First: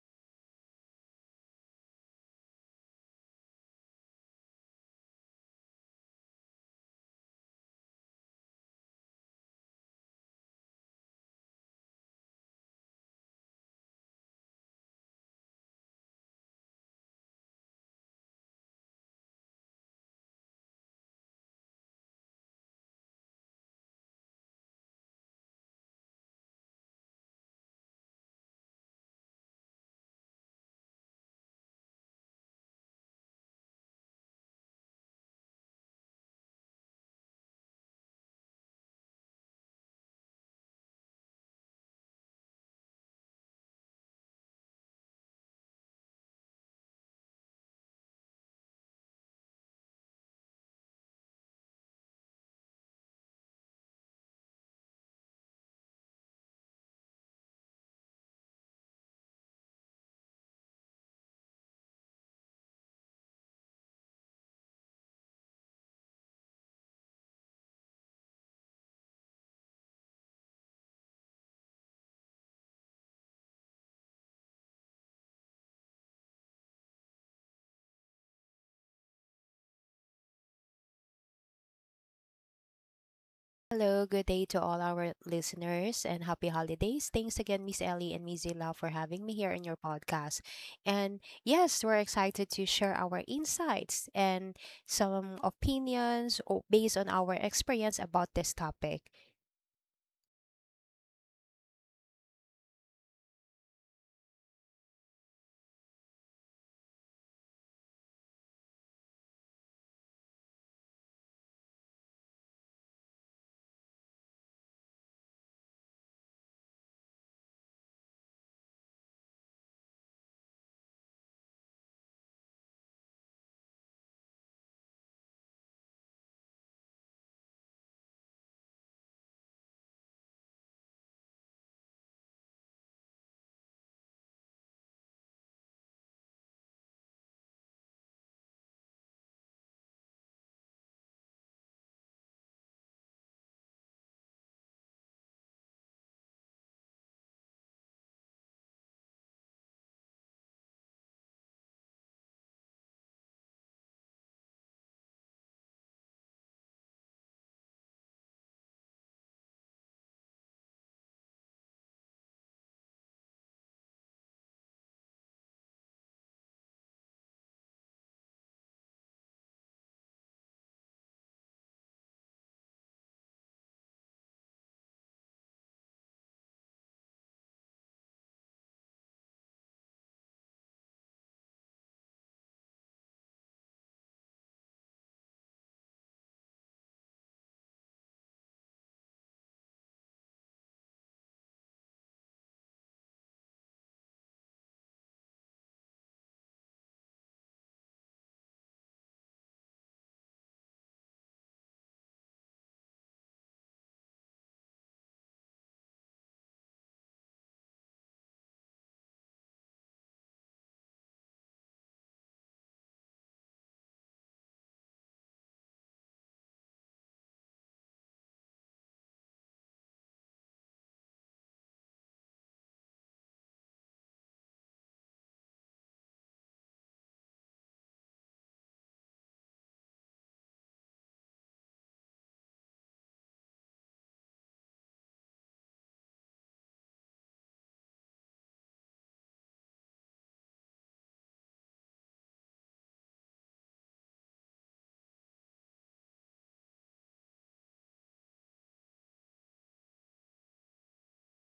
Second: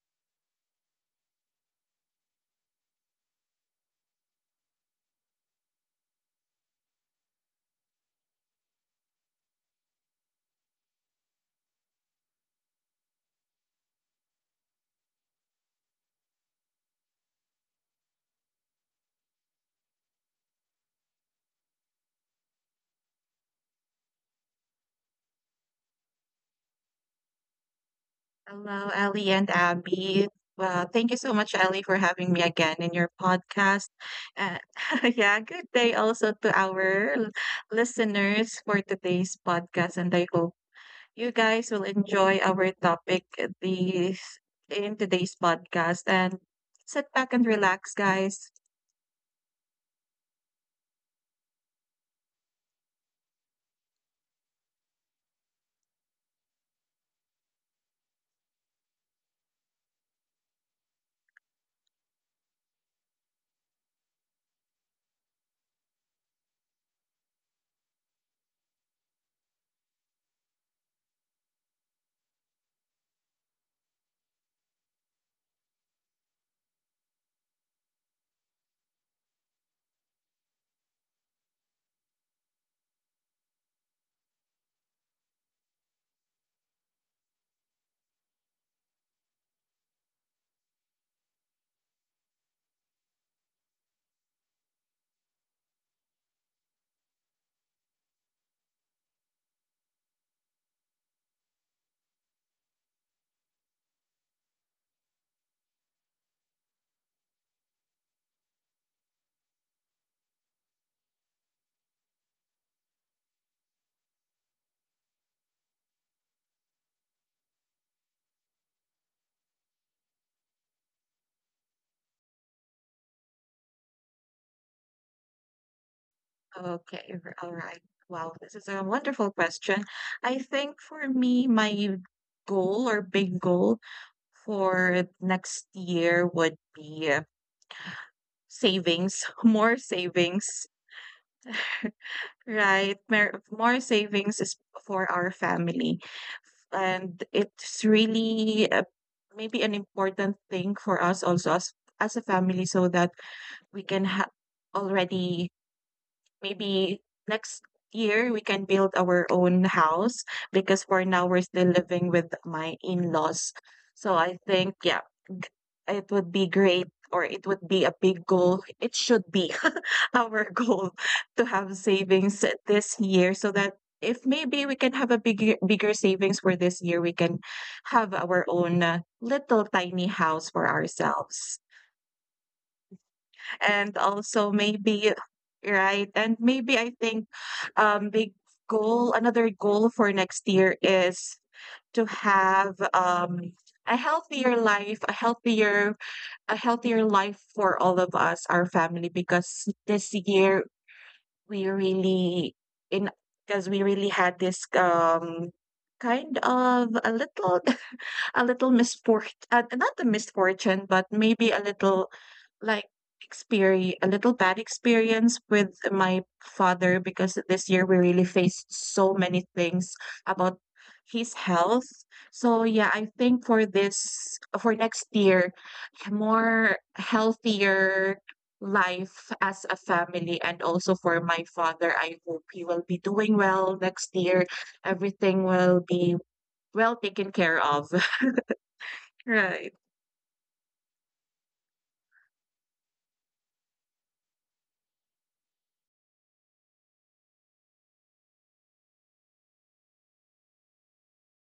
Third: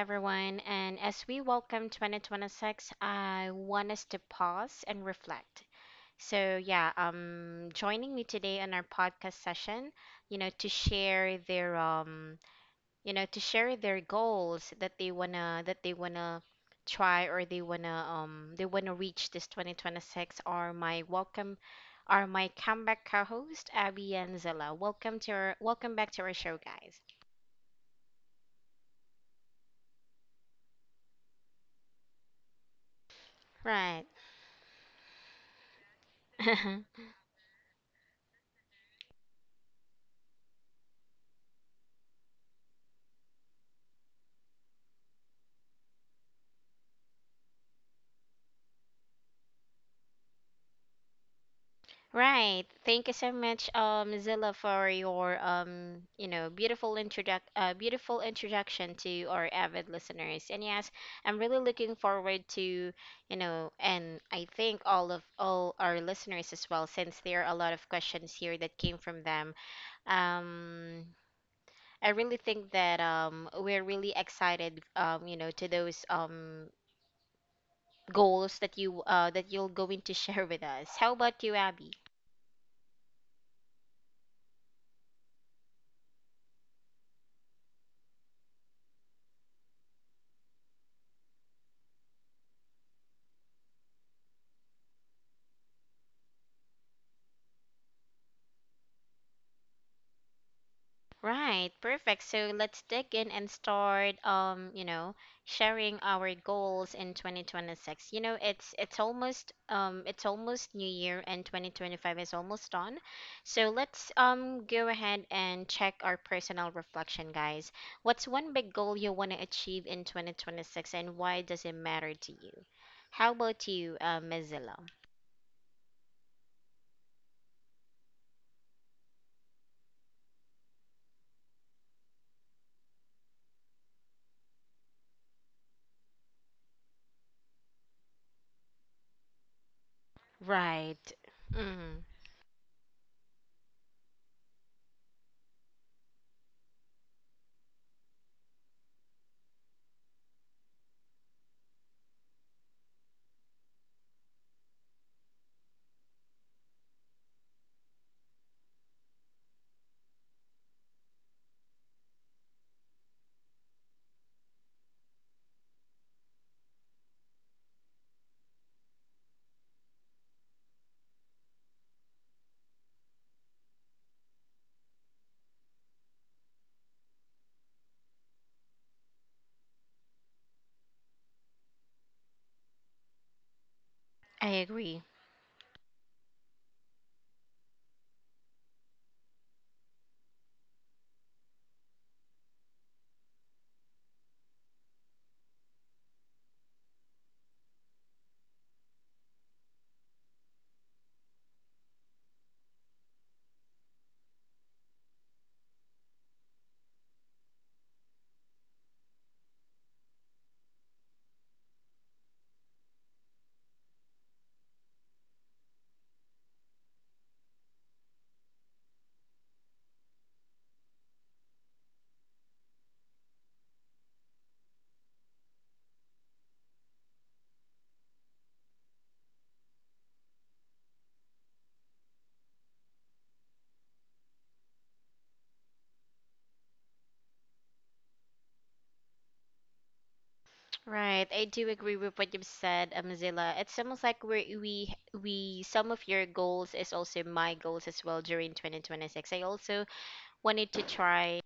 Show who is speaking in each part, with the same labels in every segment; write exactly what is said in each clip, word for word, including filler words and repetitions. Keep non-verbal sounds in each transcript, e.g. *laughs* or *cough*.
Speaker 1: everyone. And as we welcome twenty twenty-six, I want us to pause and reflect. So, yeah, um, joining me today on our podcast session, you know, to share their um, you know, to share their goals that they wanna that they wanna try, or they wanna um they wanna reach this twenty twenty-six are my welcome are my comeback co-host Abby and Zilla. Welcome to our welcome back to our show, guys.
Speaker 2: Hello, Ellie and Abby. Well, thank you so much, Ellie, for having me again in your podcast.
Speaker 1: Right.
Speaker 2: Uh, *laughs* yeah, good day also to
Speaker 1: *laughs*
Speaker 2: our l- listeners for today's podcast, and I hope you guys will enjoy our topic these in today's podcast. And sit back and relax, guys.
Speaker 1: Right. Thank you so much, um, Zilla, for your um, you know, beautiful introduc uh, beautiful introduction to our avid listeners. And yes, I'm really looking forward to, you know, and I think all of all our listeners as well, since there are a lot of questions here that came from them. Um, I really think that um, we're really excited, um, you know, to those um goals that you uh that you're going to *laughs* share with us. How about you, Abby?
Speaker 3: Hello, good day to all our listeners and happy holidays. Thanks again, Miss Ellie and Miss Zila, for having me here in your podcast. And yes, we're excited to share our insights and some opinions o- based on our experience about this topic.
Speaker 1: Right, perfect. So let's dig in and start um, you know, sharing our goals in twenty twenty-six. You know, it's it's almost um it's almost New Year, and twenty twenty-five is almost done. So let's um go ahead and check our personal reflection, guys. What's one big goal you want to achieve in twenty twenty-six, and why does it matter to you? How about you, uh, Mozilla?
Speaker 2: Okay, r- all right. Wow, this is a wonderful question. I think for me, my goal or big goal for next year would be uh, savings, *laughs* more savings,
Speaker 1: Right. Mm,
Speaker 2: right? Mer- More savings is for our family. And it's really uh, maybe an important thing for us also as, as a family so that we can have already. Maybe next year we can build our own house because for now we're still living with my in-laws. So I think, yeah, it would be great, or it would be a big goal. It should be *laughs* our goal to have savings this year so that if maybe we can have a bigger bigger savings for this year, we can have our own uh, little tiny house for ourselves. And
Speaker 1: I
Speaker 2: also,
Speaker 1: agree.
Speaker 2: maybe right, and maybe I think, um big goal, another goal for next year is to have um a healthier life, a healthier a healthier life for all of us, our family, because this year we really in because we really had this um kind of a little *laughs* a little misfort uh, not a misfortune, but maybe a little like experience, a little bad experience with my father because this year we really faced so many things about his health. So yeah, I think for this for next year, more healthier life as a family, and also for my father, I hope he will be doing well next year. Everything will be well taken care of. Right,
Speaker 1: Right, I do agree with what you've said, um, Zilla. It's almost like we we we some of your goals is also my goals as well during twenty twenty-six. I also wanted to try.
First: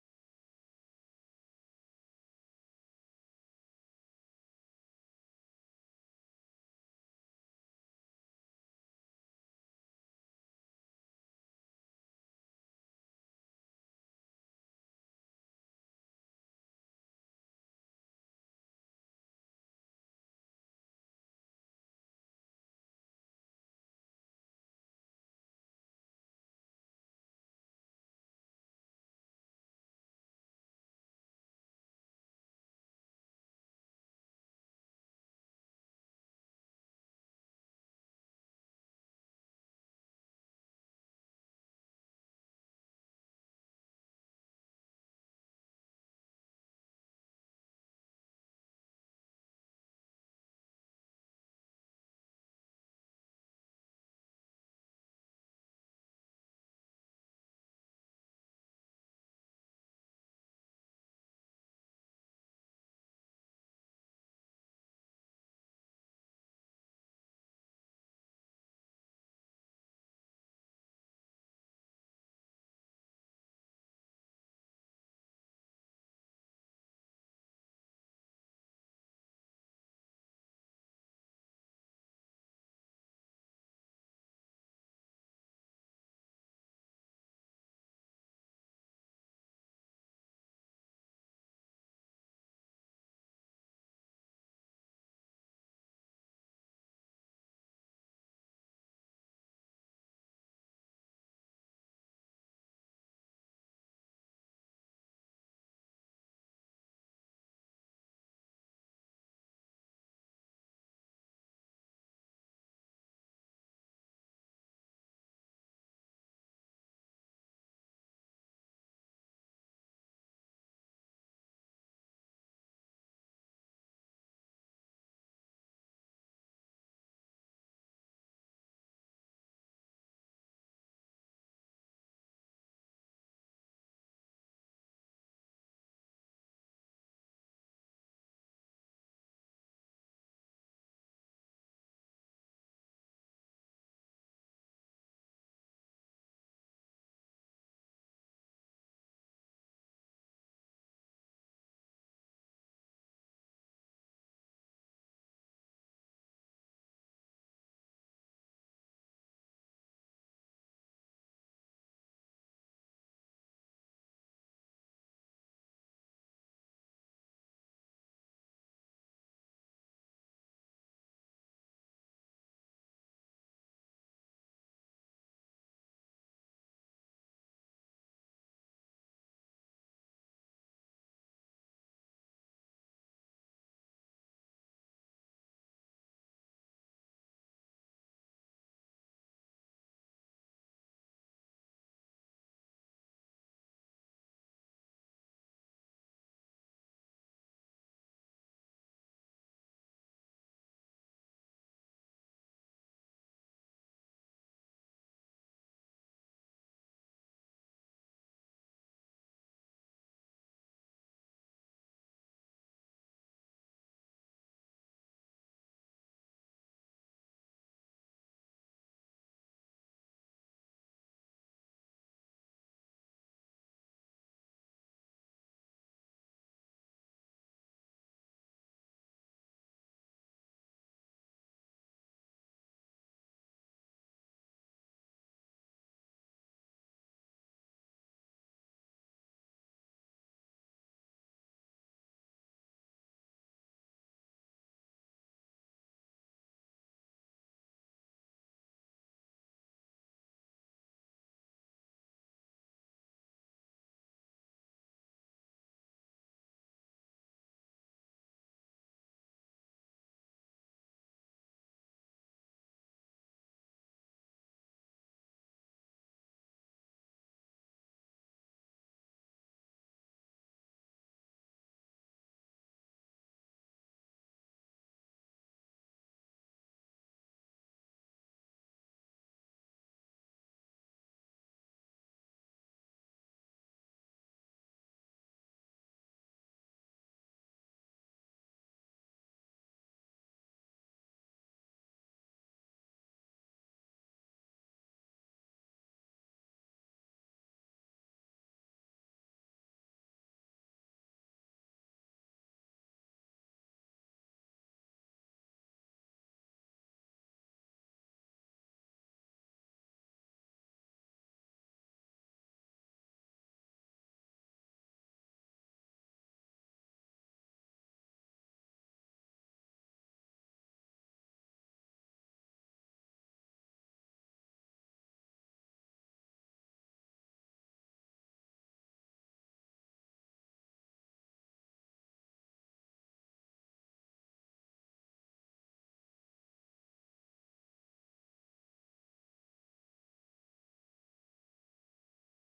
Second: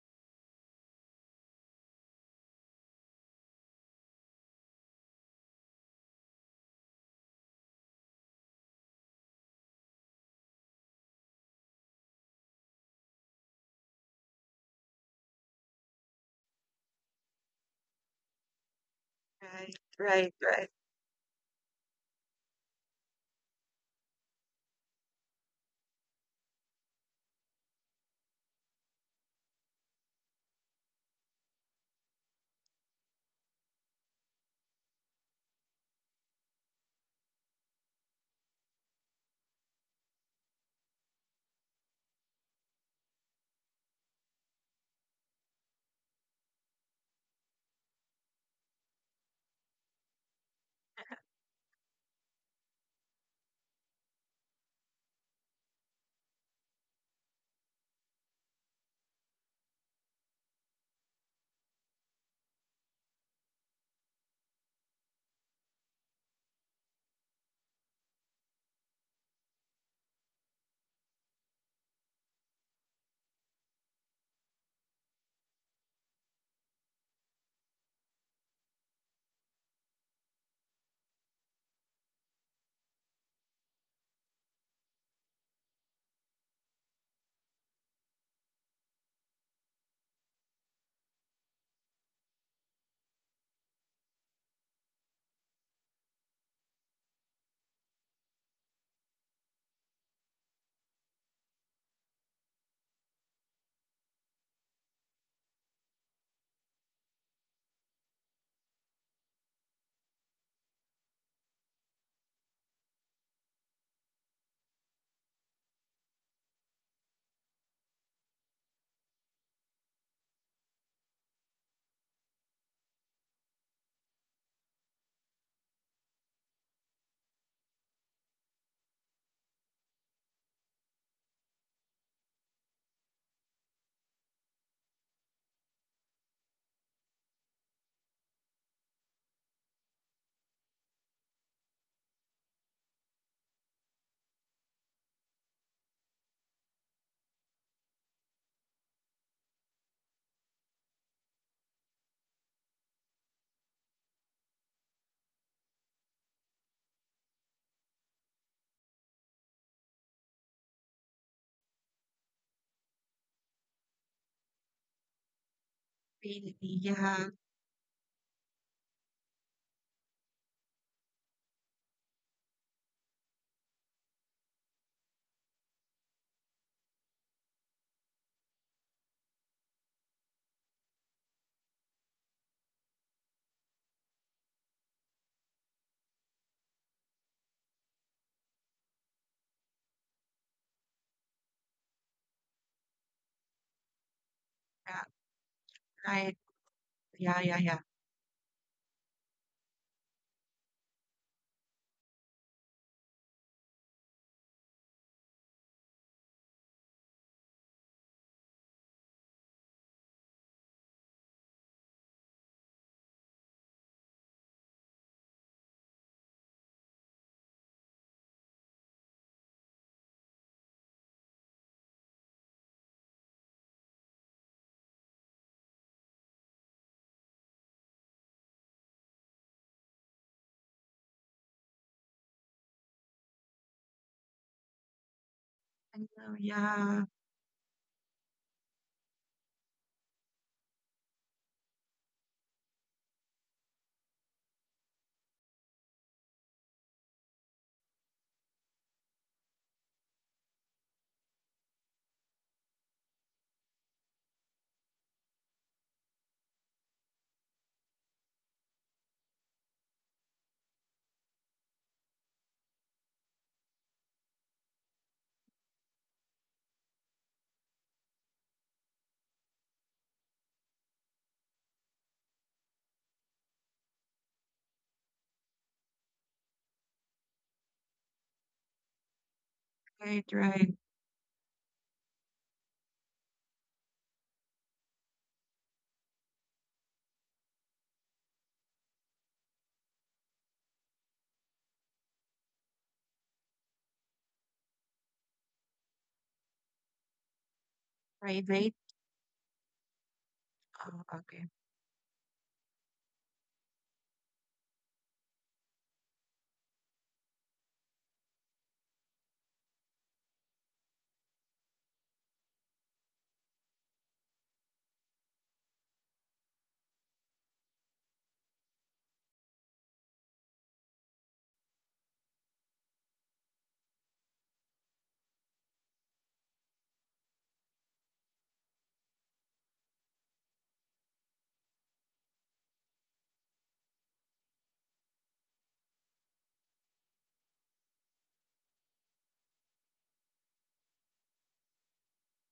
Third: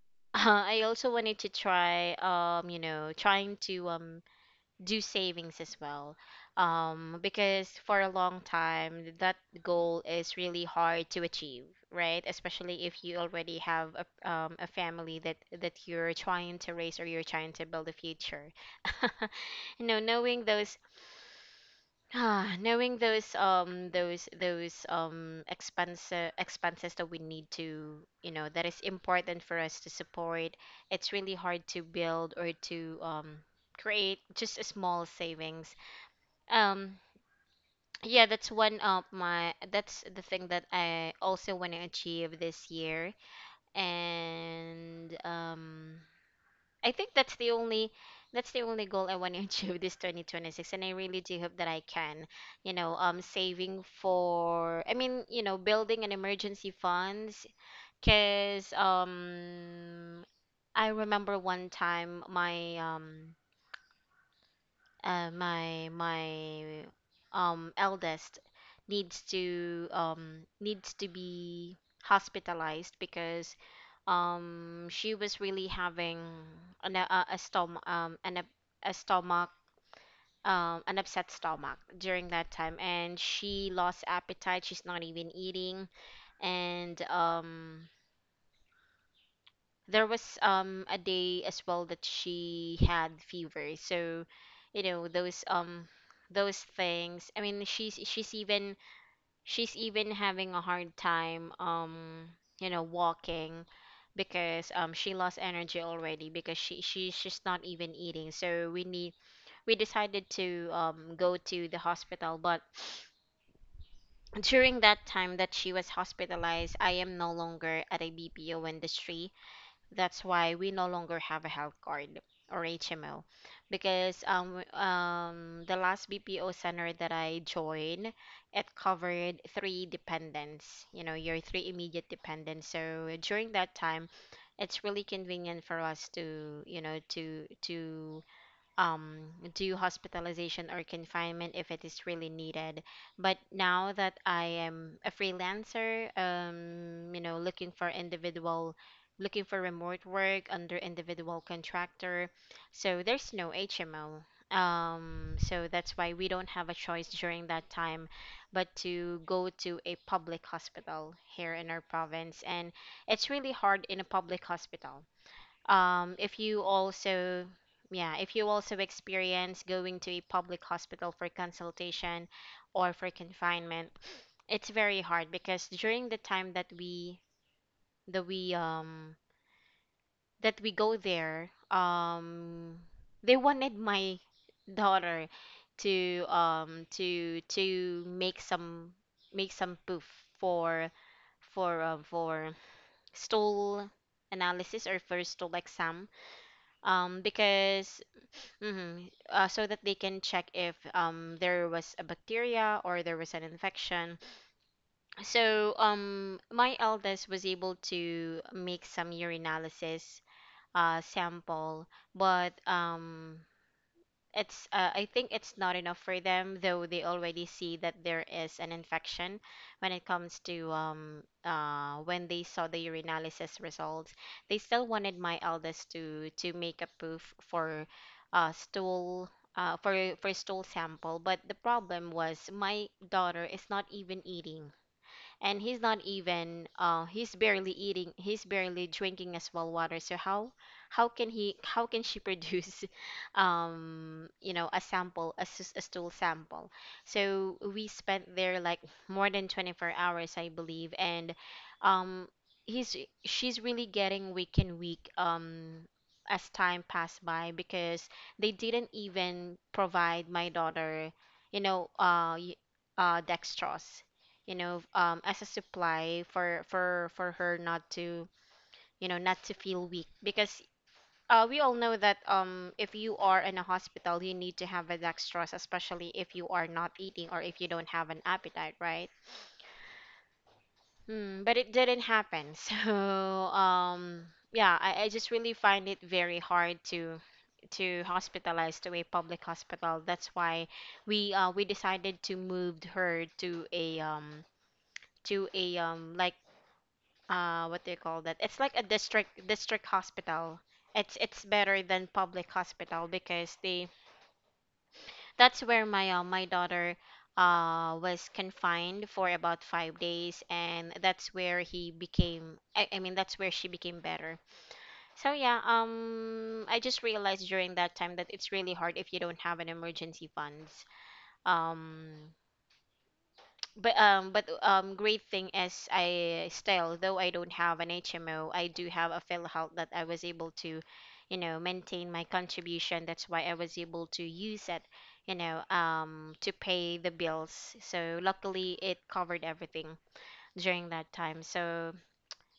Speaker 1: *laughs* I also wanted to try. Um, you know, trying to um do savings as well, um because for a long time that goal is really hard to achieve, right, especially if you already have a, um, a family that that you're trying to raise, or you're trying to build a future. *laughs*
Speaker 2: right,
Speaker 1: You know,
Speaker 2: right,
Speaker 1: knowing
Speaker 2: right.
Speaker 1: those *sighs* ah, knowing those um those those um expense expenses that we need to, you know, that is important for us to support. It's really hard to build or to um create just a small savings, um, yeah. That's one of my, that's the thing that I also want to achieve this year. And um I think that's the only, that's the only goal I want to *laughs* achieve this twenty twenty-six, and I really do hope that I can, you know, um saving for, I mean, you know, building an emergency funds, cuz um I remember one time my um uh, my my um eldest needs to um needs to be hospitalized because um she was really having an, a, a stomach, um an up- a stomach um an upset stomach during that time, and she lost appetite, she's not even eating. And um there was um a day as well that she had fever. So, you know, those um those things, I mean, she's she's even she's even having a hard time, um you know, walking, because um she lost energy already because she she's just not even eating. So we need, we decided to um go to the hospital. But during that time that she was hospitalized, I am no longer at a BPO industry. That's why we no longer have a health card or H M O, because um um the last B P O center that I joined, it covered three dependents, you know, your three immediate dependents. So during that time, it's really convenient for us to, you know, to to um, do hospitalization or confinement if it is really needed. But now that I am a freelancer, um, you know, looking for individual, looking for remote work under individual contractor, so there's no H M O. Um, so that's why we don't have a choice during that time but to go to a public hospital here in our province. And it's really hard in a public hospital, um, if
Speaker 2: Really,
Speaker 1: you
Speaker 2: yeah,
Speaker 1: also yeah, if you also experience going to a public hospital for consultation or for confinement, it's very hard. Because during the time that we, that we um that we go there, um they wanted my daughter to um to to make some, make some proof for, for um, for stool analysis or
Speaker 2: yeah,
Speaker 1: for stool exam,
Speaker 2: right.
Speaker 1: um
Speaker 2: Yeah, yeah, yeah.
Speaker 1: because mhm, uh, so that they can check if um there was a bacteria or there was an infection. So um my eldest was able to make some urinalysis uh sample, but um it's uh, I think it's not enough for them, though they already see that there is an infection when it comes to um uh when they saw the urinalysis results. They still wanted my eldest to to make a proof for uh stool uh for for stool sample. But the problem was my daughter is not even eating, and he's not
Speaker 2: I know,
Speaker 1: even, uh
Speaker 2: yeah,
Speaker 1: he's barely eating, he's barely drinking as well water. So how how can he, how can she produce *laughs* um you know, a sample, a, s- a stool sample? So we spent there like more than twenty-four hours, I believe. And um he's she's really getting weak and weak, um as time passed by, because they didn't even provide my daughter, you know, uh y- uh dextrose, you know, um, as a supply for for for her not to, you know, not to feel weak. Because uh, we all know that um, if you are in a hospital, you need to have a dextrose, especially if you are not eating or if you don't have an appetite, right?
Speaker 2: right, right.
Speaker 1: Hmm, but it didn't happen. *laughs* So, um, yeah, I, I just really find it very hard to to hospitalize to a public hospital. That's why we uh we decided to move her to a, um to a um like, uh what do you call that? It's like a
Speaker 2: Private.
Speaker 1: district district hospital.
Speaker 2: Oh,
Speaker 1: It's it's
Speaker 2: okay.
Speaker 1: better than public hospital, because they, that's where my uh, my daughter uh was confined for about five days, and that's where he became, I, I mean that's where she became better. So yeah, um I just realized during that time that it's really hard if you don't have an emergency funds. Um But um, but um, Great thing is, I still, though I don't have an H M O, I do have a PhilHealth that I was able to, you know, maintain my contribution. That's why I was able to use it, you know, um, to pay the bills. So luckily, it covered everything during that time. So,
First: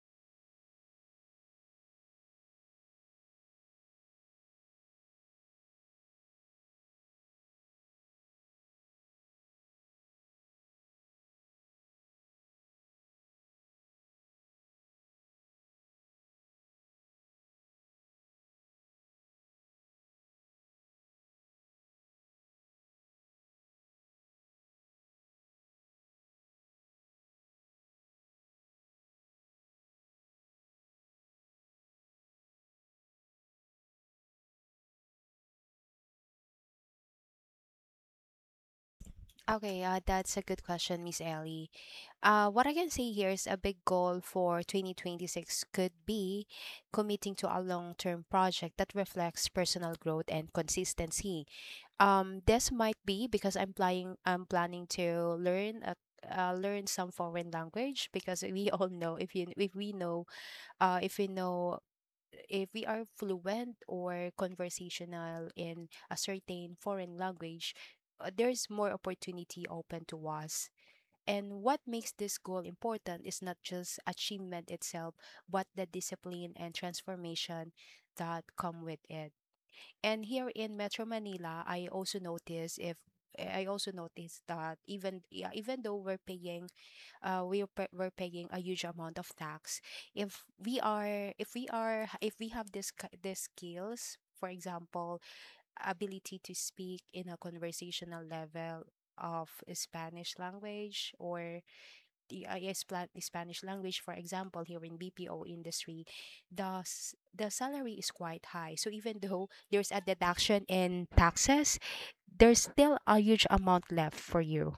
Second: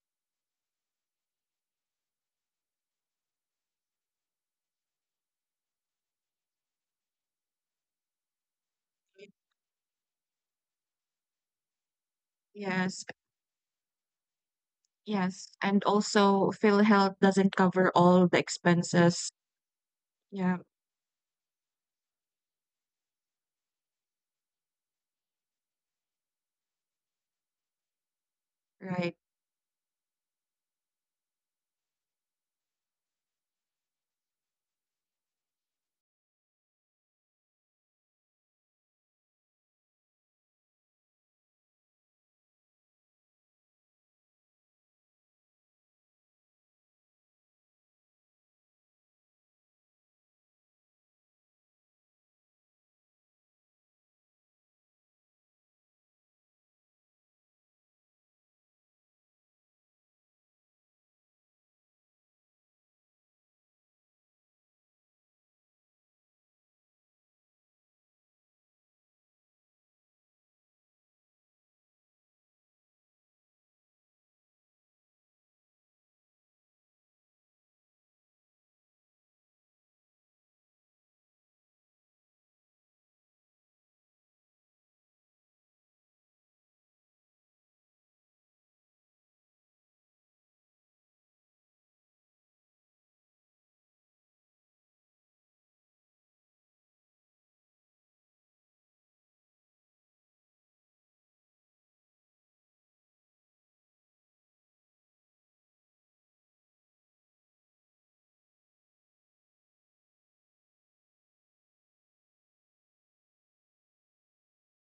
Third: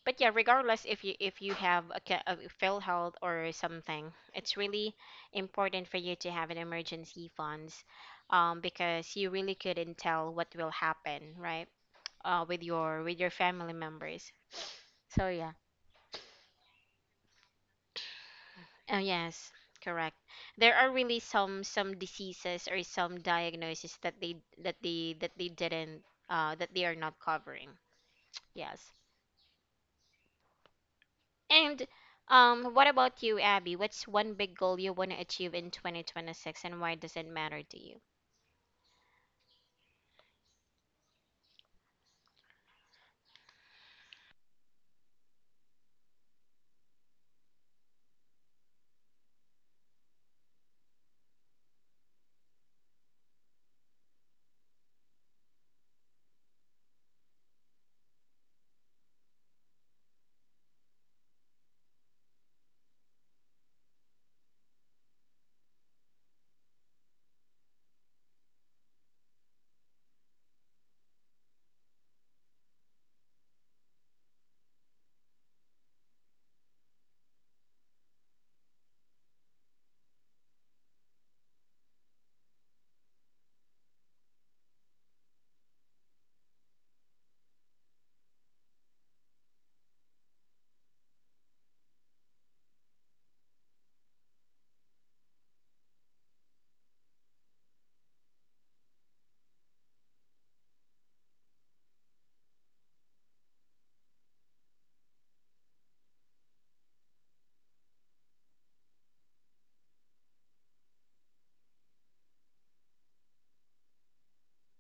Speaker 1: but yeah, regardless if you, if you have a, ca- a PhilHealth or something, it's really important for you to have an emergency funds, um, because you really couldn't tell what will happen, right, uh, with your,
Speaker 2: Yes,
Speaker 1: with your family members. So
Speaker 2: yes.
Speaker 1: yeah,
Speaker 2: And also, PhilHealth doesn't cover all the
Speaker 1: oh
Speaker 2: expenses.
Speaker 1: yes, correct.
Speaker 2: Yeah,
Speaker 1: There are really some some diseases or some diagnoses that they that they that they didn't, uh, that they are not covering. Yes,
Speaker 2: right.
Speaker 1: and um, what about you, Abby? What's one big goal you want to achieve in twenty twenty-six, and why does it matter to you?
Speaker 3: Okay, uh, that's a good question, Miss Ellie. Uh, what I can say here is a big goal for twenty twenty-six could be committing to a long term project that reflects personal growth and consistency. Um, this might be because I'm planning I'm planning to learn a uh, learn some foreign language, because we *laughs* all know if you if we know uh if we know if we are fluent or conversational in a certain foreign language, uh, there's more opportunity open to us. And what makes this goal important is not just achievement itself, but the discipline and transformation that come with it. And here in Metro Manila, I also notice if I also noticed that, even yeah, even though we're paying uh we're pa- we're paying a huge amount of tax, if we are if we are if we have this ki- this skills, for example, ability to speak in a conversational level of Spanish language, or the uh, yes, pla- the Spanish language, for example, here in B P O industry, the s- the salary is quite high. So even though there's a deduction in taxes, there's still a huge amount left for you,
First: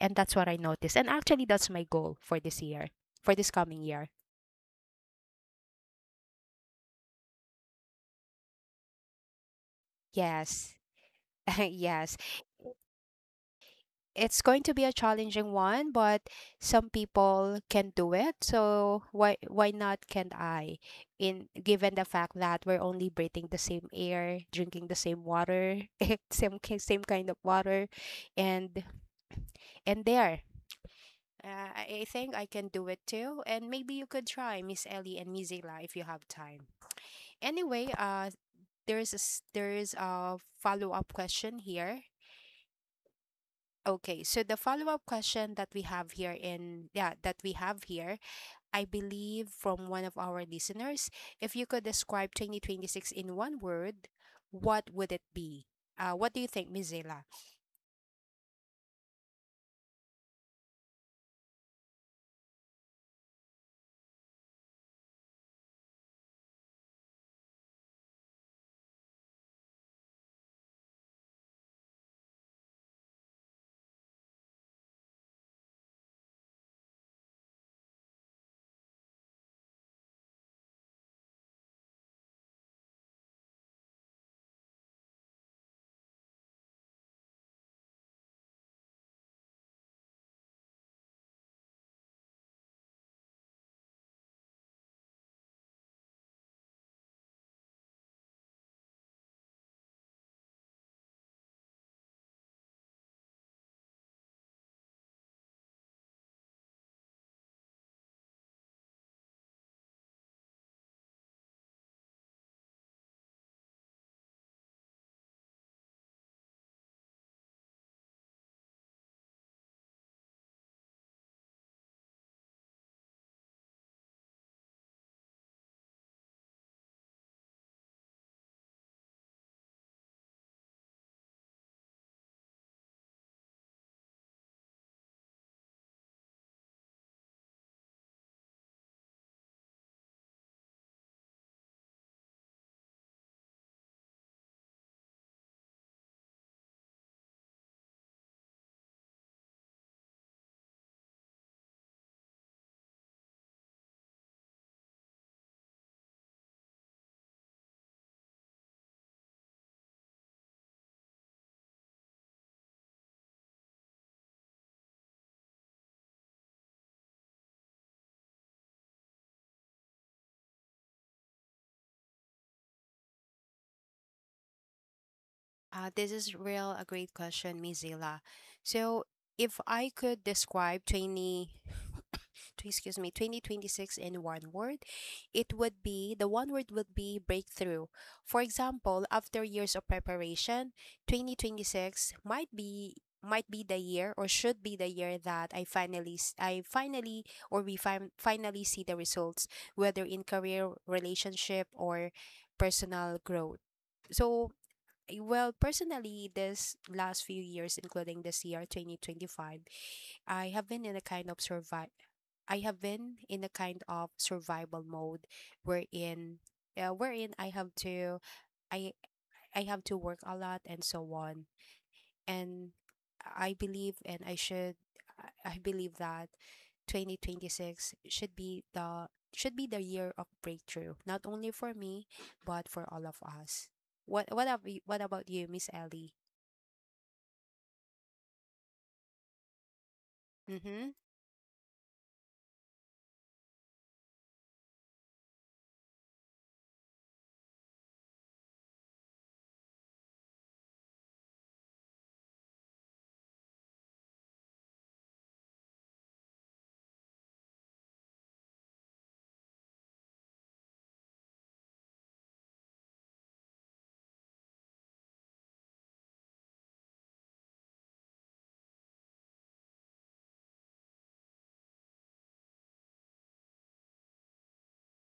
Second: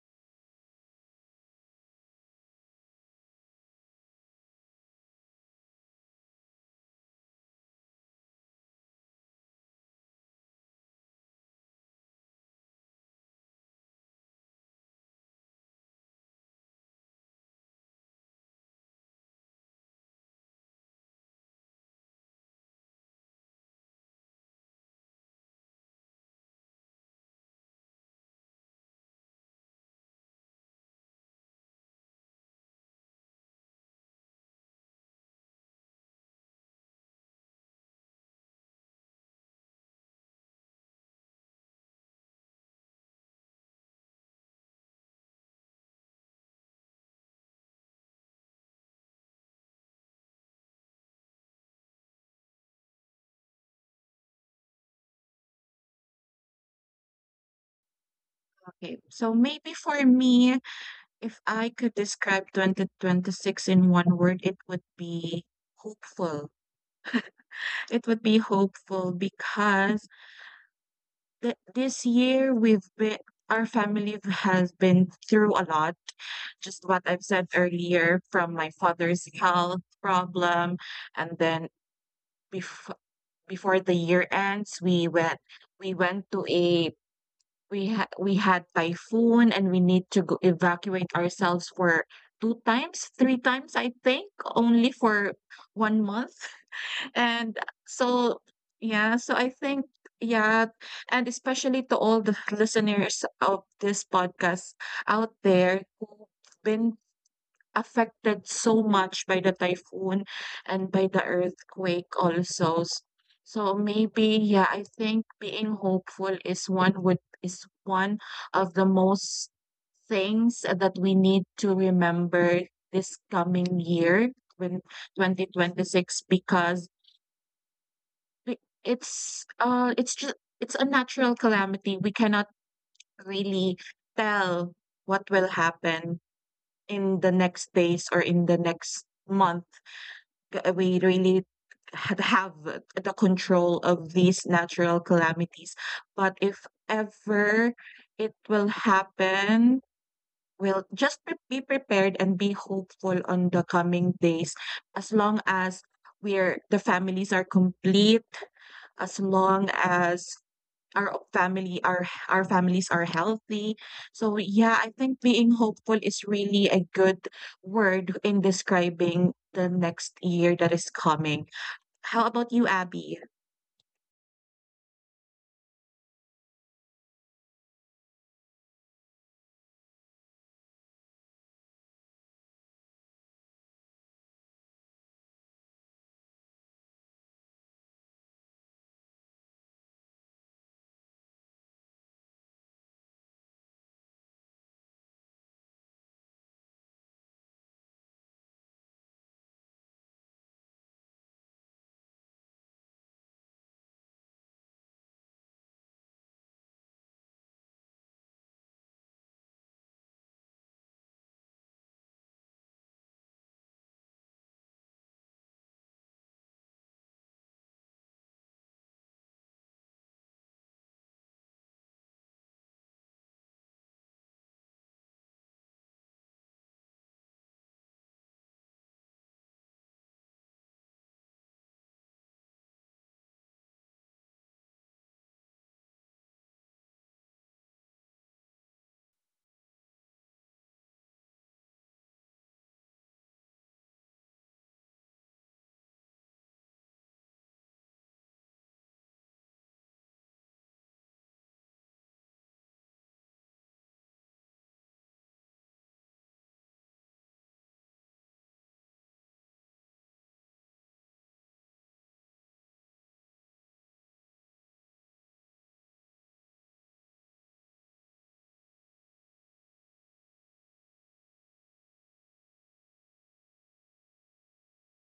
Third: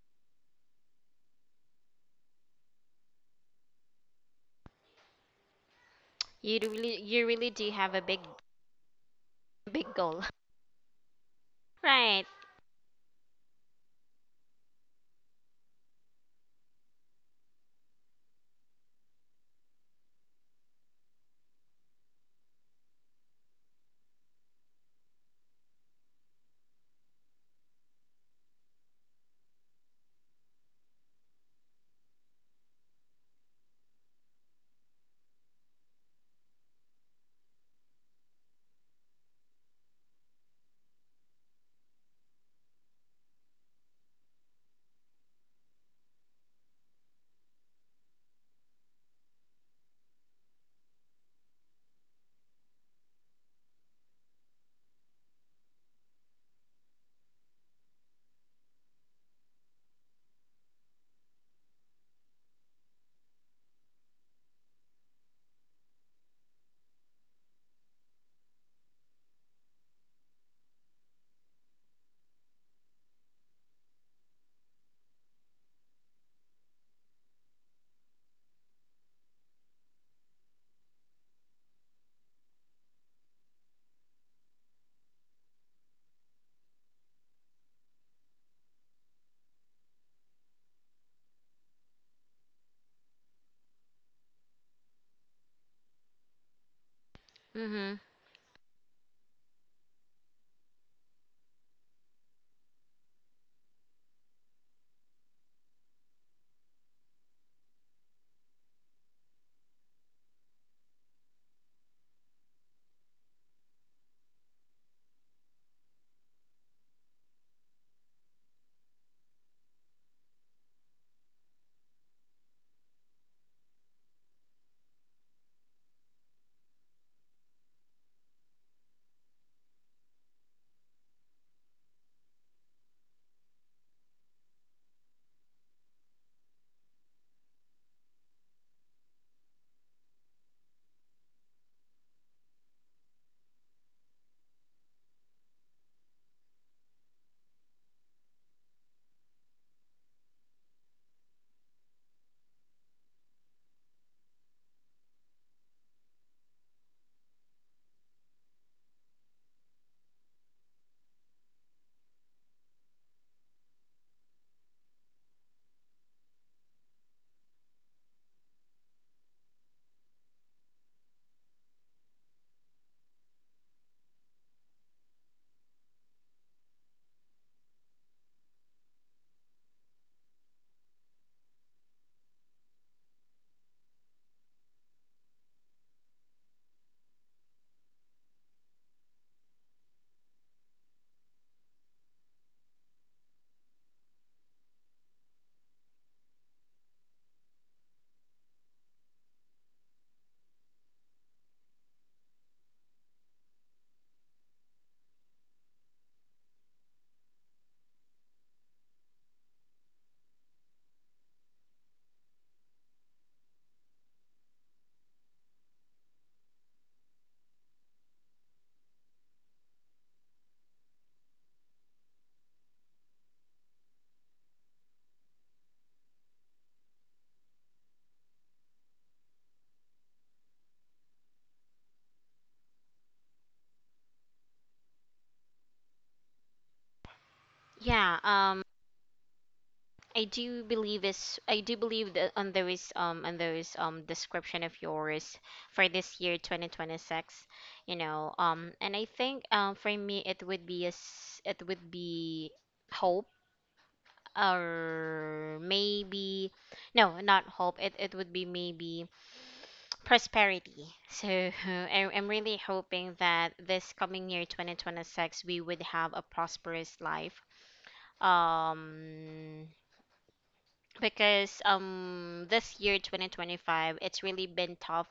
Speaker 3: and that's what I noticed. And actually, that's my goal for this year, for this coming year.
Speaker 1: You do really, you really do have a big, big goal,
Speaker 3: Yes, *laughs*
Speaker 1: *laughs*
Speaker 3: yes.
Speaker 1: right?
Speaker 3: It's going to be a challenging one, but some people can do it. So why why not can not I? In given the fact that we're only breathing the same air, drinking the same water, *laughs* same ki- same kind of water, and and there. Uh, I I think I can do it too, and maybe you could try Miss Ellie and Miss Zila if you have time. Anyway, uh, there is a, s- there is a follow up question here. Okay, so the follow-up question that we have here in yeah, that we have here, I believe from one of our listeners, if you could describe twenty twenty-six in one word, what would it be? Uh, what do you think, Miss Mizela?
Speaker 2: Okay. So maybe for me, if I could describe twenty twenty-six in one word, it would be hopeful. It would be hopeful because th- this year we've been our family has been through a lot, just what I've said earlier, from my father's health problem. And then before before the year ends, we went we went to a we had we had typhoon, and we need to go evacuate ourselves for two times three times, I think, only for one month. And
Speaker 1: Mm-hmm.
Speaker 2: so yeah, so I think, yeah, and especially to all the listeners of this podcast out there who've been affected so much by the typhoon and by the earthquake also. S- So maybe, yeah, I think being hopeful is one would is one of the most things that we need to remember this coming year when twenty twenty-six, because we it's, uh, it's just it's a natural calamity. We cannot really tell what will happen in the next days or in the next month. G uh, we really had have the control of these natural calamities. But if ever it will happen, we'll just pre be prepared and be hopeful on the coming days, as long as we're the families are complete, as long as our family our our families are healthy. So yeah, I think being hopeful is really a good word in describing the next year that is coming. How about you, Abby?
Speaker 3: Uh, this is real a great question, Mizila. So if I could describe twenty, *coughs* tw- excuse me, twenty twenty-six in one word, it would be, the one word would be breakthrough. For example, after years of preparation, twenty twenty-six might be might be the year, or should be the year, that I finally s- I finally or we fin- finally see the results, whether in career relationship or personal growth. So eh, well, personally, this last few years, including this year, twenty twenty-five, I have been in a kind of survive. I have been in a kind of survival mode, wherein, uh, wherein I have to, I, I have to work a lot and so on. And I believe, and I should, I I believe that twenty twenty-six should be the should be the year of breakthrough, not only for me, but for all of us. What what about you, what about you, Miss Ellie?
Speaker 1: Yeah. Um. I do
Speaker 3: Mm-hmm.
Speaker 1: believe is I do believe that on those um on those um description of yours for this year twenty twenty-six, you know, um and I think um for me it would be a s it would be hope, or maybe no, not hope. It it would be maybe prosperity. So *laughs* I, I'm really hoping that this coming year twenty twenty-six, we would have a prosperous life. Um because um this year twenty twenty-five, it's really been tough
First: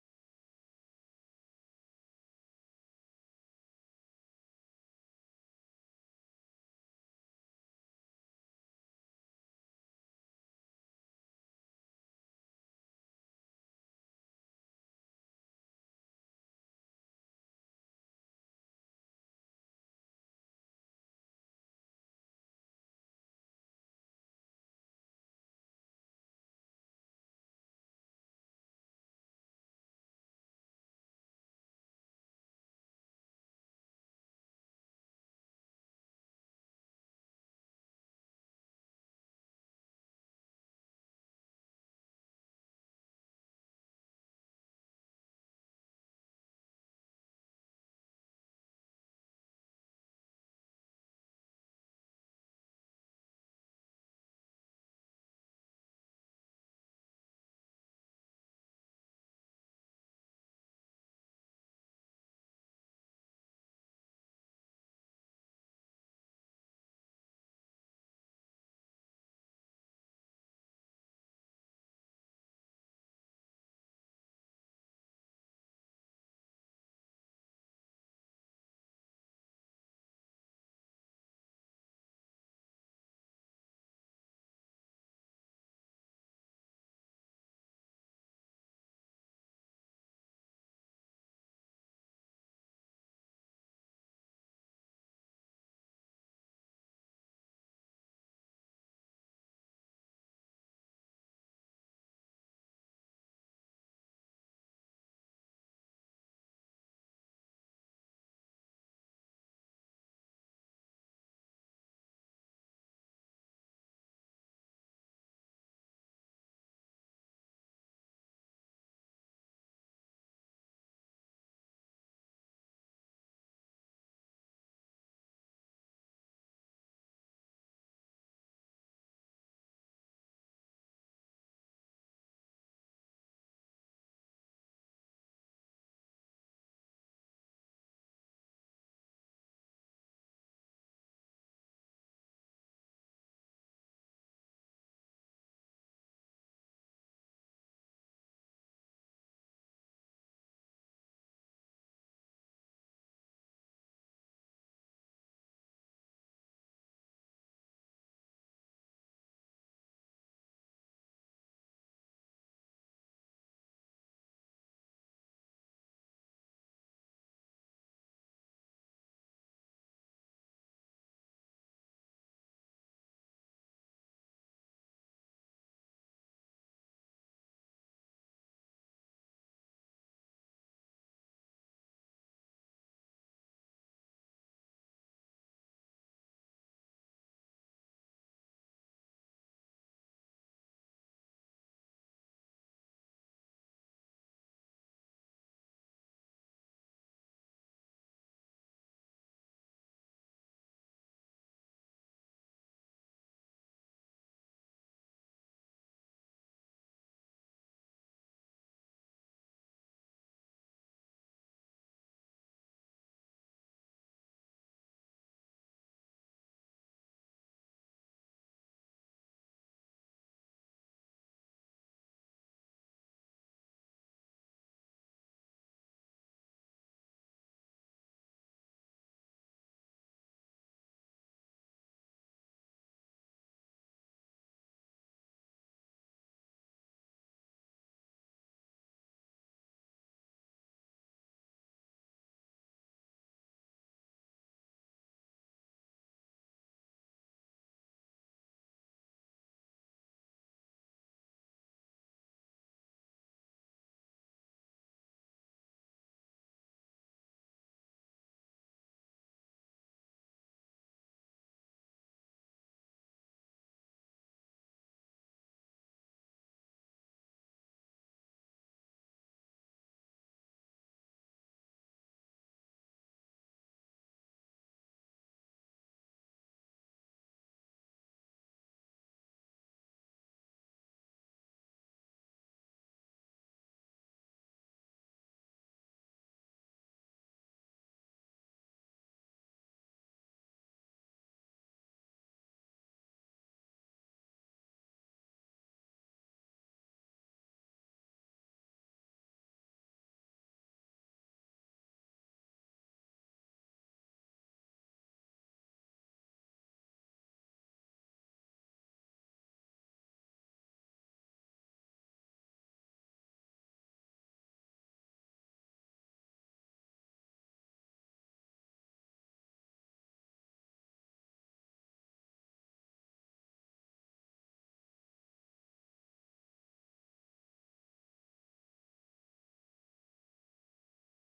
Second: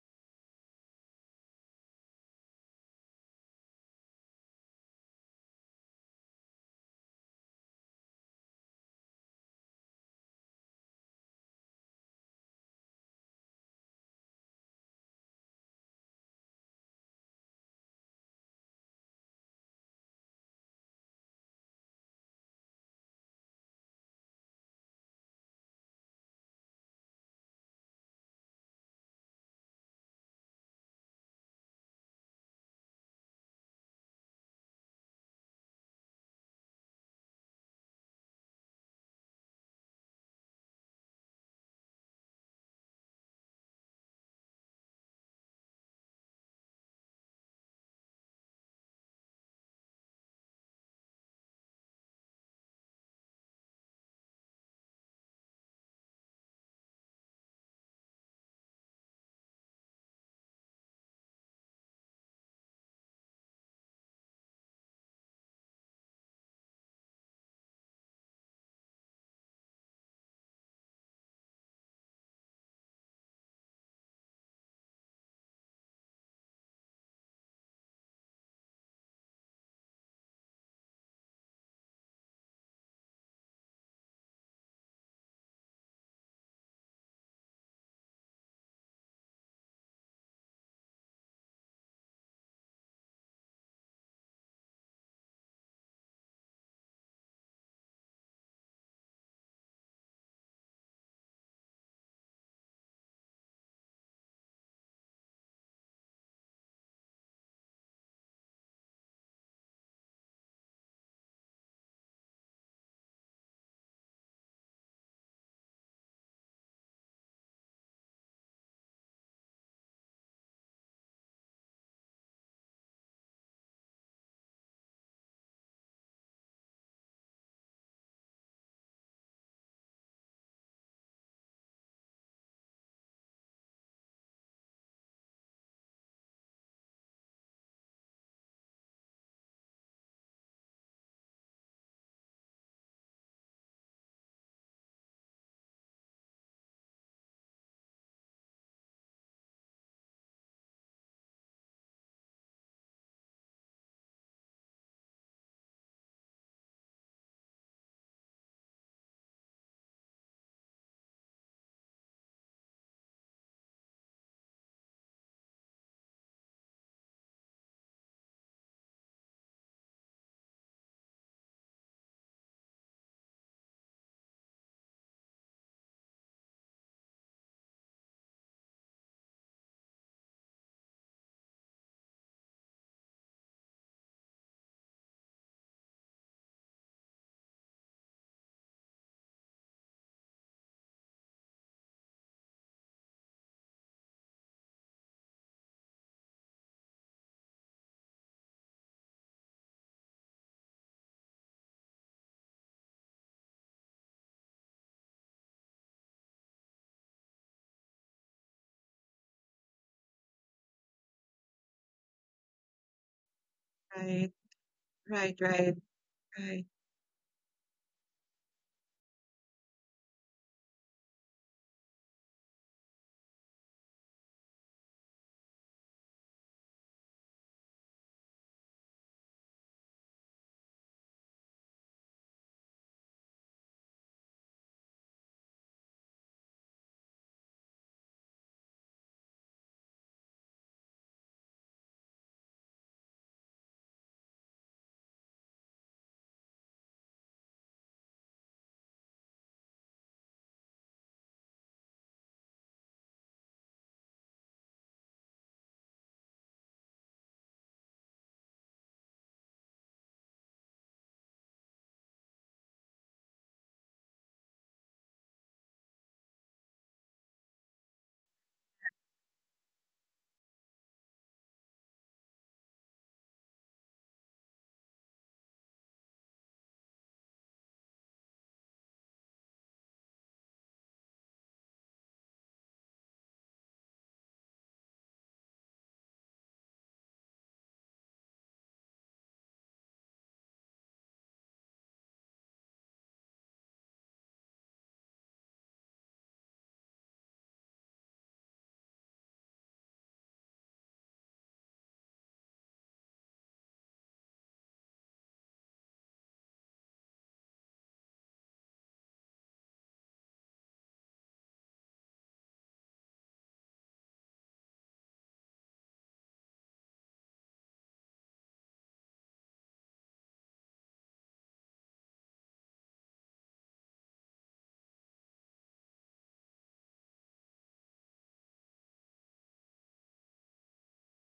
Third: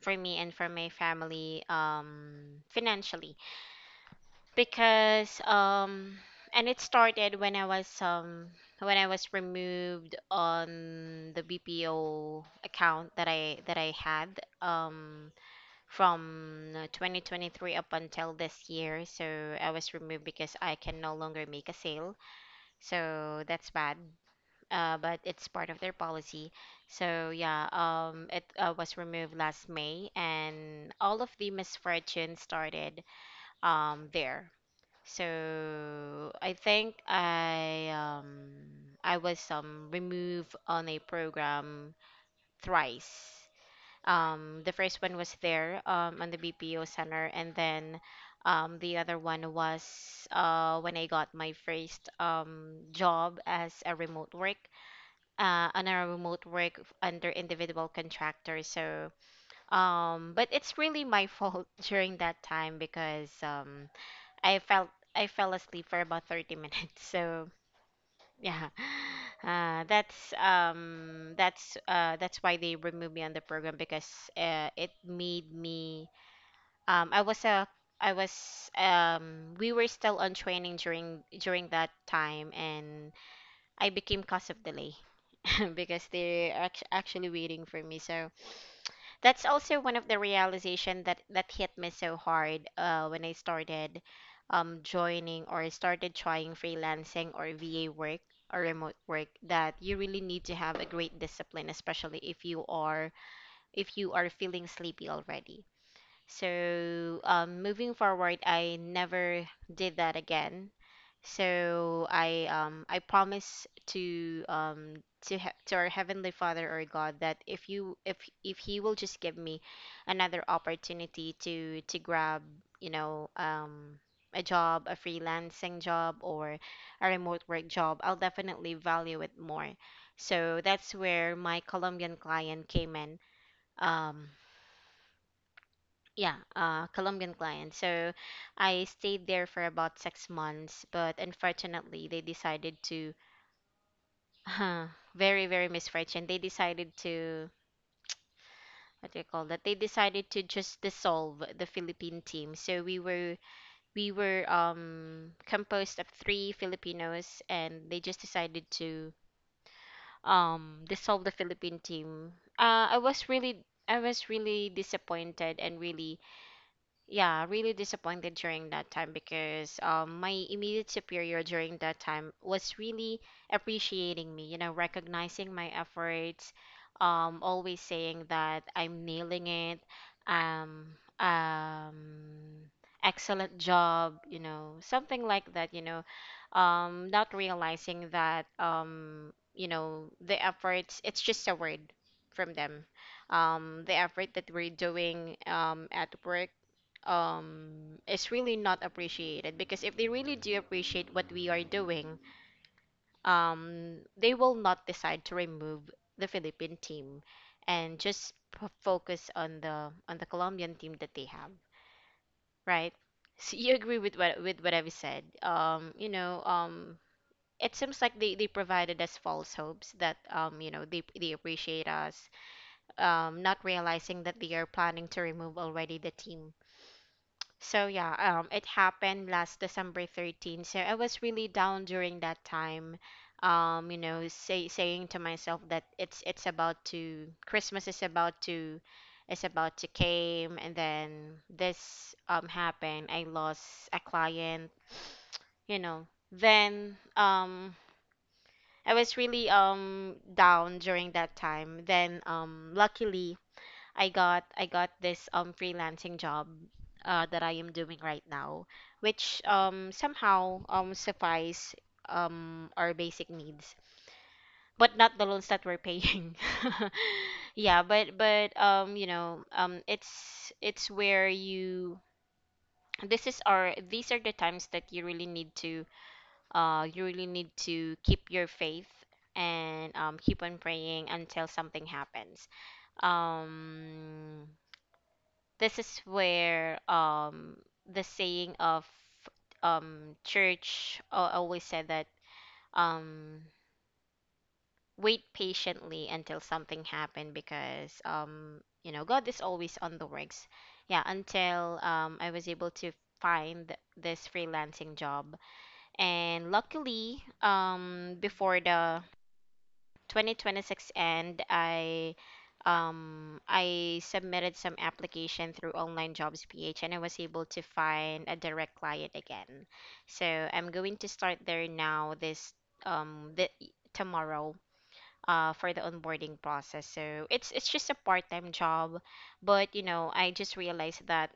Speaker 1: for me and for my family, um financially. Because um and it started when I was um when I was removed on the B P O account that I that I had, um from uh, twenty twenty-three up until this year. So I was removed because I can no longer make a sale. So that's bad, uh, but it's part of their policy. So yeah, um, it, uh, was removed last May, and all of the misfortune started um, there. So I think I um, I was, um, removed on a program thrice. Um, the first one was there, um, on the B P O center, and then, um, the other one was uh, when I got my first, um, job as a remote work, uh, on a remote work f- under individual contractor. So, um, but it's really my fault *laughs* during that time because, um, I felt I fell asleep for about thirty minutes. So, yeah. *laughs* *sighs* Uh, that's um that's uh that's why they removed me on the program because, uh, it made me, um I was a I was, um we were still on training during during that time, and I became cause of delay *laughs* because they're act- actually waiting for me. So that's also one of the realization that that hit me so hard uh, when I started um, joining or started trying freelancing or V A work or remote work that you really need to have a great discipline, especially if you are if you are feeling sleepy already. So, um, moving forward, I never did that again. So I um I promise to um to he to our Heavenly Father or God that if you if if He will just give me another opportunity to to grab, you know, um a job, a freelancing job or a remote work job. I'll definitely value it more. So that's where my Colombian client came in. Um yeah, uh, Colombian client. So I stayed there for about six months, but unfortunately, they decided to, *laughs* very, very misfortune. They decided to, what do you call that? They decided to just dissolve the Philippine team. So we were we were um composed of three Filipinos, and they just decided to um dissolve the Philippine team. Uh, I was really I was really disappointed and really yeah, really disappointed during that time because um, my immediate superior during that time was really appreciating me, you know, recognizing my efforts, um, always saying that I'm nailing it, um, um, excellent job, you know, something like that, you know, um, not realizing that, um, you know, the efforts, it's just a word from them. Um, the effort that we're doing um, at work um is really not appreciated because if they really do appreciate what we are doing um they will not decide to remove the Philippine team and just p- focus on the on the Colombian team that they have, right? *laughs* So you agree with
Speaker 2: Right,
Speaker 1: what with what I've said,
Speaker 2: right, right,
Speaker 1: um you know
Speaker 2: right.
Speaker 1: um it seems like they, they provided us false hopes that um you know they they appreciate us, um not realizing that they are planning to remove already the team. So yeah, um, it happened last December thirteenth. So I was really down during that time. Um, you know, say, saying to myself that it's it's about to Christmas is about to is about to came, and then this um happened. I lost a client. You know, then um I was really um down during that time. Then um luckily I got I got this um freelancing job uh that I am doing right now, which um somehow um suffice um our basic needs, but not the loans that we're paying. *laughs* Yeah, but but um you know um it's it's where you this is our these are the times that you really need to uh you really need to keep your faith and um keep on praying until something happens. Um This is where um The saying of um church uh, always said that um wait patiently until something happened because um you know God is always on the works. Yeah, until um I was able to find this freelancing job and luckily um before the twenty twenty-six end, I um I submitted some application through online jobs P H and I was able to find a direct client again. So I'm going to start there now this um the tomorrow uh for the onboarding process. So it's it's just a part-time job, but you know, I just realized that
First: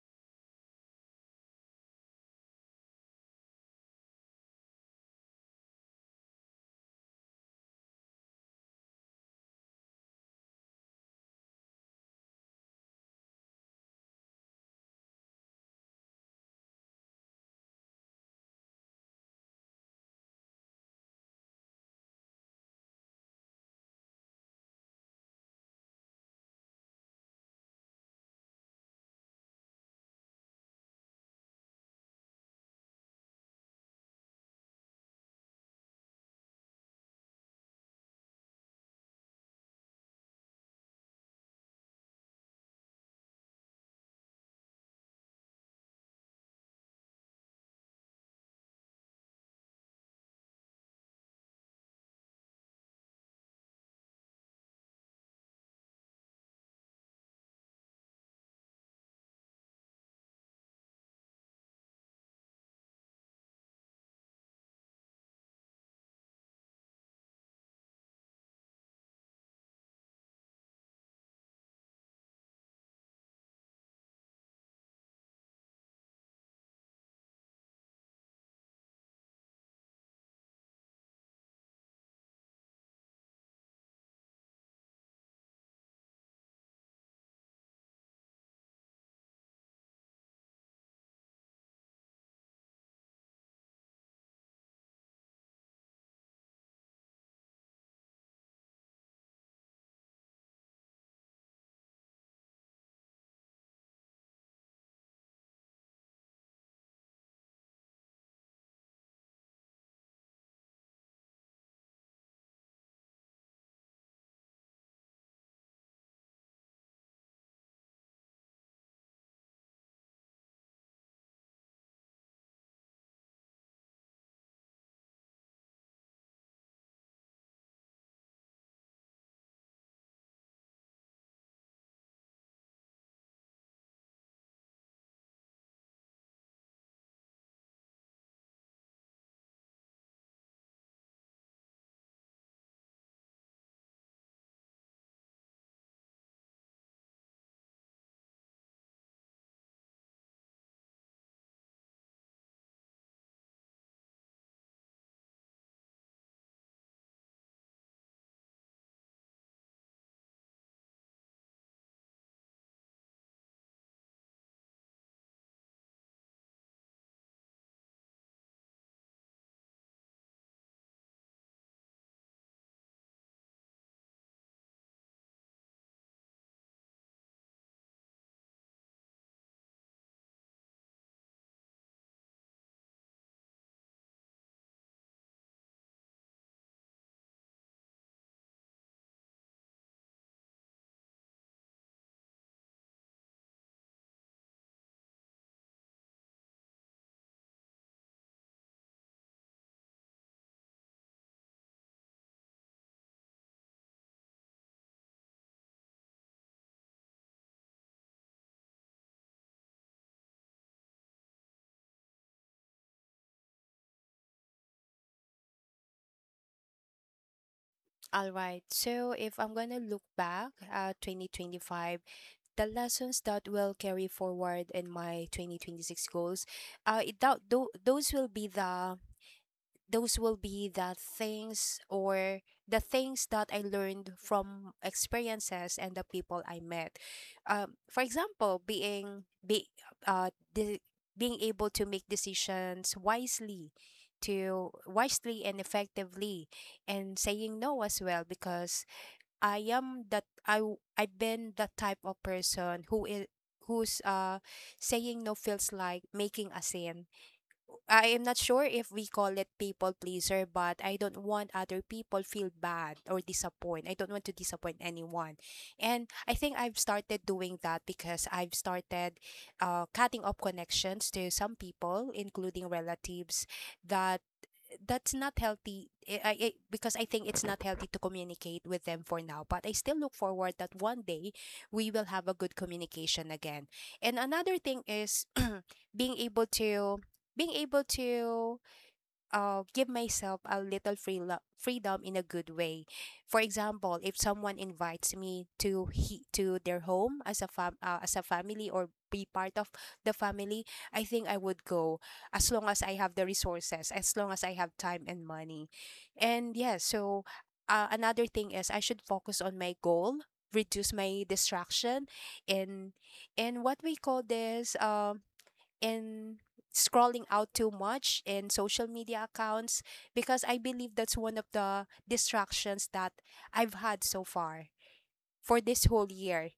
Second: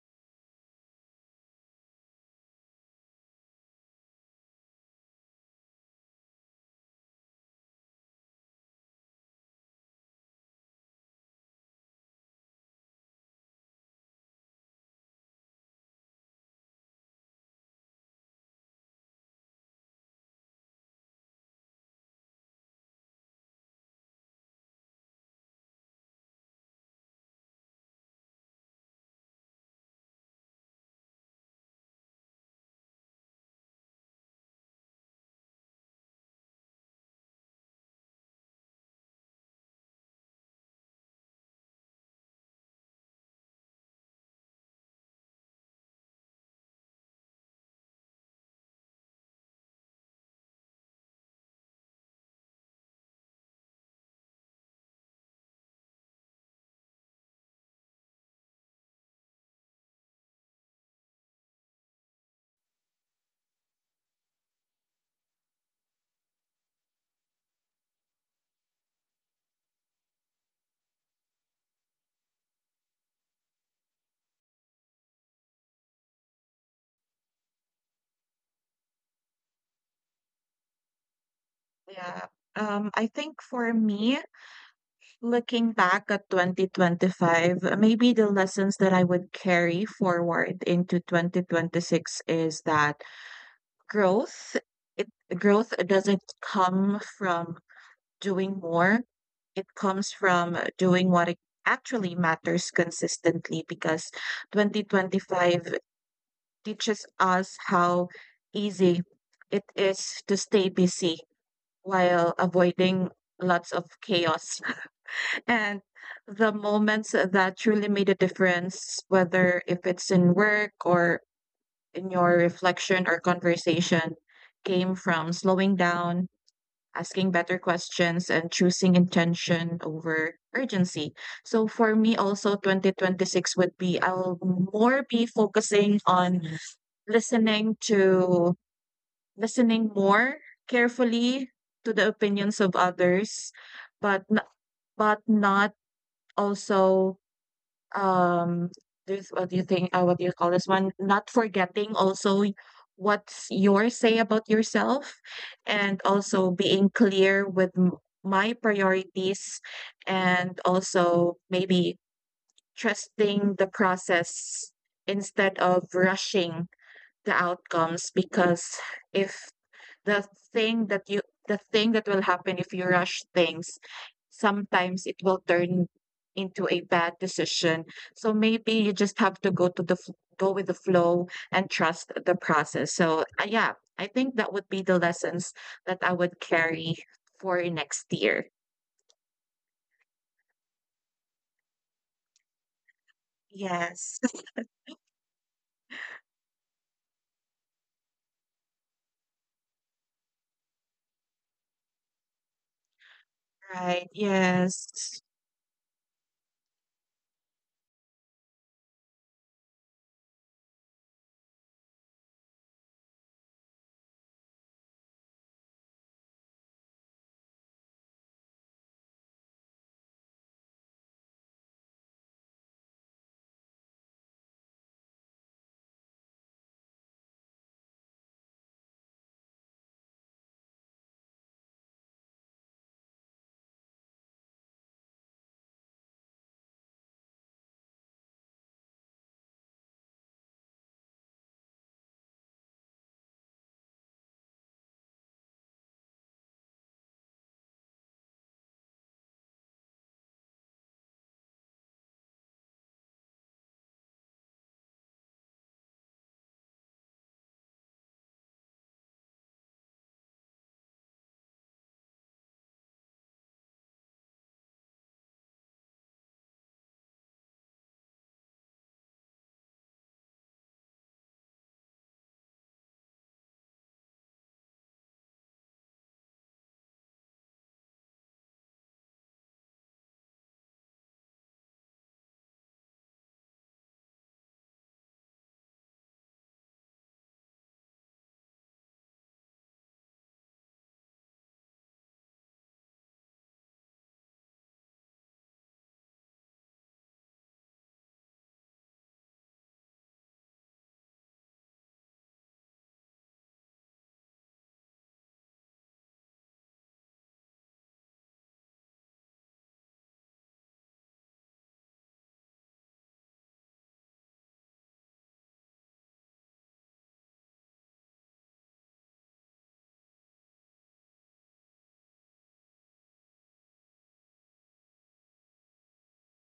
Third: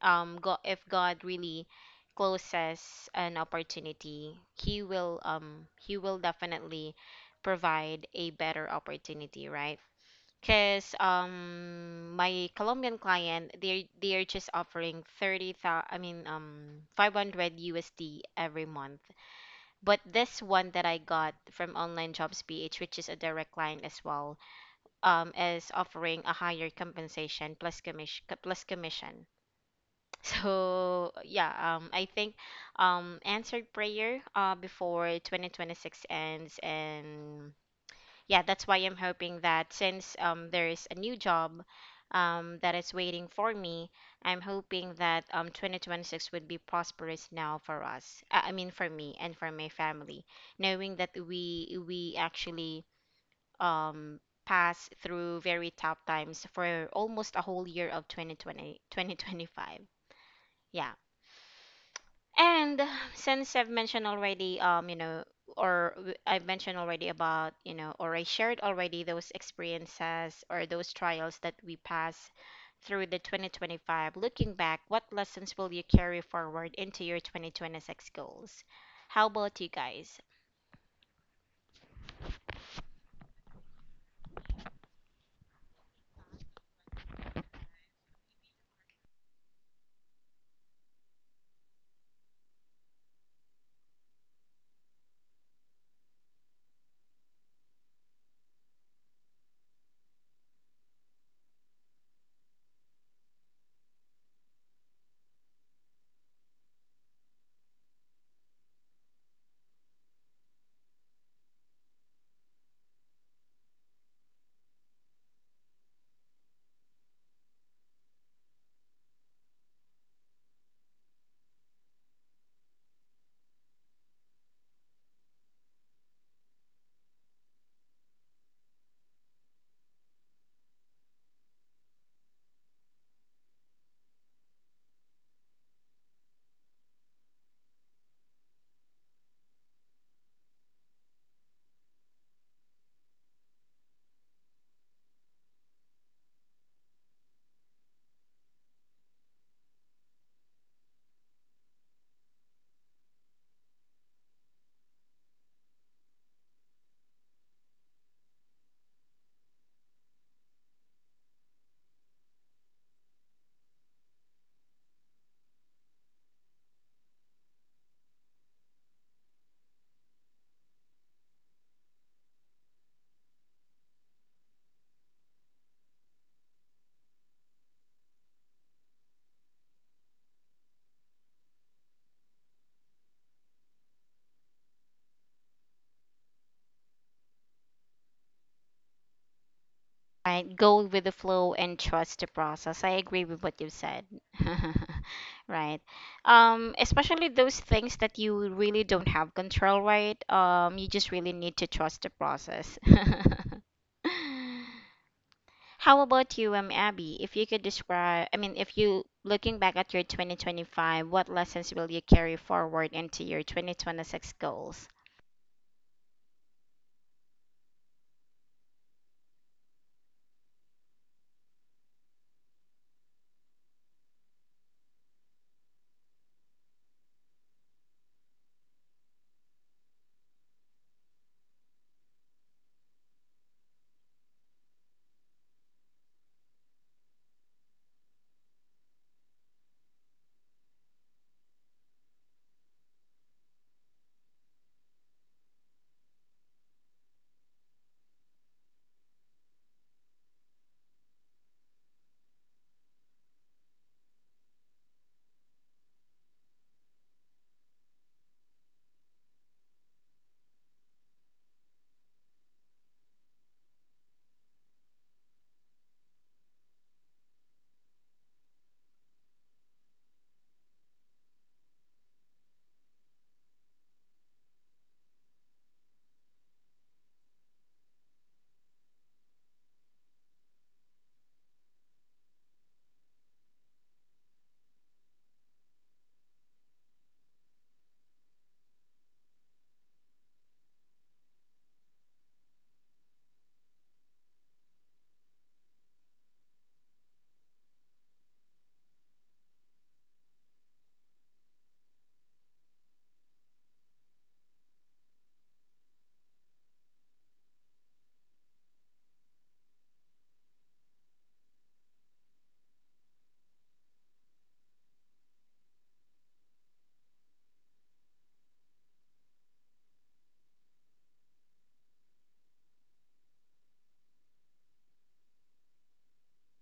Speaker 1: um God, if God really closes an opportunity, he will um he will definitely provide a better opportunity, right? Cause um my Colombian client they they are just offering thirty thousand, I mean, um five hundred U S D every month. But this one that I got from Online Jobs P H, which is a direct client as well, um is offering a higher compensation plus commission plus commission. So yeah, um, I think um, answered prayer uh, before twenty twenty-six ends, and yeah, that's why I'm hoping that since um, there is a new job um, that is waiting for me, I'm hoping that um, twenty twenty-six would be prosperous now for us. Uh, I mean, for me and for my family, knowing that we we actually um, passed through very tough times for almost a whole year of twenty twenty, twenty twenty-five. Yeah, and *sighs* since I've mentioned already, um, you know, or w- I've mentioned already about, you know, or I shared already those experiences or those trials that we pass through the twenty twenty-five. Looking back, what lessons will you carry forward into your twenty twenty-six goals? How about you guys?
Speaker 2: Yeah, um I think for me, looking back at twenty twenty-five, maybe the lessons that I would carry forward into twenty twenty-six is that growth, it growth doesn't come from doing more. It comes from doing what it actually matters consistently, because twenty twenty-five teaches us how easy it is to stay busy while avoiding lots of chaos. *laughs* And the moments that truly made a difference, whether if it's in work or in your reflection or conversation, came from slowing down, asking better questions, and choosing intention over urgency. So for me also, twenty twenty-six would be I'll more be focusing on listening to listening more carefully to the opinions of others, but n- but not also, um, this what do you think uh, what do you call this one? Not forgetting also, y- what's your say about yourself, and also being clear with m- my priorities, and also maybe trusting the process instead of rushing the outcomes, because if the thing that you the thing that will happen if you rush things sometimes, it will turn into a bad decision. So maybe you just have to go to the f- go with the flow and trust the process. So uh, yeah, I think that would be the lessons that I would carry for next year.
Speaker 1: Right, go with the flow and trust the process. I agree with what you said.
Speaker 2: Yes.
Speaker 1: *laughs* Right. Um, especially those things that you really don't have control, right? Um, you just really need to trust the process.
Speaker 2: Right. Yes.
Speaker 1: *laughs* How about you, um, Abby? If you could describe, I mean, if you looking back at your twenty twenty-five, what lessons will you carry forward into your twenty twenty-six goals?
Speaker 3: All right. So if I'm going to look back at twenty twenty-five, the lessons that will carry forward in my twenty twenty-six goals, uh, it, that, tho- those will be the those will be the things, or the things that I learned from experiences and the people I met. Um, for example, being be uh de- being able to make decisions wisely, to wisely and effectively, and saying no as well, because I am that I w- I've been the type of person who is who's uh saying no feels like making a scene. I am not sure if we call it people pleaser, but I don't want other people feel bad or disappoint. I don't want to disappoint anyone. And I think I've started doing that because I've started uh, cutting off connections to some people, including relatives, that that's not healthy eh, I, I, Because I think it's not healthy to communicate with them for now, but I still look forward that one day we will have a good communication again. And another thing is *clears throat* being able to being able to uh, give myself a little free lo- freedom in a good way. For example, if someone invites me to he- to their home as a fam- uh, as a family or be part of the family, I think I would go as long as I have the resources, as long as I have time and money. And yeah, so uh, another thing is I should focus on my goal, reduce my distraction, and and what we call this um and scrolling out too much in social media accounts, because I believe that's one of the distractions that I've had so far for this whole year.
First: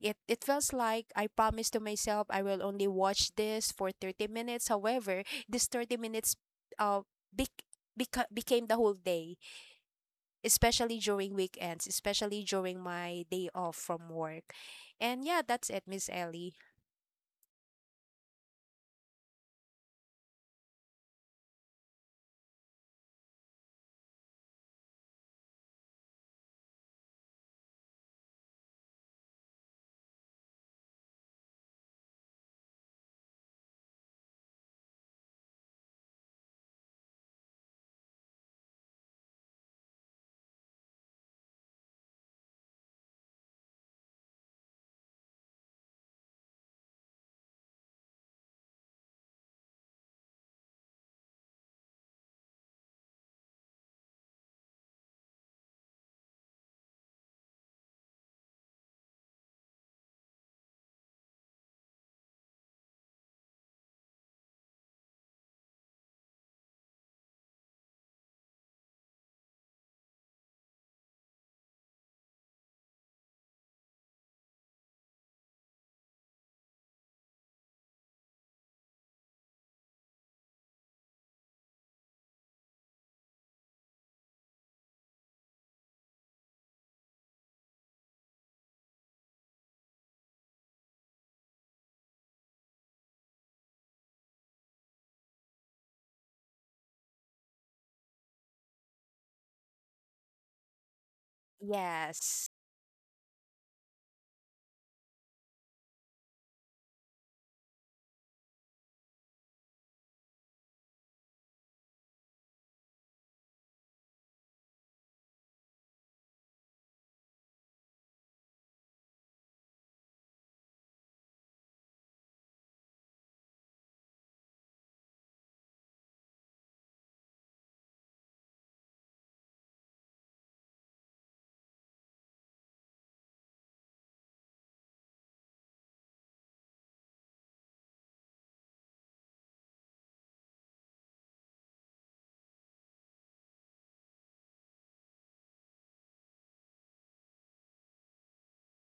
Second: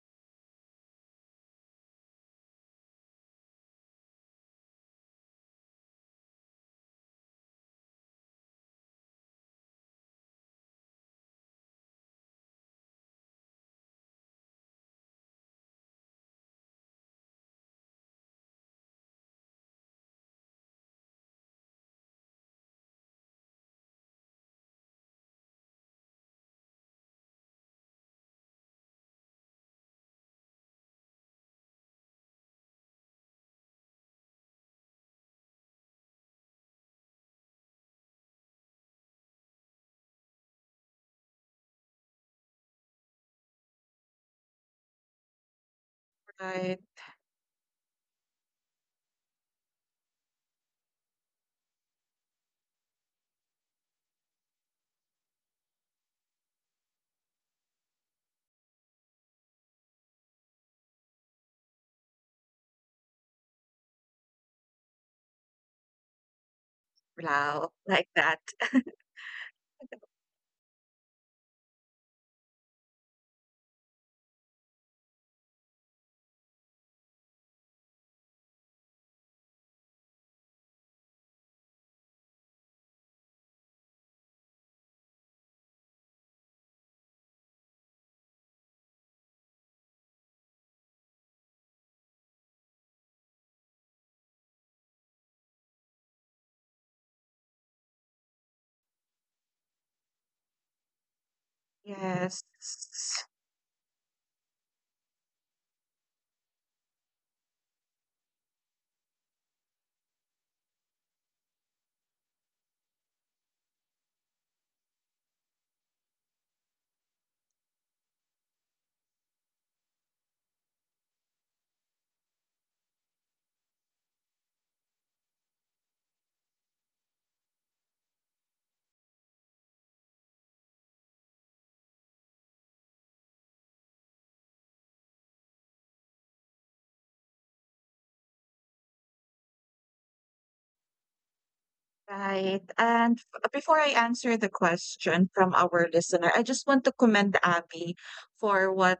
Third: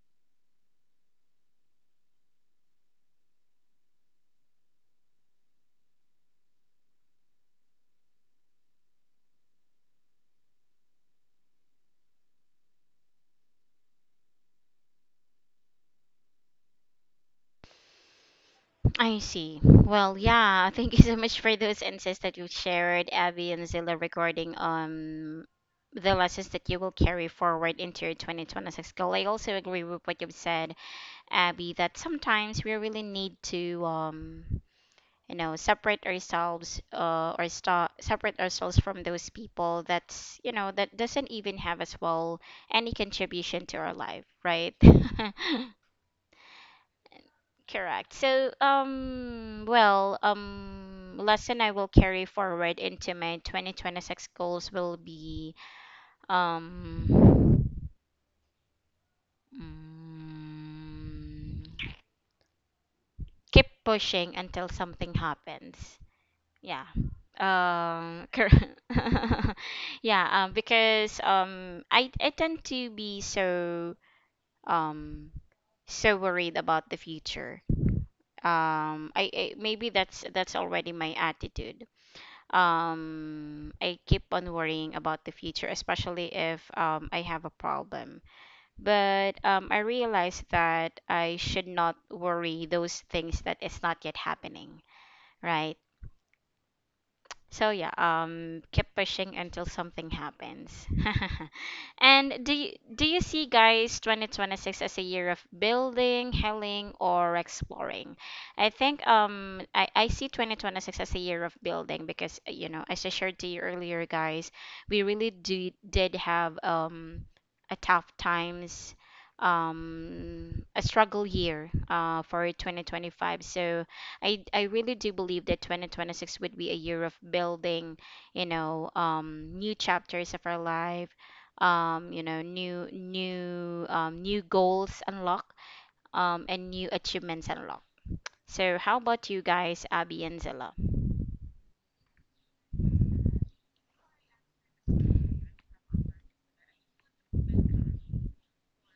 Speaker 3: It it feels like I promised to myself I will only watch this for thirty minutes. However, this thirty minutes uh bec- beca- became the whole day, especially during weekends, especially during my day off from work. And yeah, that's it, Miss Ellie.
Speaker 1: I see. Well, yeah, *laughs* thank you so much for those insights that you shared, Abby and Zilla, regarding um the lessons that you will carry forward into your twenty twenty-six goal. I also agree with what you've said, Abby, that sometimes we really need to um you know separate ourselves uh or sta separate ourselves from those people that's you know that doesn't even have as well any contribution to our life, right? *laughs*
Speaker 2: Right.
Speaker 1: Correct. So, um, well, um, lesson I will carry forward into my twenty twenty-six goals will be, um, mm, keep pushing until something happens. Yeah.
Speaker 2: Wow, like
Speaker 1: Um,
Speaker 2: that.
Speaker 1: cor-
Speaker 2: *laughs* ago.
Speaker 1: *laughs* yeah, um, because um, I I tend to be so um so worried about the future. Um, I, I Maybe that's that's already my attitude. um I keep on worrying about the future, especially if um I have a problem. But um I realized that I should not worry those things that is not yet happening, right? So yeah, um keep pushing until something happens. *laughs* And
Speaker 2: Yes,
Speaker 3: Yes.
Speaker 1: do you, do you see, guys, twenty twenty-six as a year of building, healing, or exploring? I think um I, I see twenty twenty-six as a year of building because uh, you know, as I shared to you earlier, guys, we really do, did have um a tough times, um a struggle year uh for twenty twenty-five. So I I really do believe that twenty twenty-six would be a year of building, you know, um new chapters of our life, um, you know, new new um, new goals unlock, um, and new achievements unlock. So how about you guys, Abby and Zilla?
Speaker 2: right. And f- before I answer the question from our listener, I just want to commend Abby for what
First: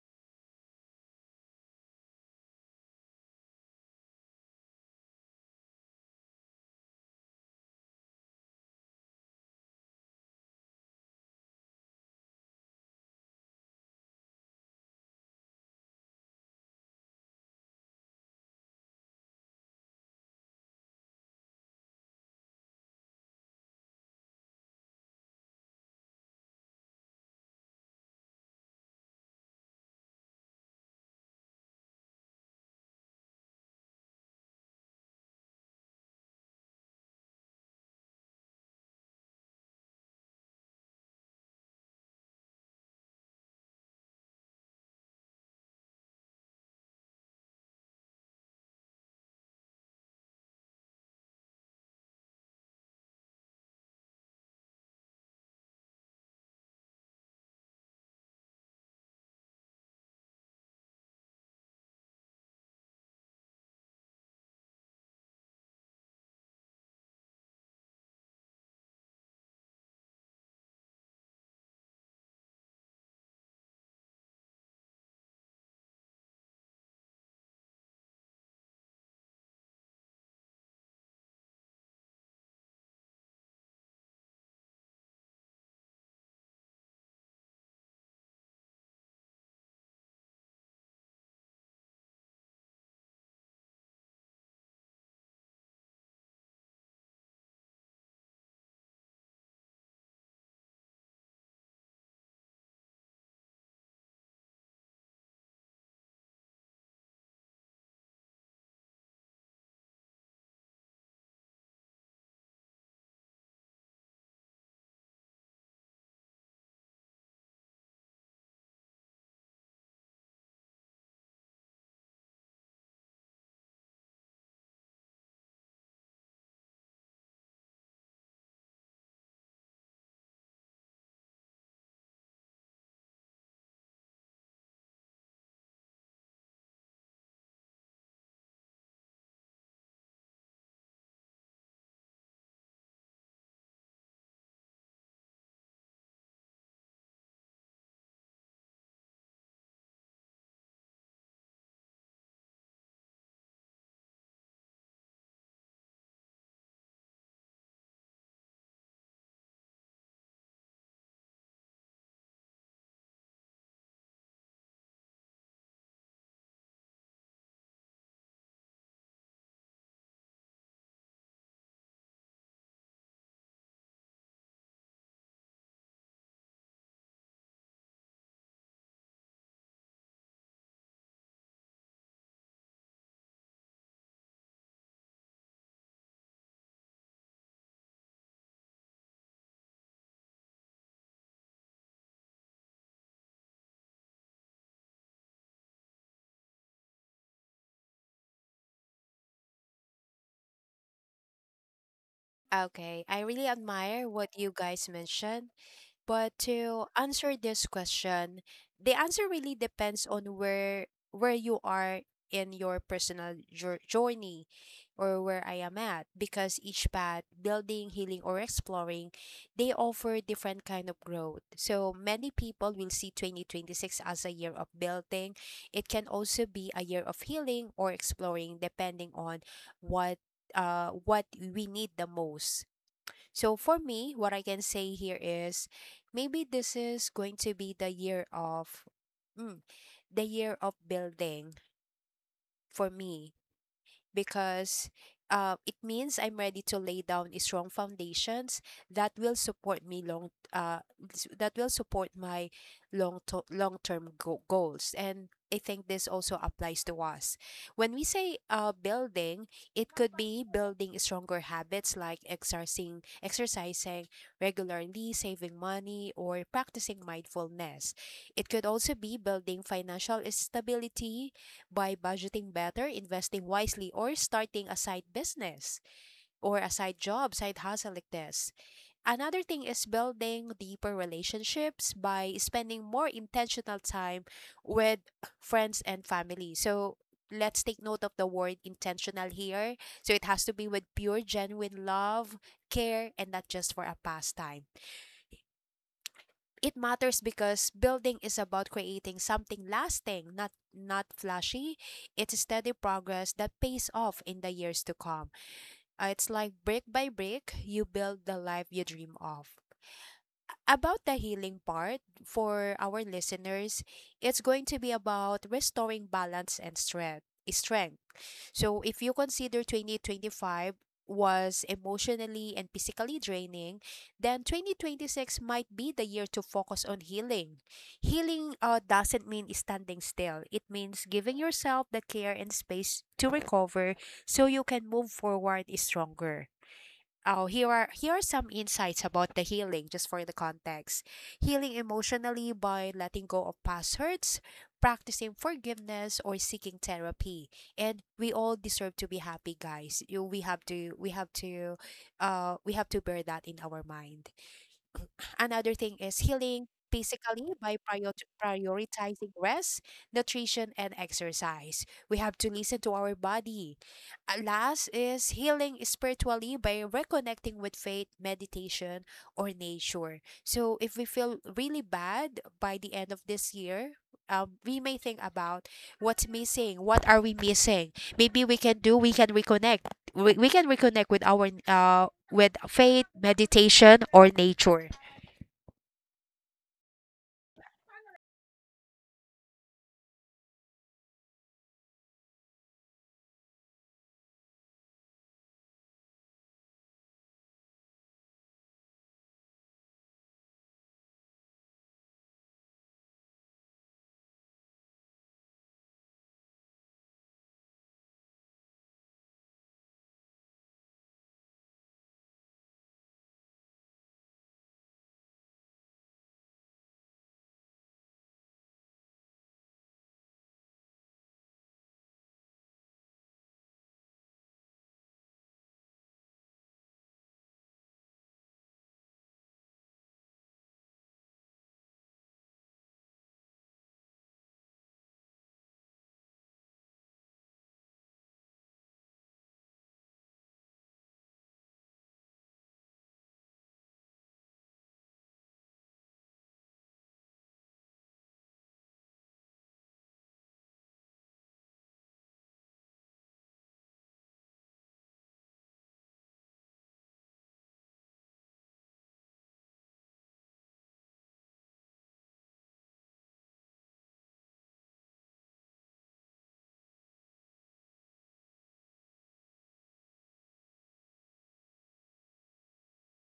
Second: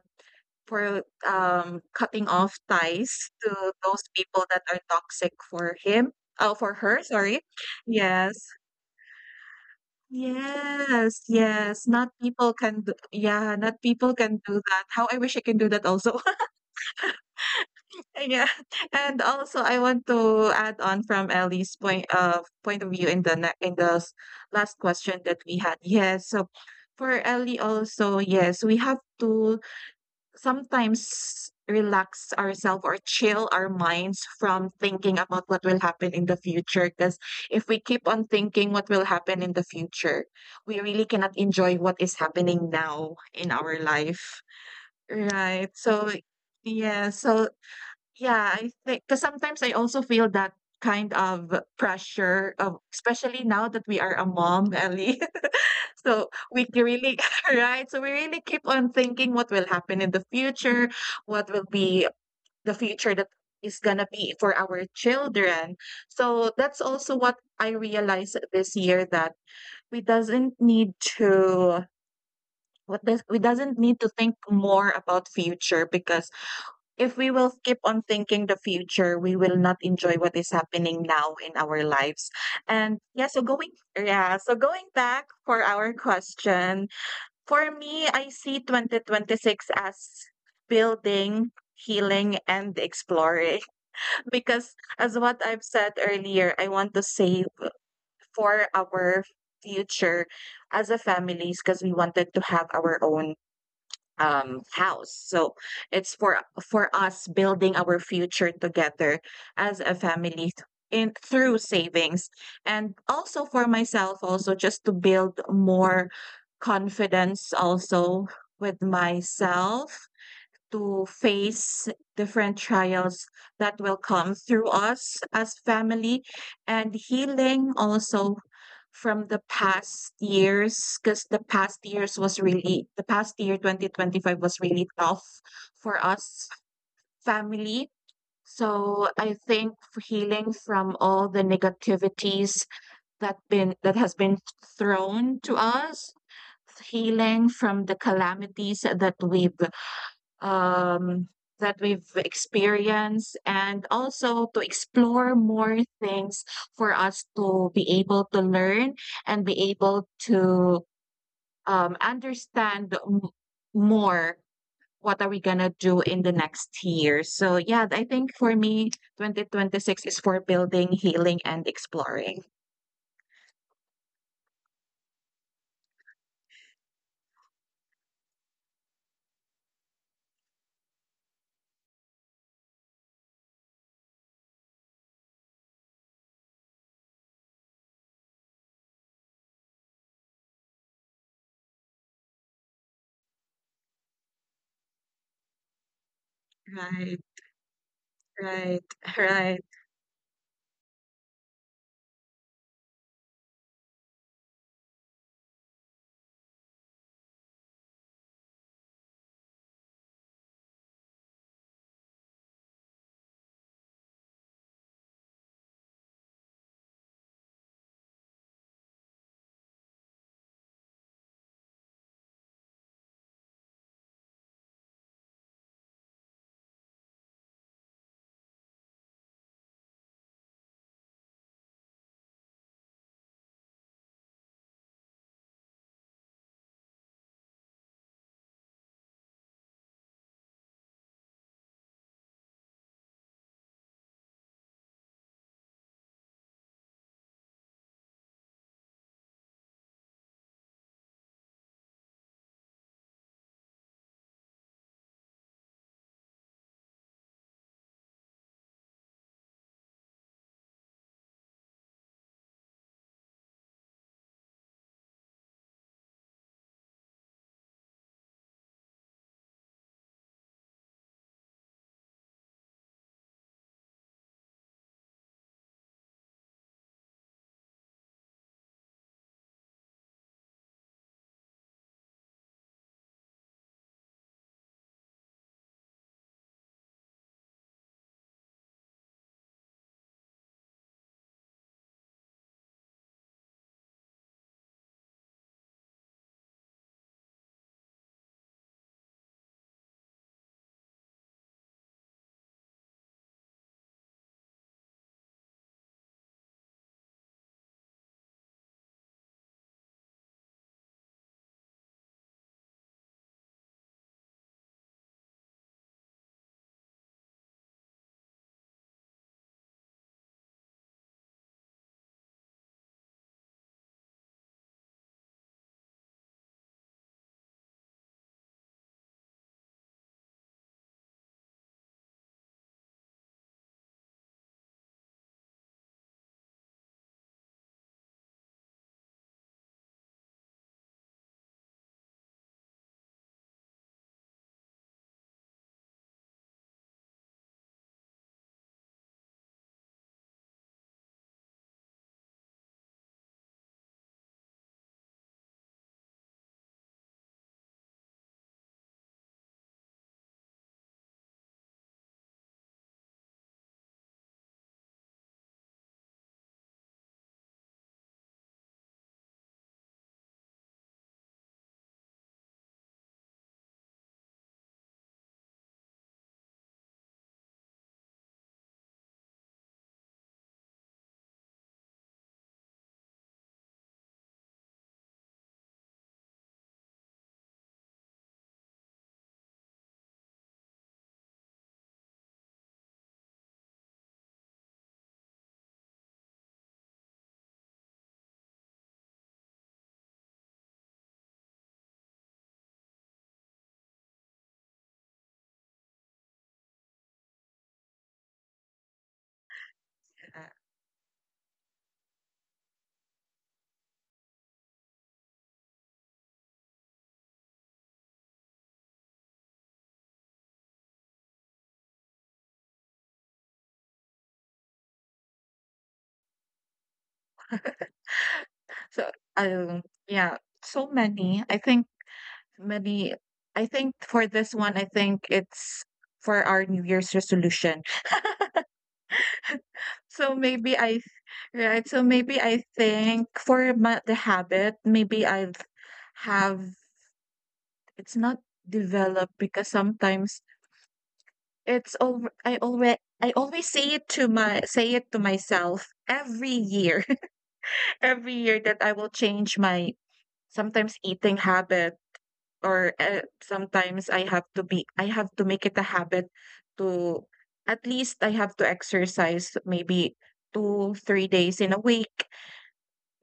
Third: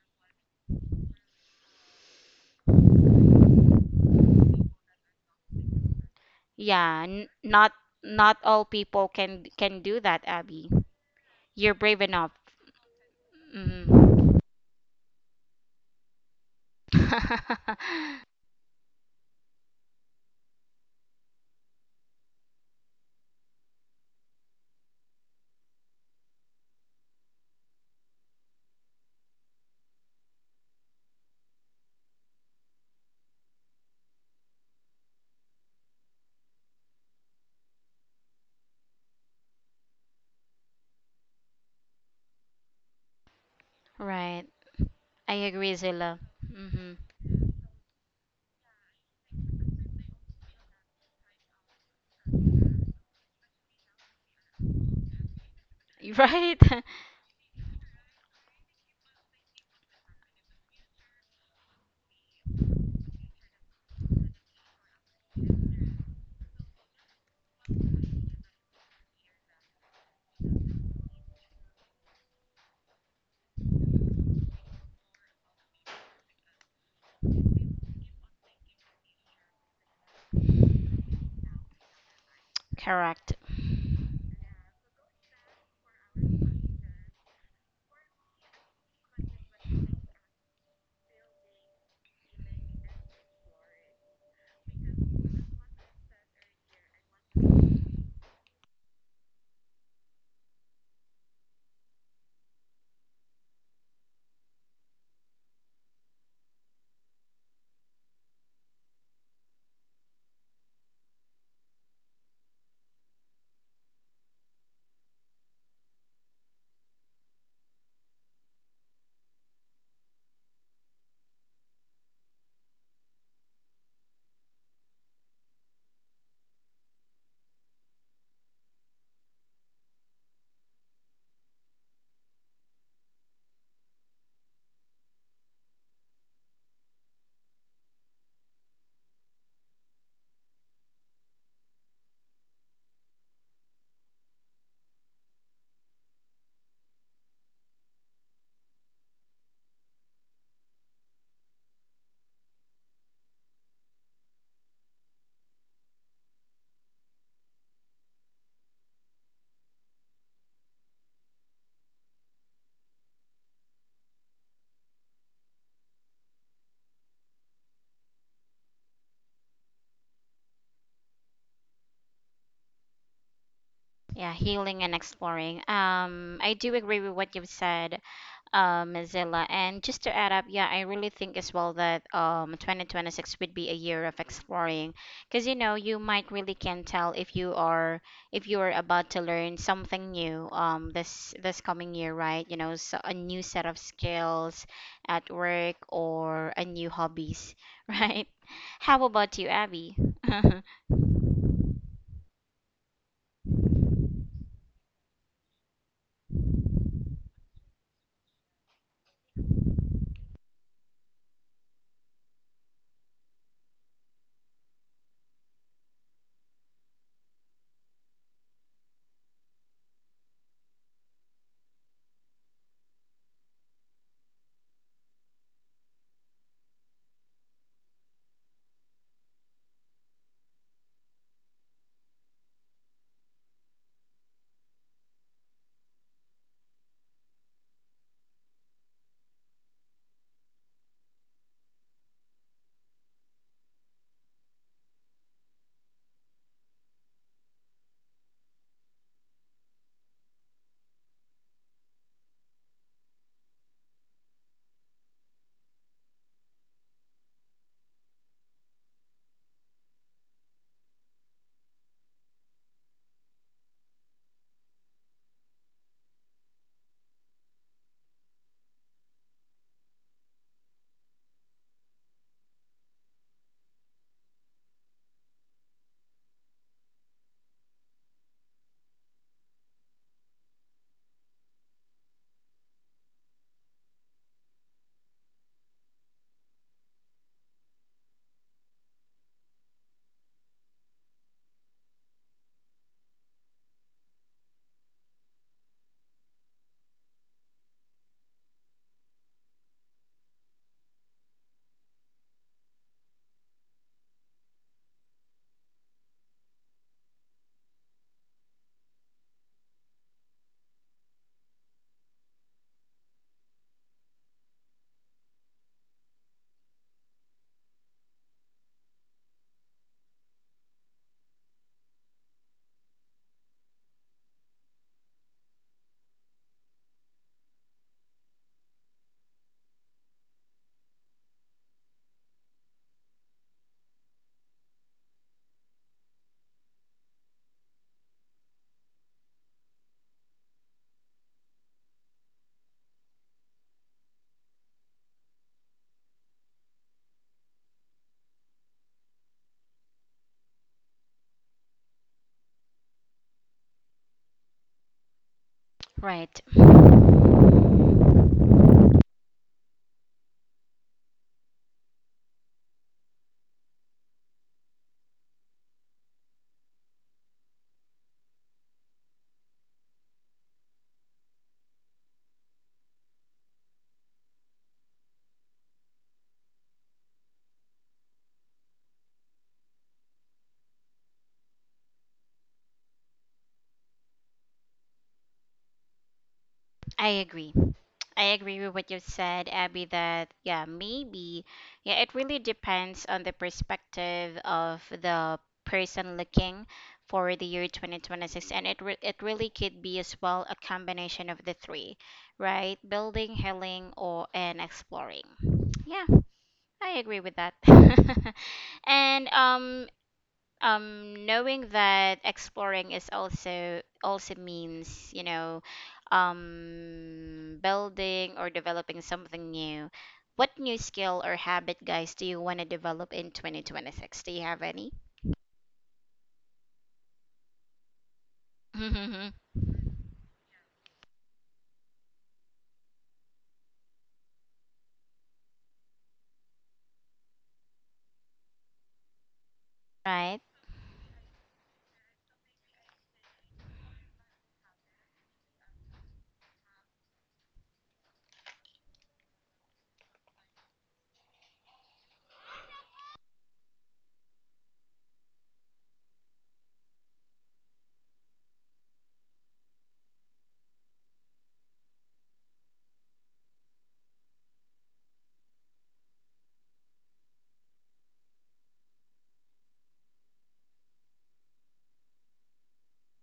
Speaker 2: for, um, cutting off ties to those people that are toxic for him. Oh, for her,
Speaker 1: Yeah, n
Speaker 2: sorry.
Speaker 1: not
Speaker 2: Yes.
Speaker 1: not all people can can do that, Abby.
Speaker 2: Yes,
Speaker 1: You're
Speaker 2: yes.
Speaker 1: brave
Speaker 2: Not
Speaker 1: enough.
Speaker 2: people can do, yeah, not people
Speaker 1: Mm.
Speaker 2: can do that. How I wish I can do that also. *laughs*
Speaker 1: *laughs*
Speaker 2: Yeah. And also, I want to add on from Ellie's point of point of view in the ne- in the s- last question that we had. Yes. So for Ellie also, yes, we have to sometimes relax ourselves or chill our minds from thinking about what will happen in the future, because if we keep on thinking what will happen in the future, we really cannot enjoy what is happening now in our life.
Speaker 1: Right. I agree,
Speaker 2: Right. So
Speaker 1: Zilla. Mm-hmm.
Speaker 2: yeah, so yeah, I think, because sometimes I also feel that kind of pressure of, especially now that we are a mom, Ellie. *laughs*
Speaker 1: *laughs*
Speaker 2: So
Speaker 1: Right?
Speaker 2: we can
Speaker 1: *laughs*
Speaker 2: really, *laughs* right? So we really keep on thinking what will happen in the future, what will be the future that is gonna be for our children. So that's also what I realized this year, that we doesn't need to what does we doesn't need to think more about future, because if we will keep on thinking the future, we will not enjoy what is happening now in our lives. And yeah,
Speaker 1: Correct.
Speaker 2: so going yeah, so going back for our question, for me, I see twenty twenty-six as building, healing, and exploring. *laughs* Because, as what I've said earlier, I want to save for our future as a families, because we wanted to have our own um, house. So it's for for us building our future together as a family, th- in through savings, and also for myself, also just to build more confidence, also with myself, to face different trials that will come through us as family, and healing also from the past years, because the past years was really the past year twenty twenty-five was really tough for us family. So I think, f- healing from all the negativities that been that has been thrown to us, healing from the calamities that we've um, that we've experienced, and also to explore more things for us to be able to learn and be able to um, understand m- more what are we gonna do in the next year. So yeah, I think for me, twenty twenty-six is for building, healing, and exploring.
Speaker 1: Yeah, healing and exploring. Um, I do agree with what you've said, um, Zilla. And just to add up, yeah, I really think as well that um, twenty twenty-six would be a year of exploring, because you know you might really can tell if you are if you are about to learn something new um, this this coming year, right? You know, so a new set of skills at work or a new
Speaker 2: Right,
Speaker 1: hobbies, *laughs* right?
Speaker 2: right,
Speaker 1: How
Speaker 2: *laughs*
Speaker 1: about you,
Speaker 2: right.
Speaker 1: Abby? *laughs*
Speaker 3: Okay, I really admire what you guys mentioned, but to answer this question, the answer really depends on where where you are in your personal jour- journey, or where I am at, because each path, building, healing, or exploring, they offer different kind of growth. So many people will see twenty twenty-six as a year of building. It can also be a year of healing or exploring, depending on what uh what we need the most. So for me, what I can say here is maybe this is going to be the year of mm, the year of building for me, because uh, it means I'm ready to lay down a strong foundations that will support me long uh, s- that will support my long to- long term go- goals, and I think this also applies to us. When we say uh, building, it could be building stronger habits like exercising, exercising regularly, saving money, or practicing mindfulness. It could also be building financial stability by budgeting better, investing wisely, or starting a side business, or a side job, side hustle like this. Another thing is building deeper relationships by spending more intentional time with friends and family. So let's take note of the word intentional here. So it has to be with pure, genuine love, care, and not just for a pastime. It matters because building is about creating something lasting, not not flashy. It's a steady progress that pays off in the years to come. Uh, It's like brick by brick, you build the life you dream of. About the healing part for our listeners, it's going to be about restoring balance and strength. Strength. So if you consider twenty twenty-five was emotionally and physically draining, then twenty twenty-six might be the year to focus on healing. Healing uh, doesn't mean standing still, it means giving yourself the care and space to recover, so you can move forward stronger. Oh, here are here are some insights about the healing, just for the context. Healing emotionally by letting go of past hurts, practicing forgiveness, or seeking therapy. And we all deserve to be happy, guys. You, we have to, we have to, uh, we have to bear that in our mind. Another thing is
Speaker 1: Right,
Speaker 3: healing physically by prior- prioritizing rest, nutrition, and exercise. We have to listen to our body. Last is healing spiritually by reconnecting with faith, meditation, or nature. So, if we feel really bad by the end of this year, um, we may think about what's missing. What are we missing? Maybe we can do. We can reconnect. We, we can reconnect with our uh with faith, meditation, or nature.
Speaker 1: I agree. I agree with what you said, Abby, that yeah, maybe. Yeah, it really depends on the perspective of the person looking for the year twenty twenty-six and it re- it really could be as well a combination of the three, right? Building, healing, or and exploring. Yeah, I agree with that. *laughs* And um um knowing that exploring is also also means you know um building or developing something new, what new skill or habit, guys, do you want to develop in twenty twenty-six? Do you have any?
Speaker 2: So
Speaker 1: *laughs*
Speaker 2: um, yeah, so many. I think many I think for this one, I think it's for our new year's resolution. So
Speaker 1: Right.
Speaker 2: maybe I Right. So maybe I think for my, the habit, maybe I've have, it's not developed, because sometimes it's over. i already I always say it to my say it to myself every year. *laughs* Every year that I will change my sometimes eating habit, or uh, sometimes I have to be I have to make it a habit to, at least I have to exercise maybe two, three days in a week.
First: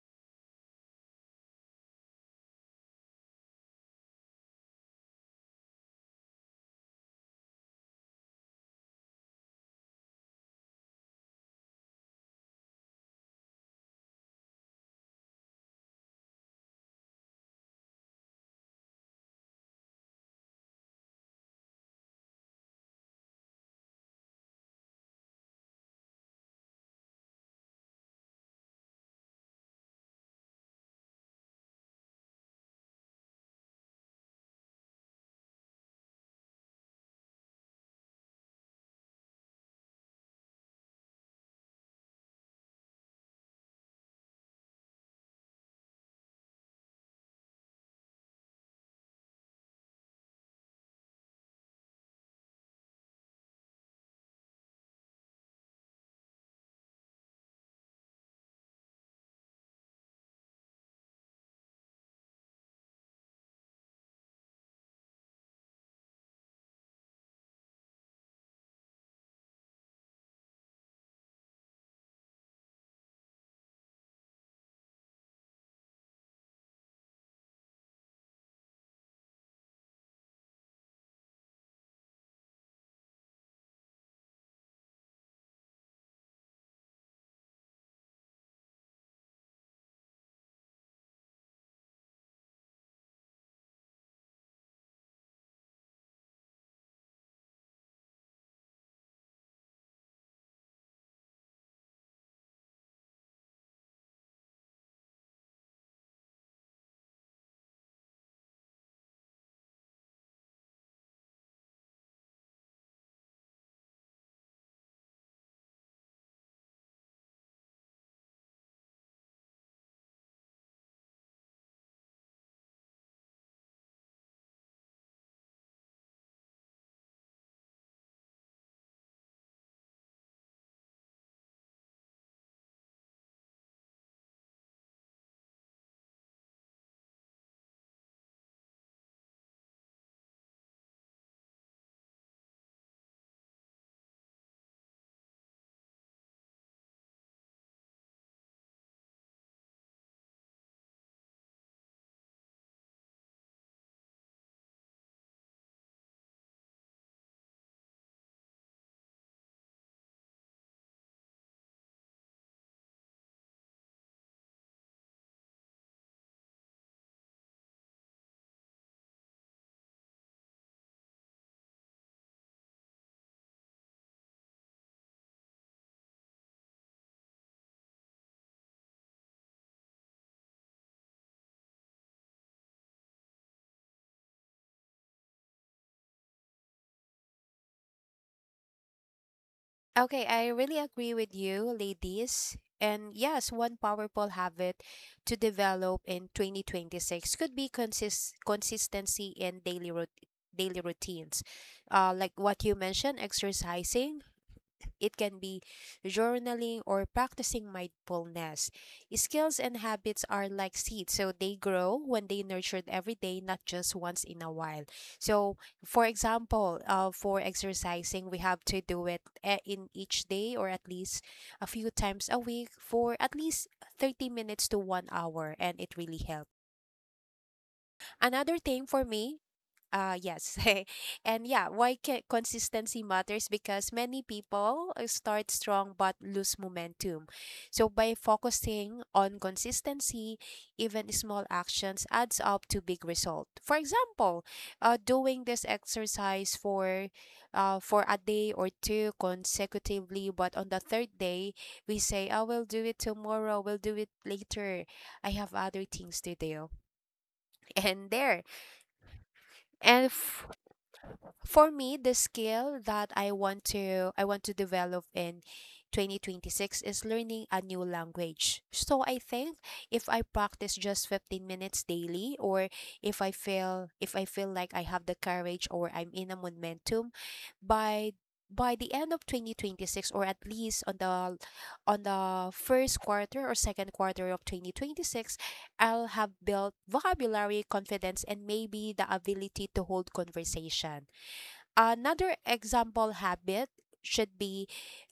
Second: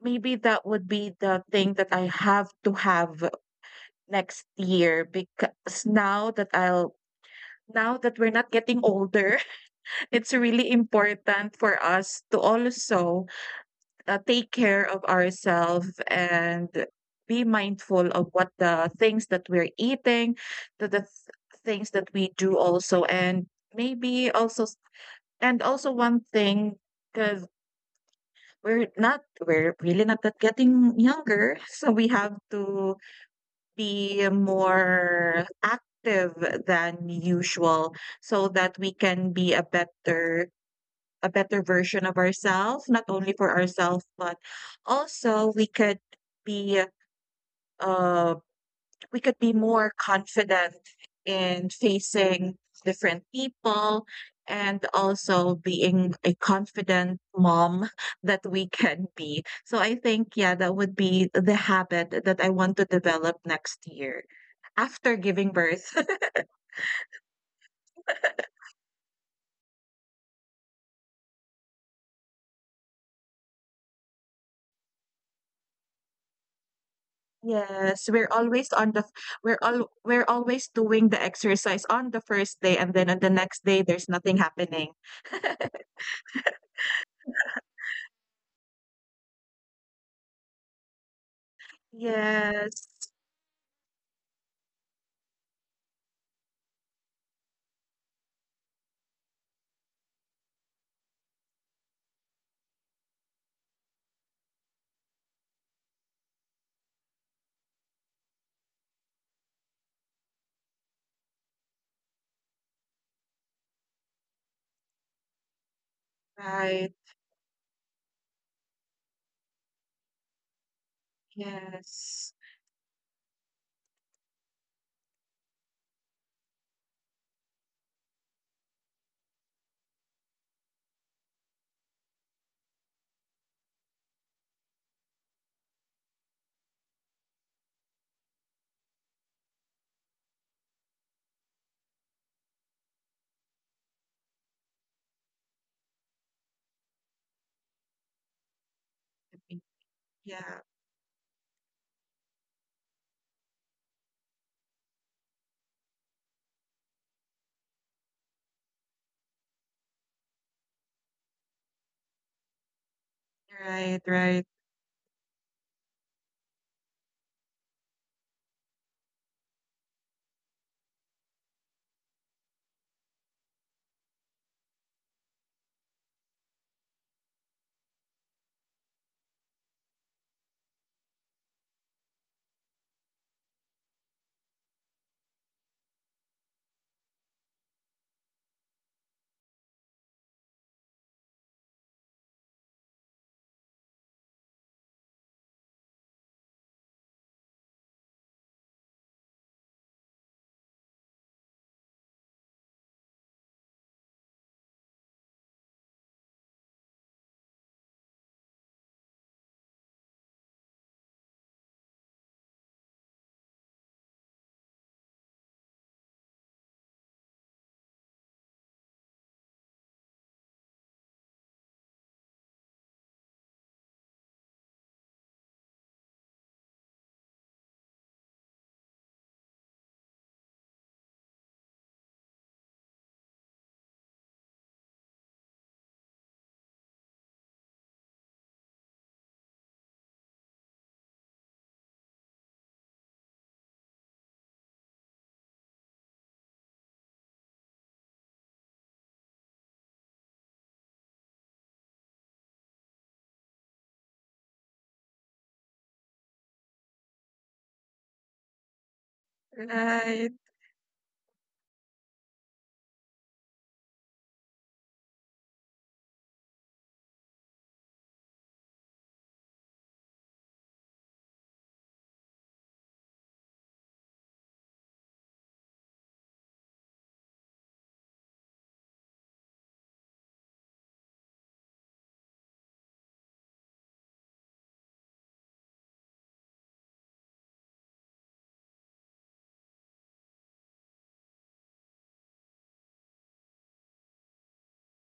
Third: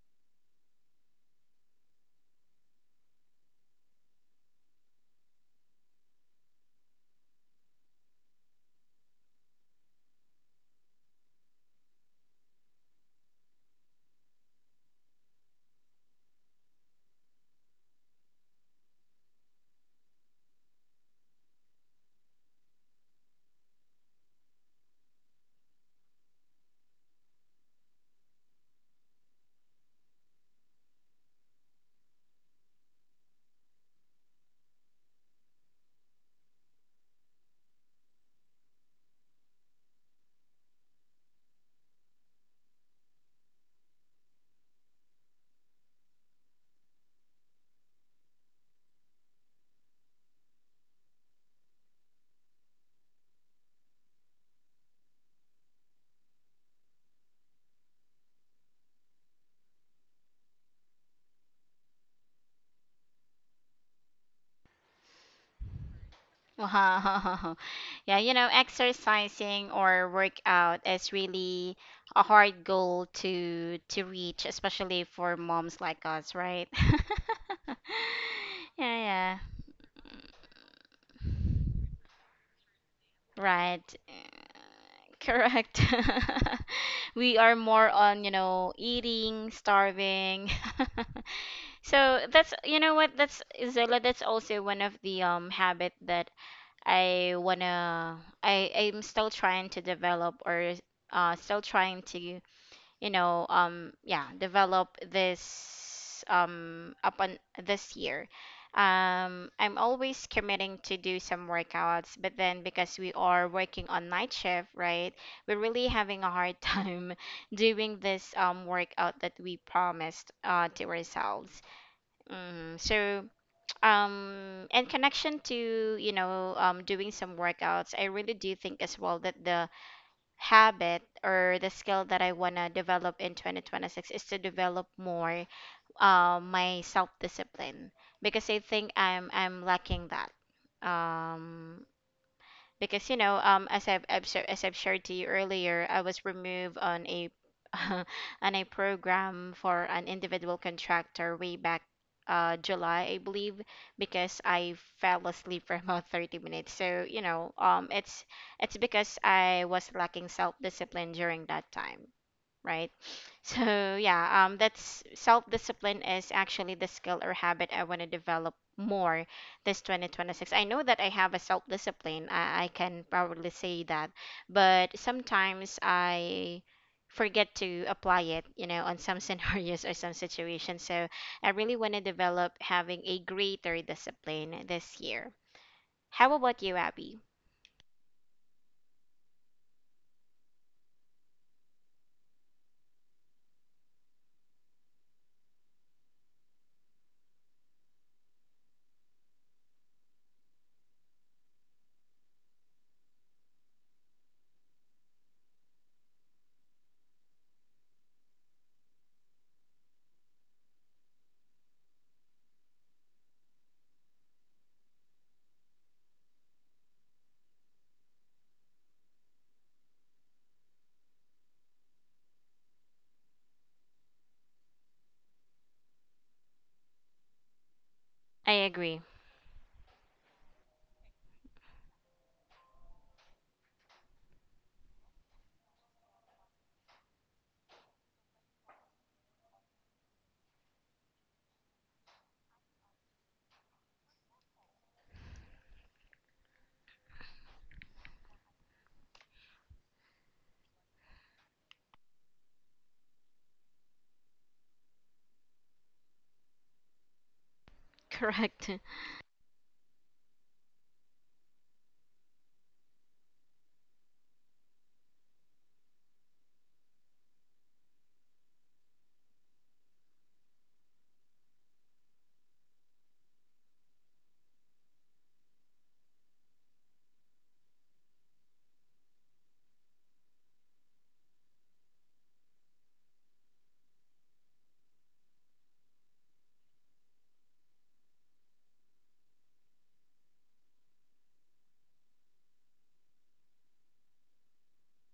Speaker 2: Maybe that would be the thing that I have to have next year, because now that I'll now that we're not getting older, *laughs* it's really important for us to also uh, take care of ourselves and be mindful of what the things that we're eating, to the th- things that we do also. And maybe also s- and also one thing, because we're not we're really not that getting younger, *laughs* so we have to be more active than usual, so that we can be a better a better version of ourselves, not only for ourselves, but also we could be uh, we could be more confident in facing different people, and also being a confident mom *laughs* that we can be. So I think, yeah, that would be the habit that I want to develop next year after giving birth.
Speaker 1: Wow. *laughs* Yeah, you know exercising or workout is really a hard goal to to reach, especially for moms like us, right? *laughs*
Speaker 2: Yes, we're always
Speaker 1: Yeah.
Speaker 2: on the f-
Speaker 1: Yeah.
Speaker 2: we're all we're always doing the exercise on the first day, and then on the next day,
Speaker 1: Right.
Speaker 2: there's nothing
Speaker 1: *laughs*
Speaker 2: happening.
Speaker 1: Correct. *laughs* We are more on, you know, eating, starving. *laughs* So that's, you
Speaker 2: Yes,
Speaker 1: know what, that's Zilla, that's also one of the um habit that I wanna I I'm still trying to develop or uh still trying to you know, um, yeah, develop this um upon this year. Um, I'm always committing to do some workouts, but then because we are working on night shift, right, we're really having a hard *laughs*
Speaker 2: right.
Speaker 1: time doing this um workout that we promised uh to ourselves.
Speaker 2: Yes.
Speaker 1: Mm, so um in connection to you know um doing some workouts, I really do think as well that the habit or the skill that I want to develop in twenty twenty-six is to develop more uh, my self discipline because I think I'm I'm lacking that. Um, because you know um as I've, I've shar- as I've shared to you earlier I was removed on a *laughs* on a
Speaker 2: I
Speaker 1: program
Speaker 2: think-
Speaker 1: for an individual
Speaker 2: Yeah,
Speaker 1: contractor way back uh July I believe because I fell asleep for *laughs* about thirty minutes. So you know um it's it's because I was lacking self-discipline during that time, right? *laughs* So
Speaker 2: right,
Speaker 1: yeah,
Speaker 2: right,
Speaker 1: um, that's self-discipline is actually the skill or habit I want to develop more this twenty twenty-six. I know that I have a self-discipline. I, I can probably say that, but sometimes I forget to apply it, you know, on some *laughs* scenarios or some situations. So I really want to develop having a greater discipline this year. How about you, Abby?
Speaker 3: Okay, I really agree with you, ladies. And yes, one powerful habit to develop in twenty twenty-six could be consist consistency in daily rut daily routines. Uh, like what you mentioned, exercising, it can be journaling or practicing mindfulness. Skills and habits are like seeds, so they grow when they nurtured every day, not just once in a while. So, for example, uh, for exercising, we have to do it e- in each day, or at least a few times a week, for at least thirty minutes to one hour, and it really helps.
Speaker 1: I
Speaker 3: Another thing
Speaker 1: agree.
Speaker 3: for me, uh, yes. *laughs* And yeah, why ca- consistency matters, because many people uh, start strong but lose momentum. So by focusing on consistency, even small actions adds up to big result. For example, uh, doing this exercise for uh, for a day or two consecutively, but on the third day we say, "I will do it tomorrow. We'll do it later. I have other things to do." *laughs* And there
Speaker 1: Correct.
Speaker 2: right.
Speaker 3: elf for me, the skill that i want to i want to develop in twenty twenty-six is learning a new language. So I think if I practice just fifteen minutes daily, or if i feel if i feel like I have the courage or I'm in a momentum, by by the end of twenty twenty-six, or at least on the on the first quarter or second quarter of twenty twenty-six, I'll have built vocabulary, confidence, and maybe the ability to hold conversation. Another example habit should be,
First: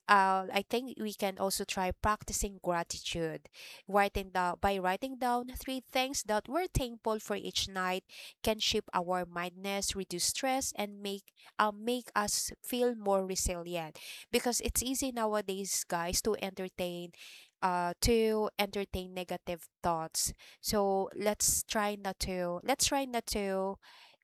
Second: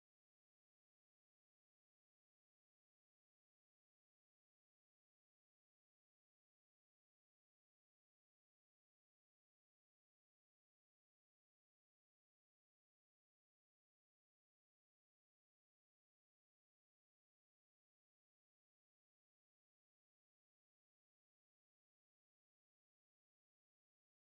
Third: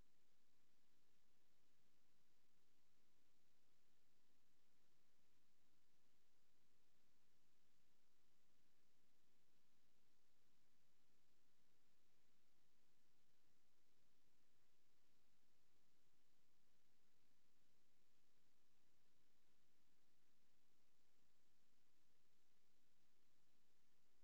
Speaker 3: uh, I think we can also try practicing gratitude. Writing down by writing down three things that we're thankful for each night can shape our mindness, reduce stress, and make uh, make us feel more resilient. Because it's easy nowadays, guys, to entertain uh to entertain negative thoughts. So let's try not to let's try not to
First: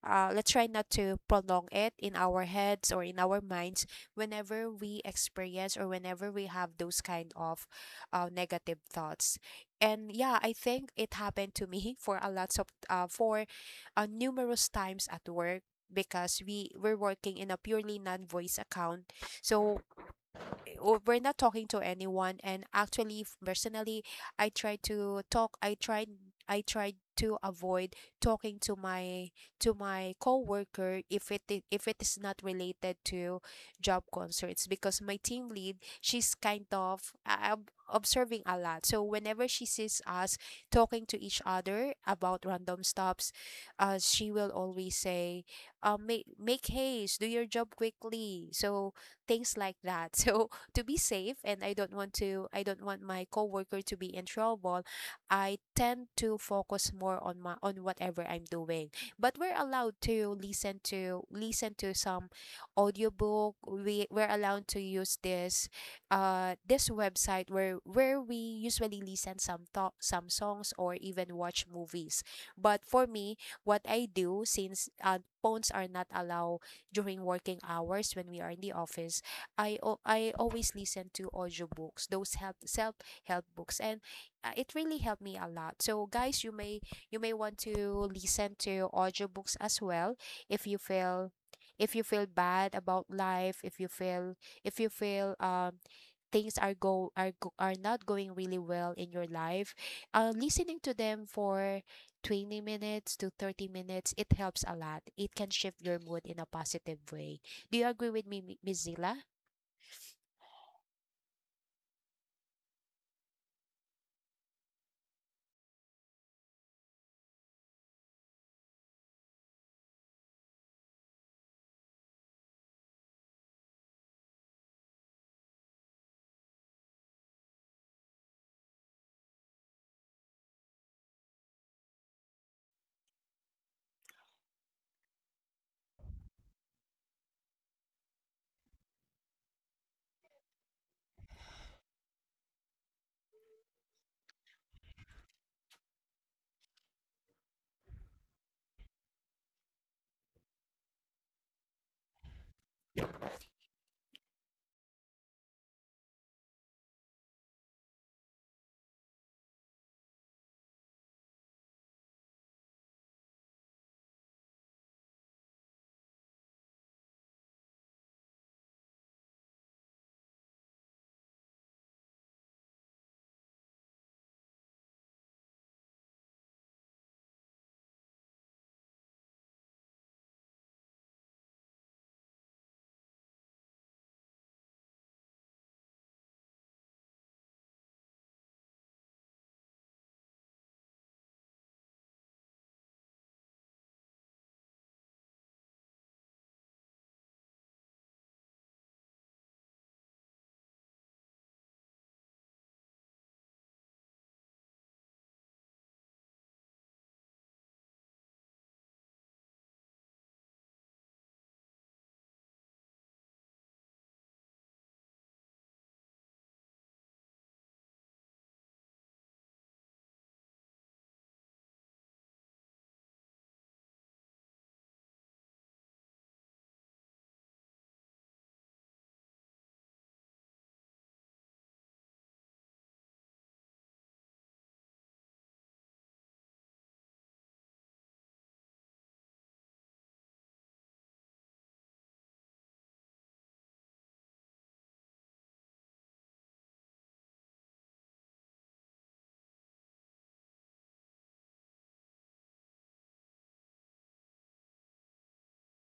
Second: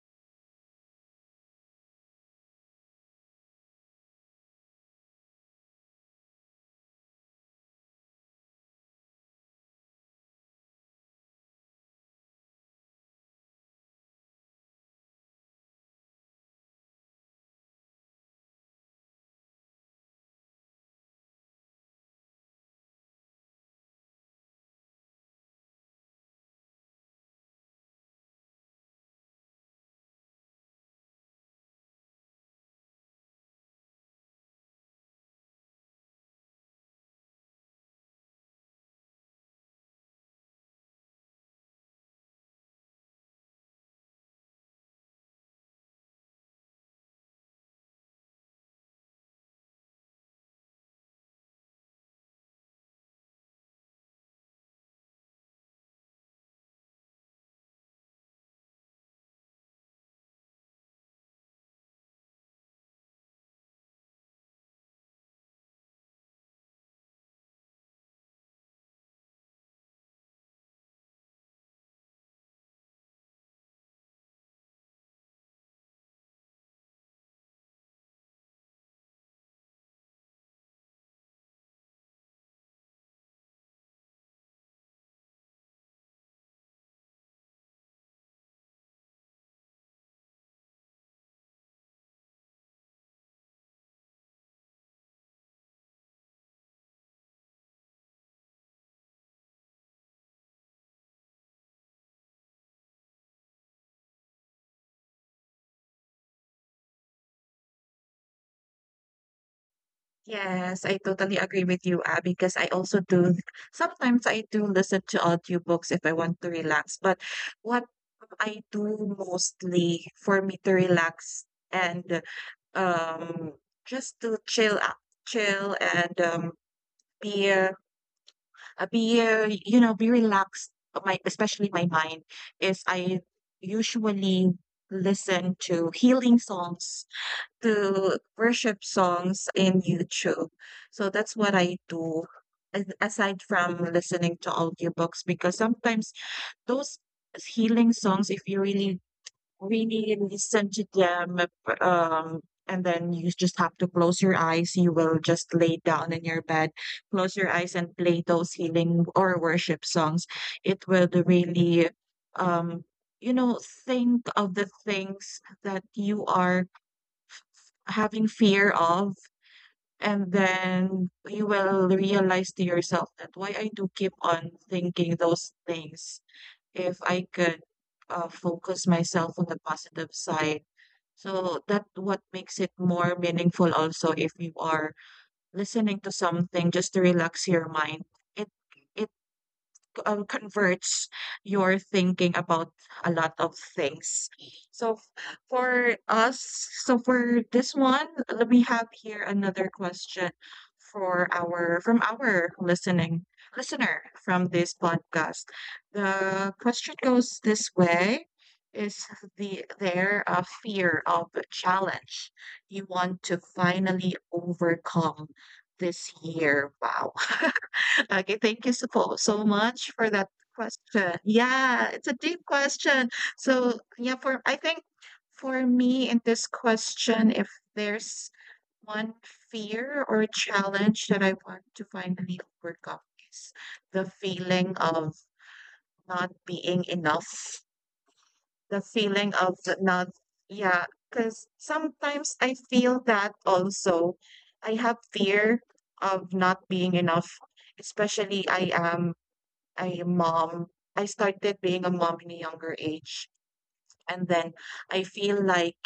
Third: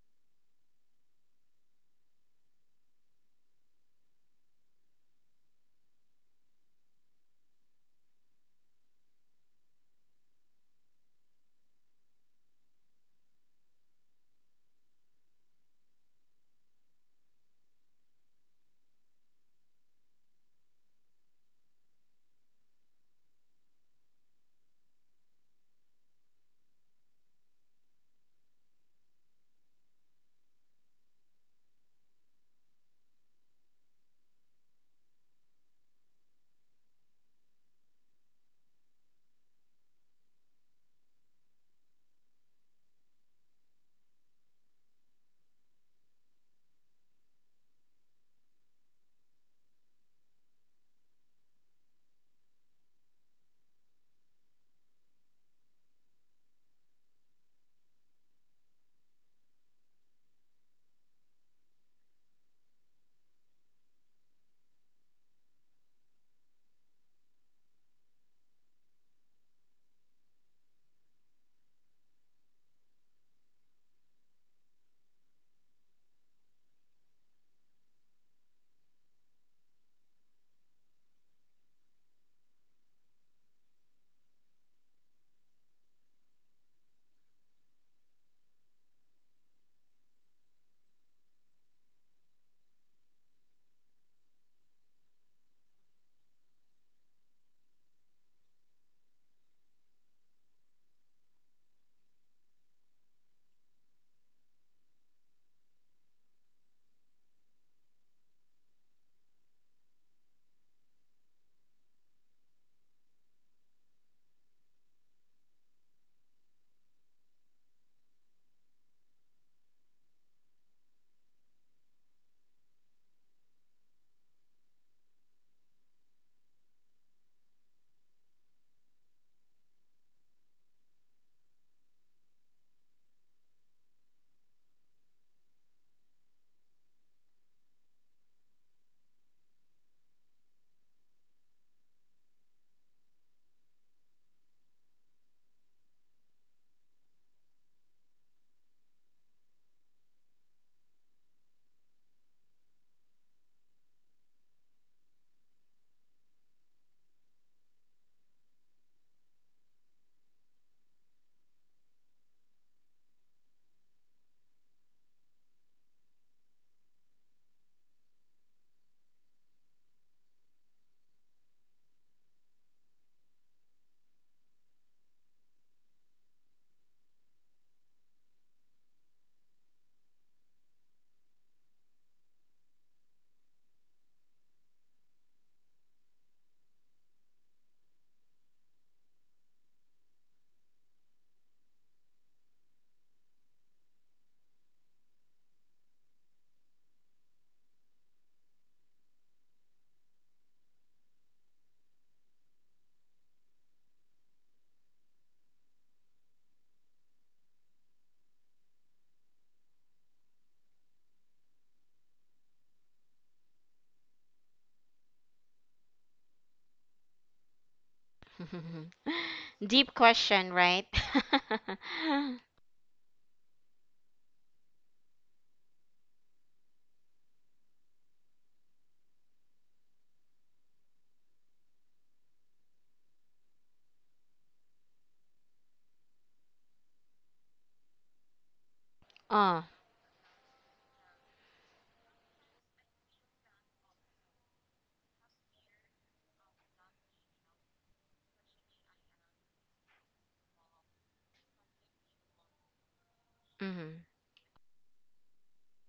Speaker 3: uh, let's try not to prolong it in our heads or in our minds, whenever we experience or whenever we have those kind of uh, negative thoughts. And yeah, I think it happened to me *laughs* for a lots of uh, for uh, numerous times at work, because we were working in a purely non-voice account. So w- we're not talking to anyone. And actually, f- personally, i try to talk i tried i tried to avoid talking to my to my coworker if it i- if it is not related to job concerns, because my team lead, she's kind of uh, ob- observing a lot. So whenever she sees us talking to each other about random stops, uh, she will always say, uh, make make haste, do your job quickly," so things like that. *laughs* So, to be safe, and I don't want to I don't want my coworker to be in trouble, I tend to focus more on my on whatever I'm doing. But we're allowed to listen to listen to some audiobook. We we're allowed to use this uh this website, where where we usually listen some talk, some songs, or even watch movies. But for me, what I do, since uh, phones are not allowed during working hours when we are in the office, I al- I always listen to audiobooks, those help self-help books, and uh, it really helped me a lot. So guys, you may you may want to listen to audiobooks as well. If you feel, if you feel bad about life, if you feel, if you feel um things are go are go, are not going really well in your life, uh, listening to them for twenty minutes to thirty minutes, it helps a lot. It can shift your mood in a positive way. Do you agree with me, Mi- Miss Zila?
Speaker 2: Yes, I totally agree with you, Abby, because I also do sometimes I do listen to audiobooks if I want to relax, but what I do mostly for me to relax and um, just to chill out, chill and um, be uh, uh, be uh, you know be relaxed. uh, My especially my mind is I usually listen to healing songs, to worship songs in YouTube. So that's what I do. as- Aside from listening to audiobooks, because sometimes those healing songs, if you really really listen to them um and then you just have to close your eyes, you will just lay down in your bed, close your eyes and play those healing or worship songs. It will really um you know think of the things that you are having fear of, and then you will realize to yourself that why I do keep on thinking those things if I could uh, focus myself on the positive side. So that what makes it more meaningful also if you are listening to something just to relax your mind. It um, converts your thinking about a lot of things. So f- for us, so for this one, l- we have here another question for our from our listening listener from this podcast. The question goes this way. Is the there a fear of challenge you want to finally overcome this year? Wow. *laughs* Okay, thank you so po so
Speaker 1: *laughs* Deep
Speaker 2: much for that
Speaker 1: question, right?
Speaker 2: question. Yeah, it's a deep
Speaker 1: *laughs*
Speaker 2: question. So, yeah, for I think for me in this question, if there's one fear or challenge that I want to finally overcome is the feeling of not being enough, the feeling of
Speaker 1: Oh,
Speaker 2: not, yeah, because sometimes I feel that also. I have fear of not being enough, especially I am I mom I started being a mom in a younger age,
Speaker 1: mm,
Speaker 2: and then I feel like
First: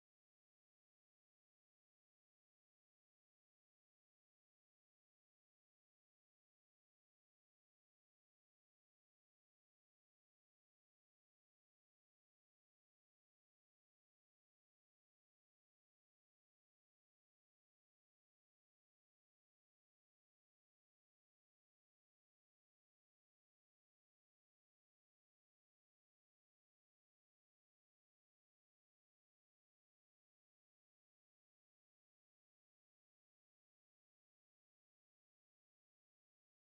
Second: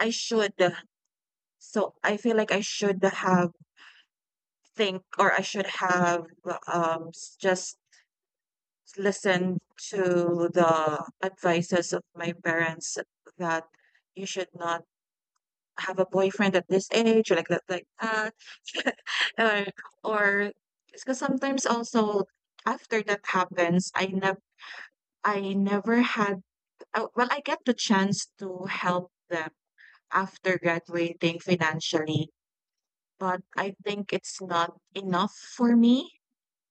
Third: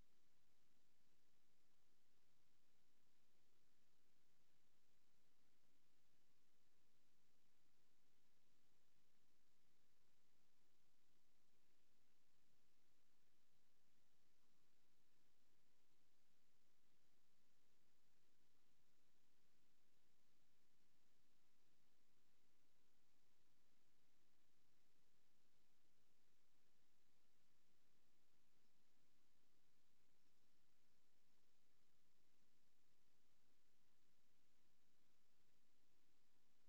Speaker 2: I should so I feel like I should have think or I should have um s- just listened to the advices of my parents that you should not have a boyfriend at this age or like that like that *laughs* or or because sometimes also after that happens I never I never had, oh, well, I get the chance to help them after graduating financially, but I think it's not enough for me.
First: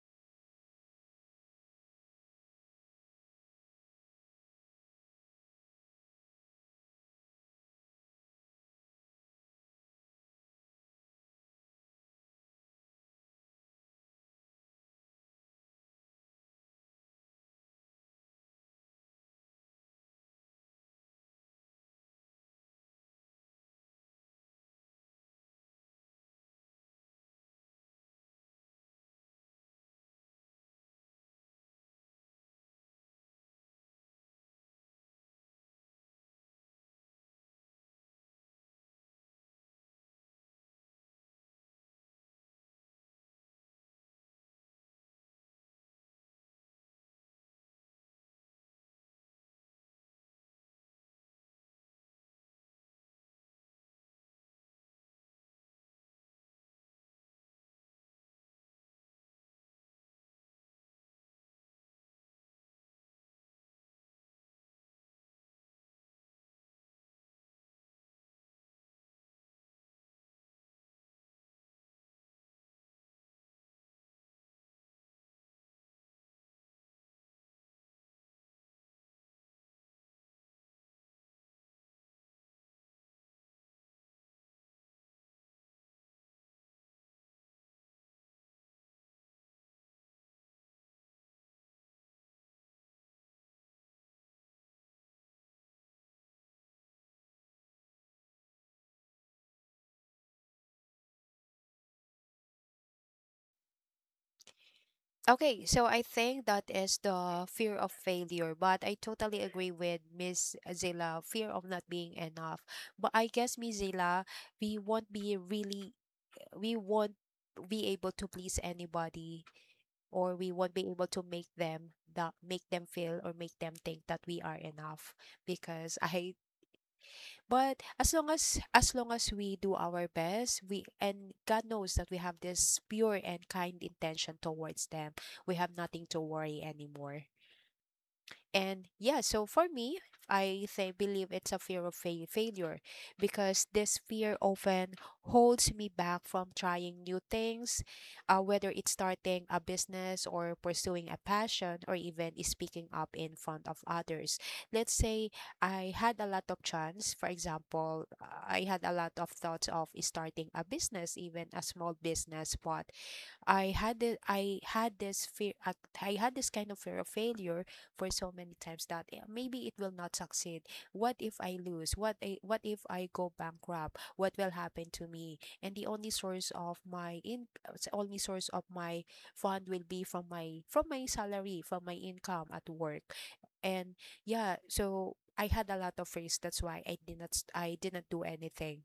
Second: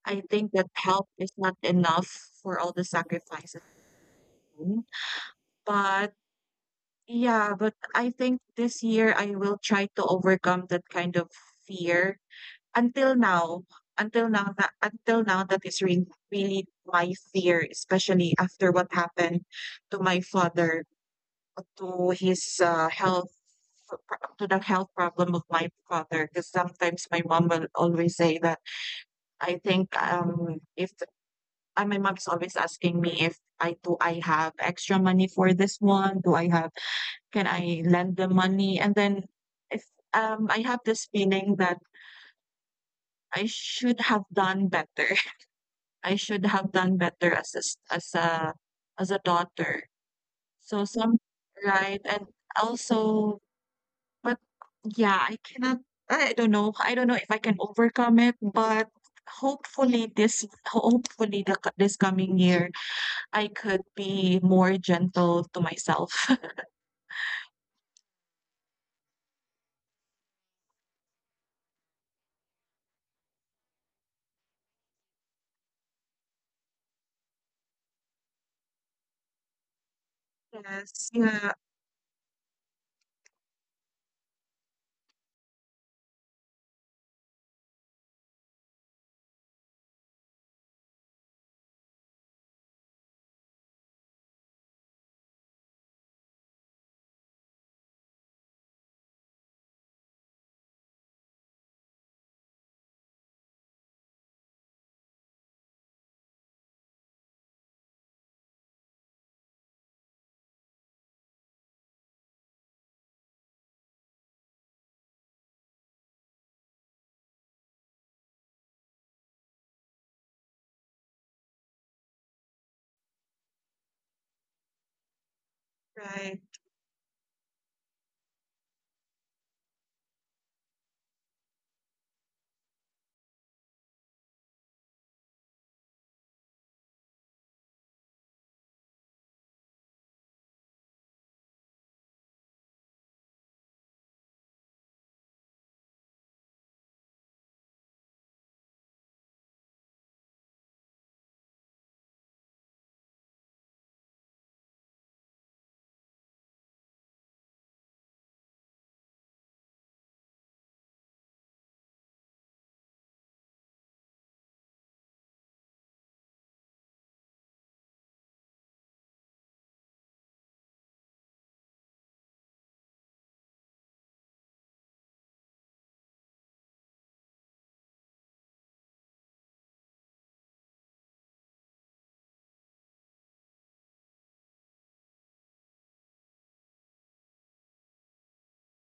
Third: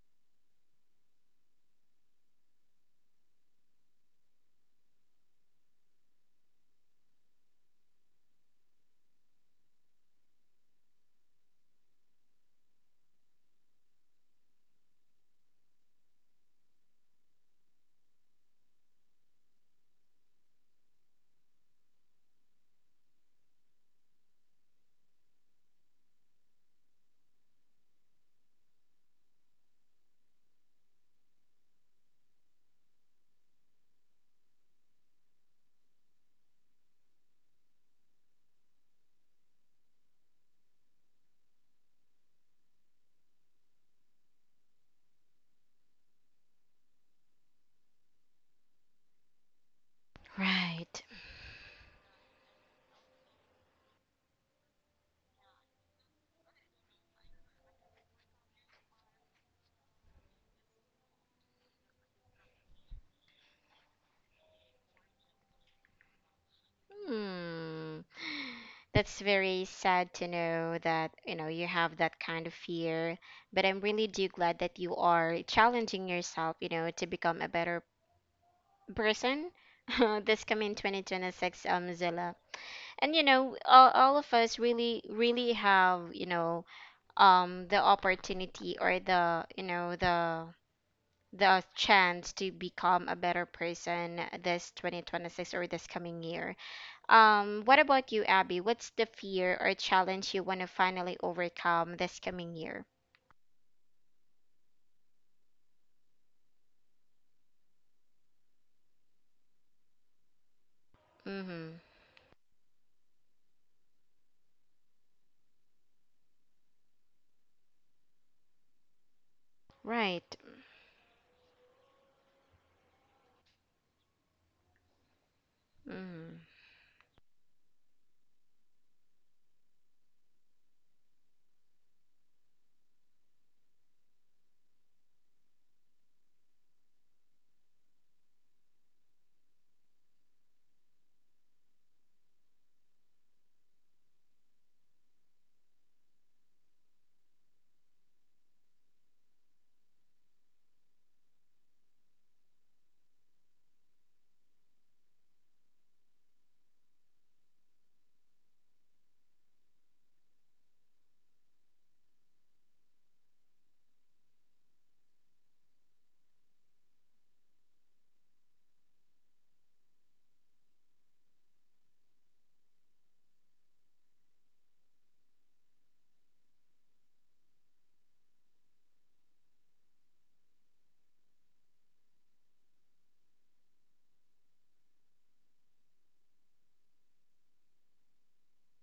Speaker 2: I think that help is not enough for all the sacrifices I made. But yeah, but I think this year I will try to overcome that kind of fear. Until now, until now that until now that is re- really my fear, especially after what happened to my father, to his uh, health for pro- to the health problem of my father, because sometimes my mom will always say that I think um if uh, my mom's always asking me if I do I have extra money for this one, do I have, can I lend the money. And then if um I have this feeling that I should have done better *laughs* I should have done better as a, s- as a as a daughter, so
Speaker 1: right.
Speaker 2: some right and also. But yeah, I cannot, I don't know. I don't know if I can overcome it, but hopefully this hopefully the co this coming year, I could be more gentle to myself. *laughs*
Speaker 1: Mm. That's very sad to know that, you know, you have that kind of fear. But I'm really do glad that you are challenging yourself, you know, to become a better person *laughs* this coming
Speaker 2: Yes, yeah,
Speaker 1: twenty twenty-six, um, Zilla. And you know, all, all of us really, really have, you know, um, the opportunity or the, you know, the the chance to become a better person this twenty twenty-six or this coming year. Um, what about you, Abby? What's the fear or challenge you want to finally overcome this coming year?
Speaker 3: Okay, so I think that is the fear of failure, but I totally agree with Miss Zila, fear of
Speaker 1: Mm-hmm.
Speaker 3: not being enough. But I guess, Miss Zila, we won't be really, we won't be able to please anybody, or
Speaker 1: Right.
Speaker 3: we won't be able to make them that make them feel, or make them think that we are enough, because *laughs* I —
Speaker 2: right,
Speaker 1: Mm.
Speaker 3: but as long as as long as we do our best, we, and God knows that we have this pure and kind intention towards them, we have nothing to worry anymore. And yeah, so for me, I think believe it's a fear of fa- failure, because this fear often holds me back from trying new things, uh, whether it's starting a business, or pursuing a passion, or even speaking up in front of others. Let's say I had a lot of chance. For example, I had a lot of thoughts of starting a business, even a small business, but I had it. I had this fear. at- I had this kind of fear of failure for so many times that, eh, maybe it will not succeed. What if I lose? What I, what if I go bankrupt? What will happen to me? And the only source of my in uh, s- only source of my fund will be from my from my salary, from my income at work. And yeah, so I had a lot of fears. That's why I did not st- I didn't do anything.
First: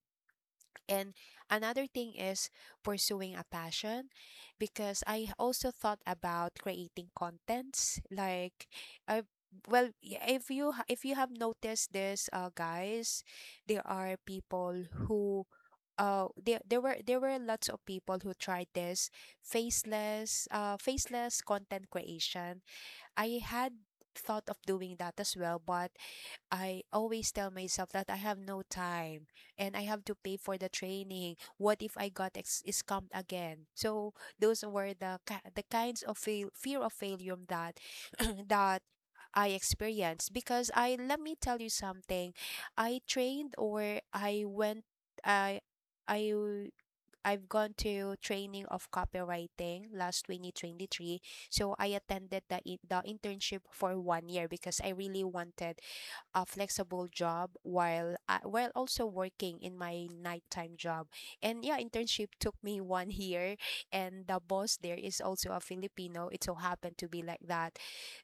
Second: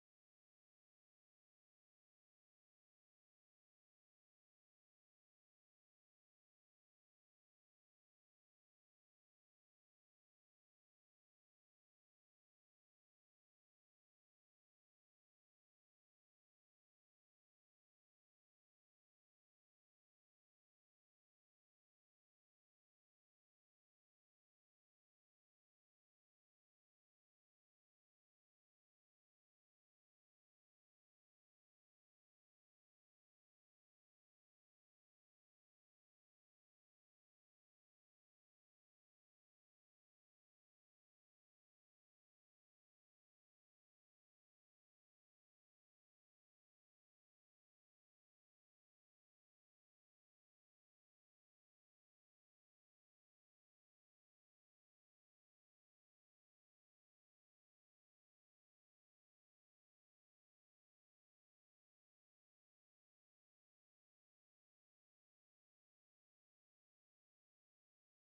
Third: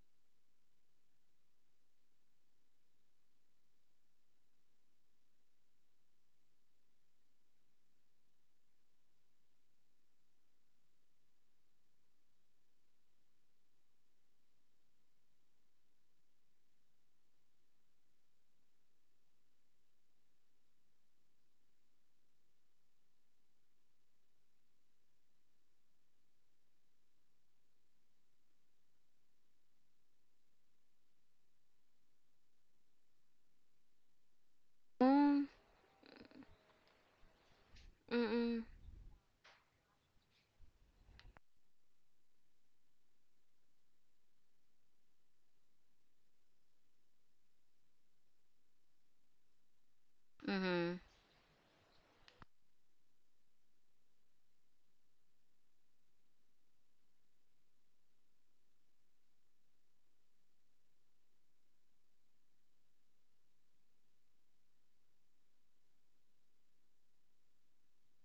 Speaker 3: And another thing is pursuing a passion, because I also thought about creating contents, like, I well y- if you ha- if you have noticed this, uh guys, there are people who — uh there there were there were lots of people who tried this faceless uh faceless content creation. I had thought of doing that as well, but I always tell myself that I have no time, and I have to pay for the training. What if I got ex- scamped again? So those were the
Speaker 1: Mm,
Speaker 3: ki- the kinds of fail- fear of failure that *clears throat*
Speaker 1: mm-mm.
Speaker 3: that I experienced, because I — let me tell you something. I trained or I went I I I've gone to training of copywriting last
Speaker 1: Mm-hmm.
Speaker 3: twenty twenty-three. So I attended the in- the internship for one year, because I really wanted a flexible job while uh, while also working in my nighttime job. And yeah, internship took me *laughs* one year, and the boss there is also a Filipino. It so happened to be like that,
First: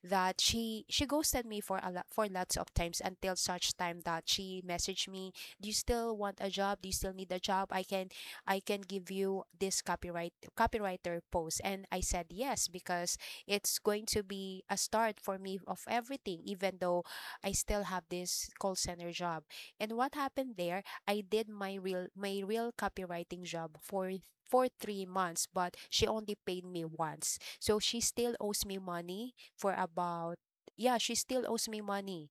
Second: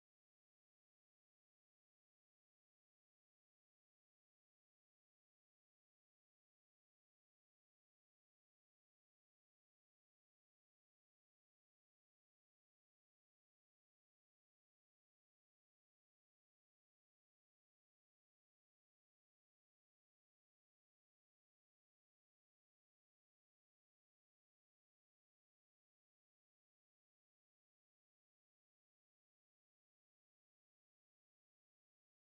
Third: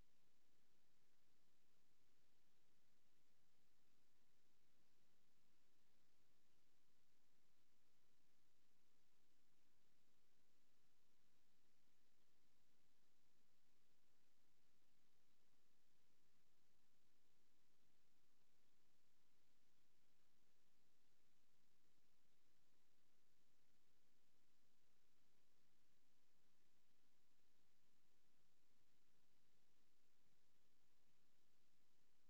Speaker 3: that she she ghosted me for a lot for lots of times, until such time that she messaged me, "Do you still want a job? Do you still need a job? I can I can give you this copyright copywriter post." And I said yes, because it's going to be a start for me of everything, even though I still have this call center job. And what happened there, I did my real my real copywriting job for for three months, but she only paid me once. So she still owes me money for about — yeah, she still owes me money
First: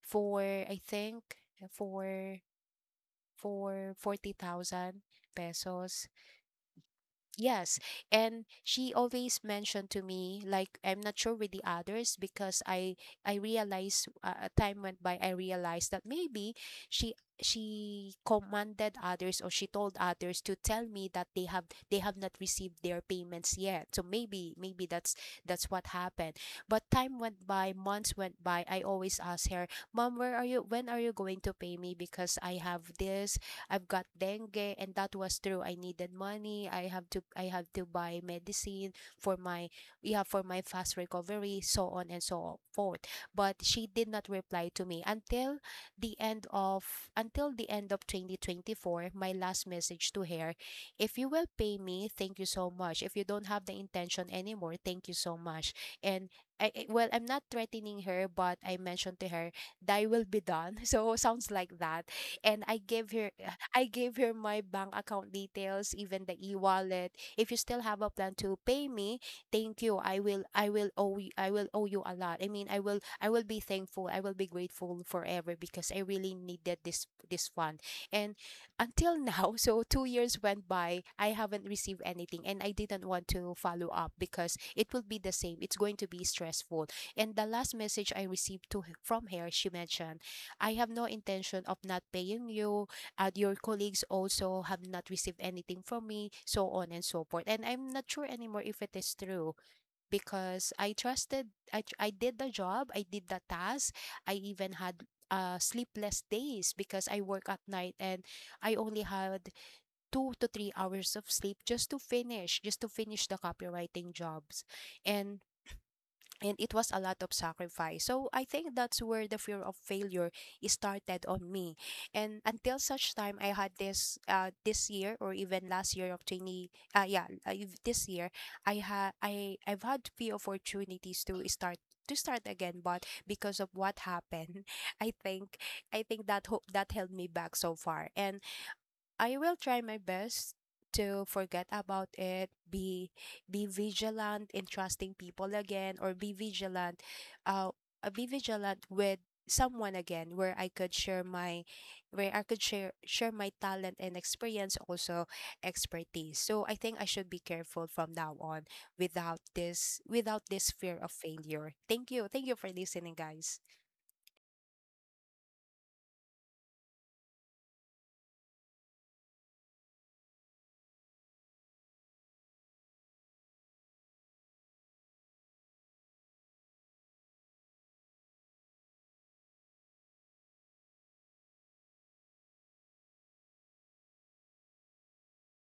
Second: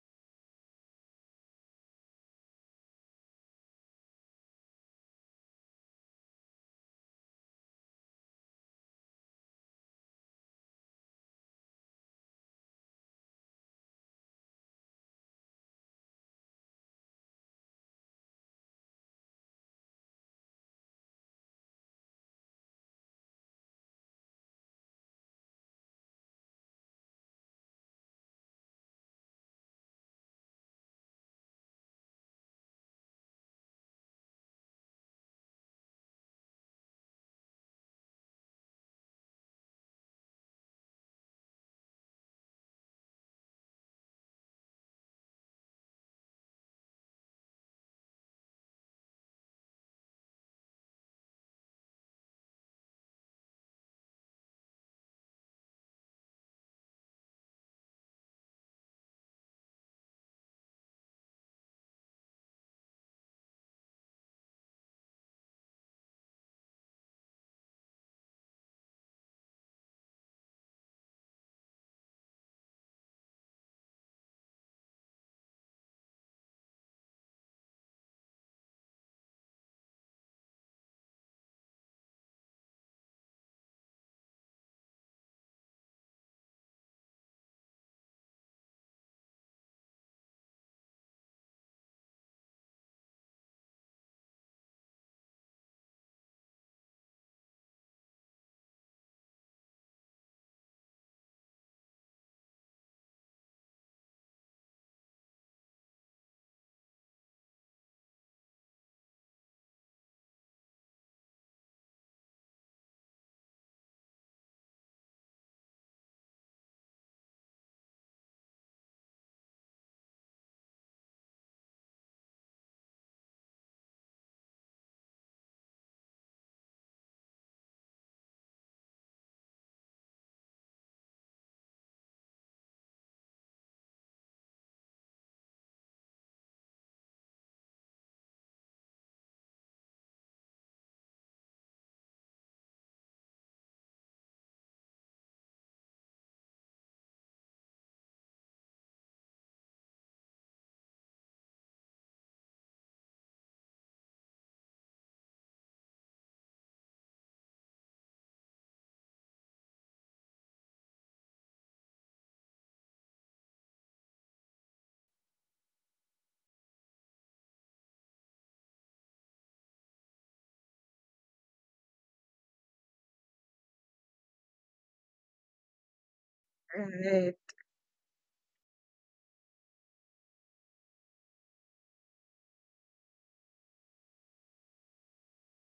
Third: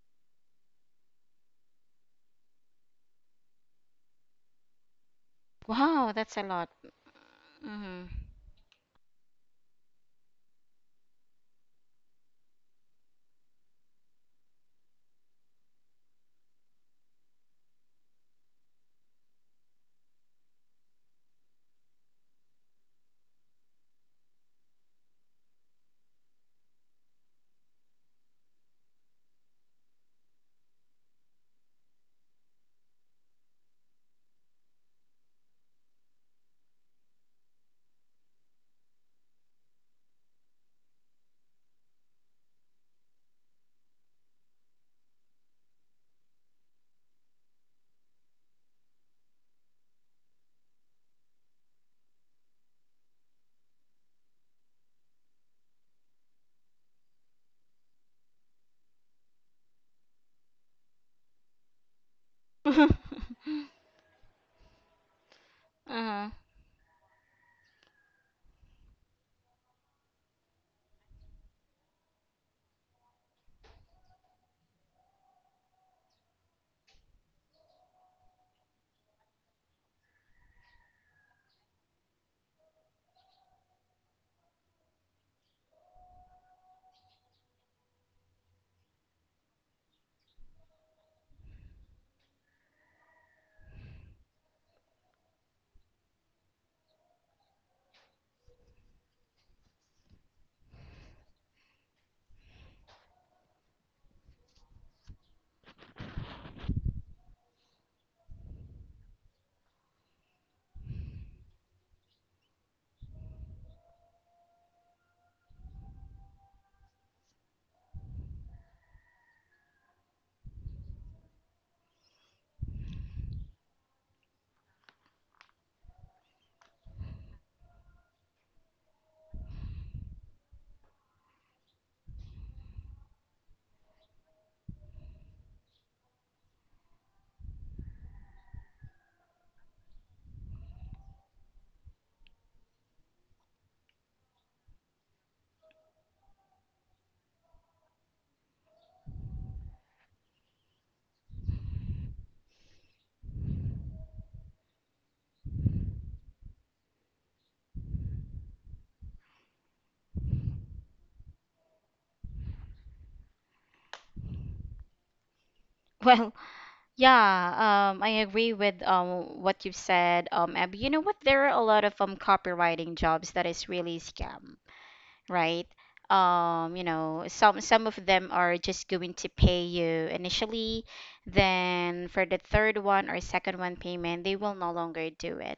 Speaker 3: for, I think, for for forty thousand pesos.
Speaker 1: Wow, that's a lot.
Speaker 3: Yes,
Speaker 1: Mm-hmm.
Speaker 3: and she always mentioned to me, like, I'm not sure with the others, because I I realized, uh, a time went by, I realized that maybe she she commanded others, or she told others to tell me that they have they have not received their payments yet. So maybe maybe that's that's what happened. But time went by, months went by. I always ask her, "Mom, where are you? When are you going to pay me? Because I have this I've got dengue, and that was true. I needed money. I have to I have to buy medicine for my yeah for my fast recovery, so on and so forth. But she did not reply to me, until the end of until the end of twenty twenty-four. My last message to her: if you will pay me, thank you so much. If you don't have the intention anymore, thank you so much. And I, I- well, I'm not threatening her, but I mentioned to her, "Thy will be done." *laughs* So sounds like that, and I gave her
Speaker 1: *laughs*
Speaker 3: I gave her my bank account details, even
Speaker 1: Uh-huh.
Speaker 3: the e-wallet. If you still have a plan to pay me, thank you. I will I will owe you, I will owe you a lot. I mean, I will I will be thankful. I will be grateful forever, because I really needed this this fund. And until *laughs* now, so two years went by, I haven't received anything, and I didn't want to follow up, because it will be the same. It's going to be stressful. And the last message I received to from her, she mentioned, "I have no intention of not paying you. Uh, your colleagues also have not received anything from me, so on and so forth." And I'm not sure anymore if it is true, because I trusted — I, tr- I did the job, I did the task. I even had uh, sleepless days, because I work at night, and I only had two to three hours of sleep just to finish, just to finish the copywriting jobs. And and it was a lot of sacrifice. So I think that's where the fear of failure started on me. And until such time, I had this uh this year, or even last year of twenty, uh yeah uh, if- this year, I had I I've had few opportunities to start to start again, but because of what happened, *laughs* I think I think that hope that held me back so far. And I will try my best to forget about it, be be vigilant in trusting people again, or be vigilant uh uh, be vigilant with someone again, where I could share my where I could share share my talent and experience, also expertise. So I think I should be careful from now on, without this without this fear of failure. Thank you. Thank you for listening, guys.
Speaker 1: Well, yeah, um, I agree with um, what you've said, um, Abby. You know what? There are a lot of um, copywriting jobs that is really scam, right? Um, you know,
Speaker 2: right.
Speaker 1: some some of them are just going to pay you initially, then for the third one or second one payment, they will no longer do it.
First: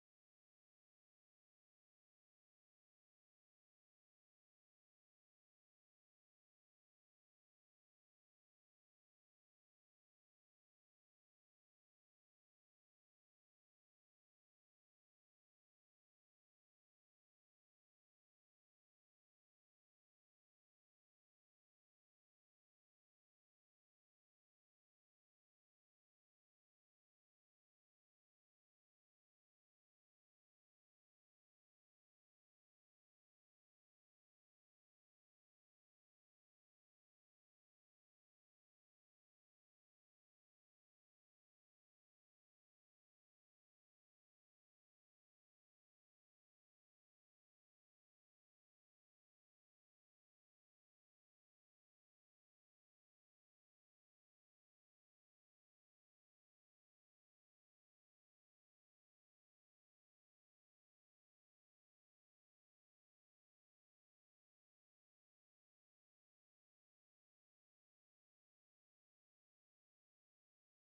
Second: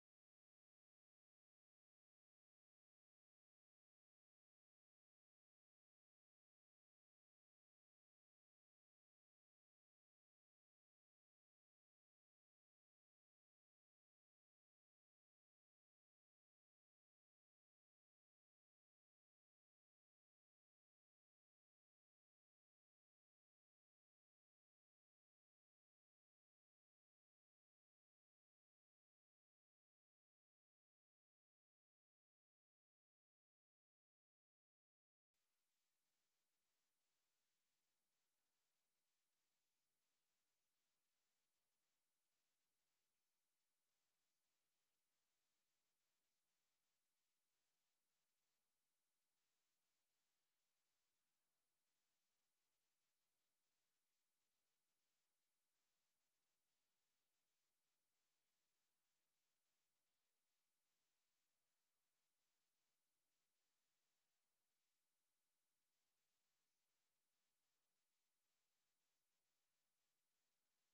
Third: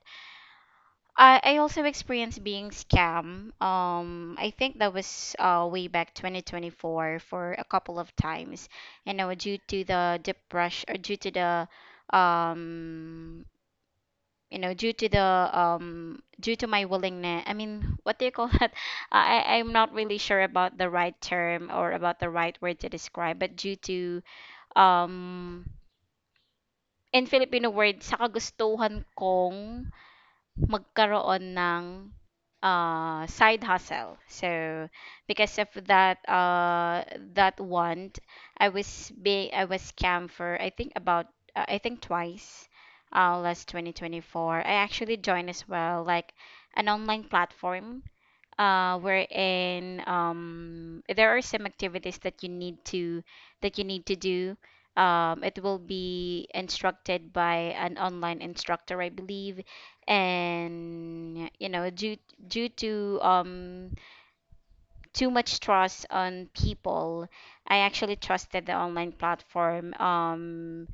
Speaker 1: I, I also experienced being scam. Um, I think that was uh, way back twenty twenty-four for a couple of times. You know, due to the depression or due to the um you know due to the um due to my willingness I mean, *laughs* what do you call that? *laughs* i I- i'm not really sure about the right term or about the right word to describe, but due to um in Filipino word, sa kagustuhan kong magkaroon ng, ah, side hustle. So, because of that, uh, that want, I was being I was scammed for I think about uh, I think twice, uh, last twenty twenty-four. I actually joined as well like an online platform, uh, wherein um, there are some activities that you need to that you need to do. Um, it will be instructed by an online instructor, I believe, and you know, due due to um, too much trust on people, I actually trusted the online platform, um,